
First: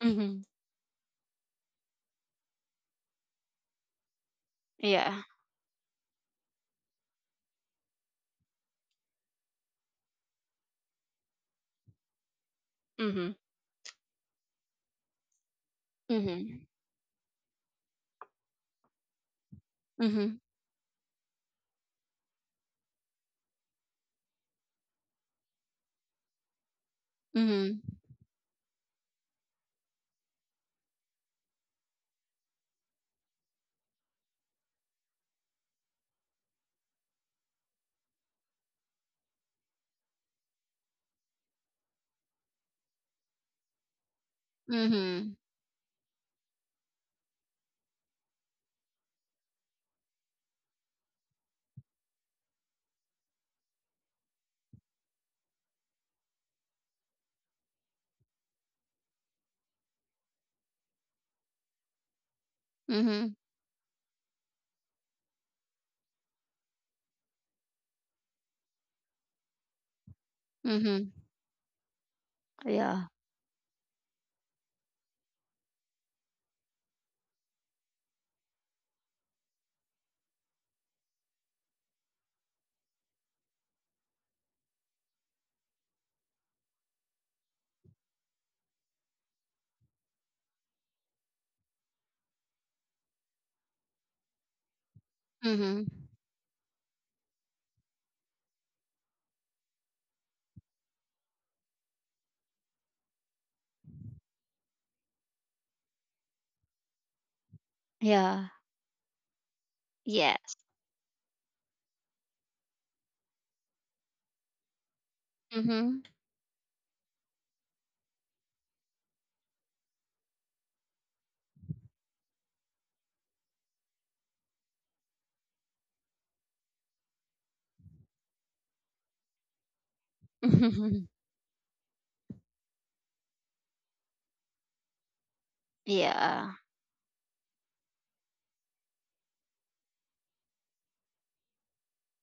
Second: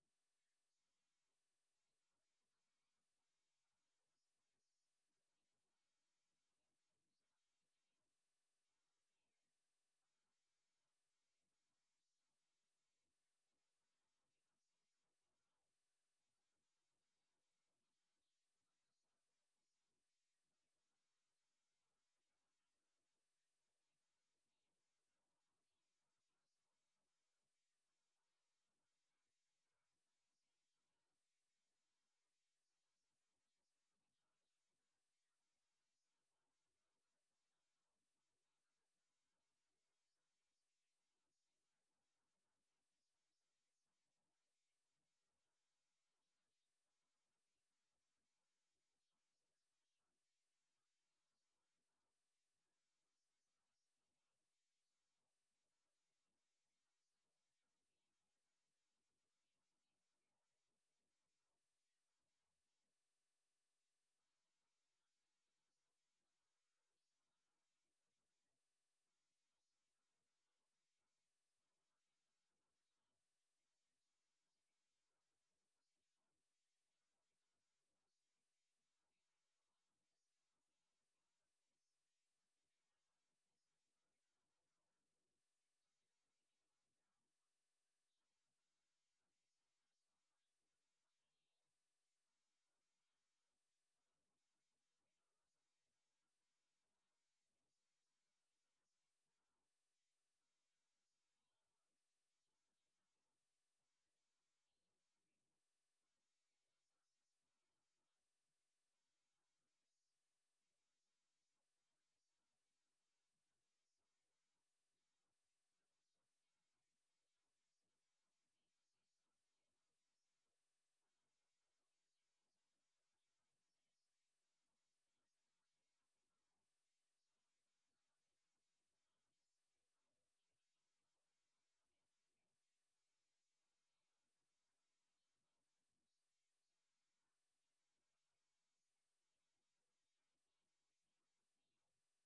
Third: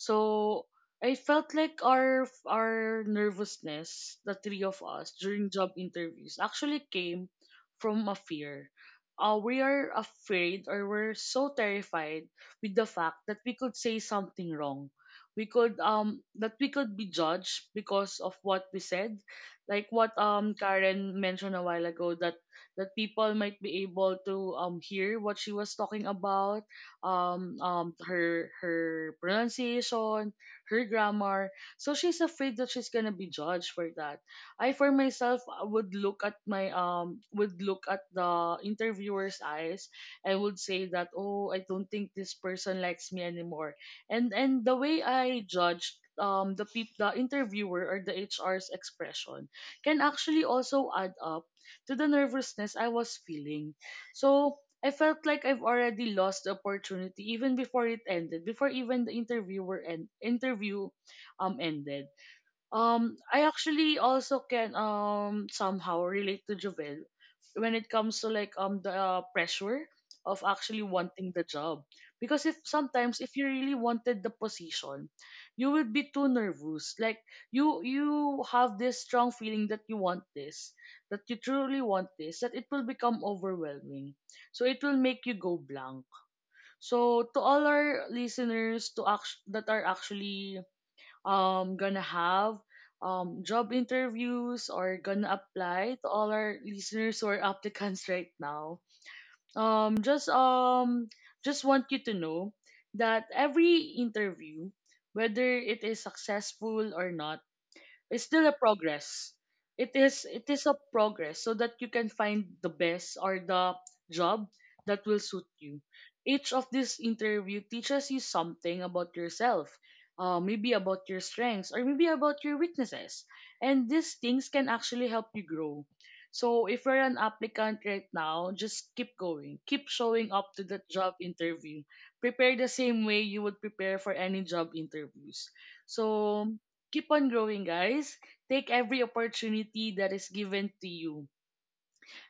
Mm-hmm. I felt like our our nervousness, the three of us Yeah. during job interviews, actually came from a fear. Uh, we are afraid, or we're so terrified with the fact Mm-hmm. that we could say something wrong. We could um that Mm-hmm. we could be judged because of what we said. Like what Mm-hmm. um Karen mentioned a while ago, that that people might be able to um hear what she was talking about, um, Mm-hmm. um, her her pronunciation, her grammar. So she's afraid that she's gonna be judged for that. I, for myself, uh, would look at my um would look at the interviewer's eyes and would say that oh, I don't think this person likes me anymore. And and the way I Mm-hmm. judged um the peop- the interviewer or the H R's expression can actually also add up to the nervousness I was feeling. So I felt like I've already lost the opportunity even before it ended, before even the interviewer and interview um ended. Um, I Mm-hmm. actually also can um somehow relate to Jovel when it comes to like um the uh, pressure of actually Mm-hmm. wanting the job, because if Yeah. sometimes if you really wanted the position, you would be too nervous. Like you you have this strong feeling that you want this, that you truly want this, that it will become overwhelming, so it will make you go blank. So to all our listeners, to act- that are actually um gonna have um job interviews or gonna apply, Mm-hmm. to all our listeners or applicants right now, um just um just want you to know that every interview, whether it is successful or not, it's still a Yeah. progress. It is it is Yes. a progress, so that you can find the best or the job that will suit you. Mm-hmm. Each of this interview teaches you something about yourself, uh, maybe about your strengths or maybe about your weaknesses, and these things can actually help you grow. So if you're an applicant right now, just keep going, keep showing up to that job Mm-hmm. interview. Prepare the same way you would prepare for any job interviews. So Yeah. keep on growing, guys. Take every opportunity that is given to you.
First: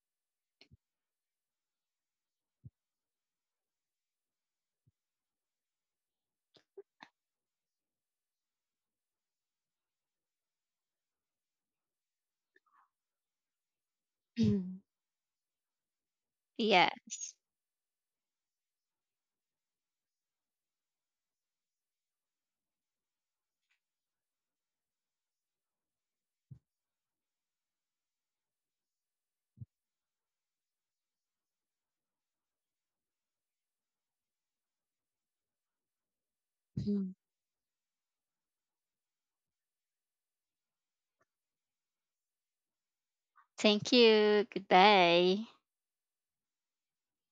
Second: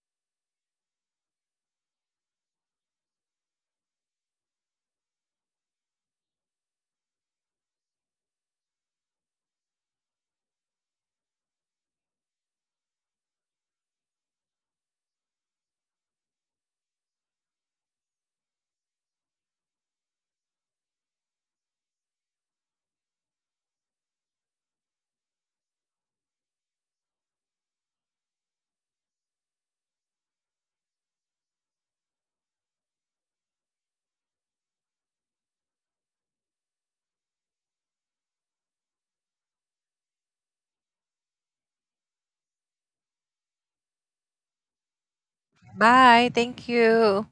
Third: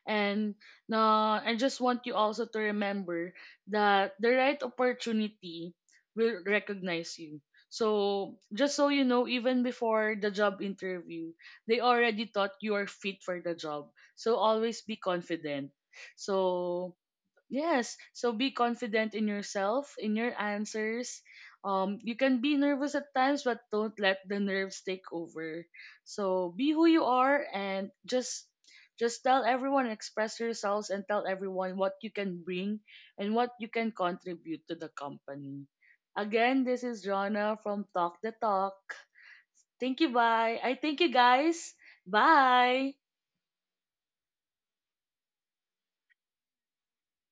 And uh, I just want you also to remember that the right opportunity will recognize you. So, just so you know, even before the job interview, they already thought you are fit for the job. So, Mm-hmm. always be confident. So, Yes. yes. So be confident in yourself, in your answers. Um, you can be nervous at times, but don't let the nerves take over. So be who you are, and just just tell everyone, express yourselves and tell everyone what you can bring and what you can contribute to the company. Again, this is Mm-hmm. Jonna from Talk the Talk. Thank you, bye. I thank you guys. Bye. Thank you. Goodbye. Bye, thank you.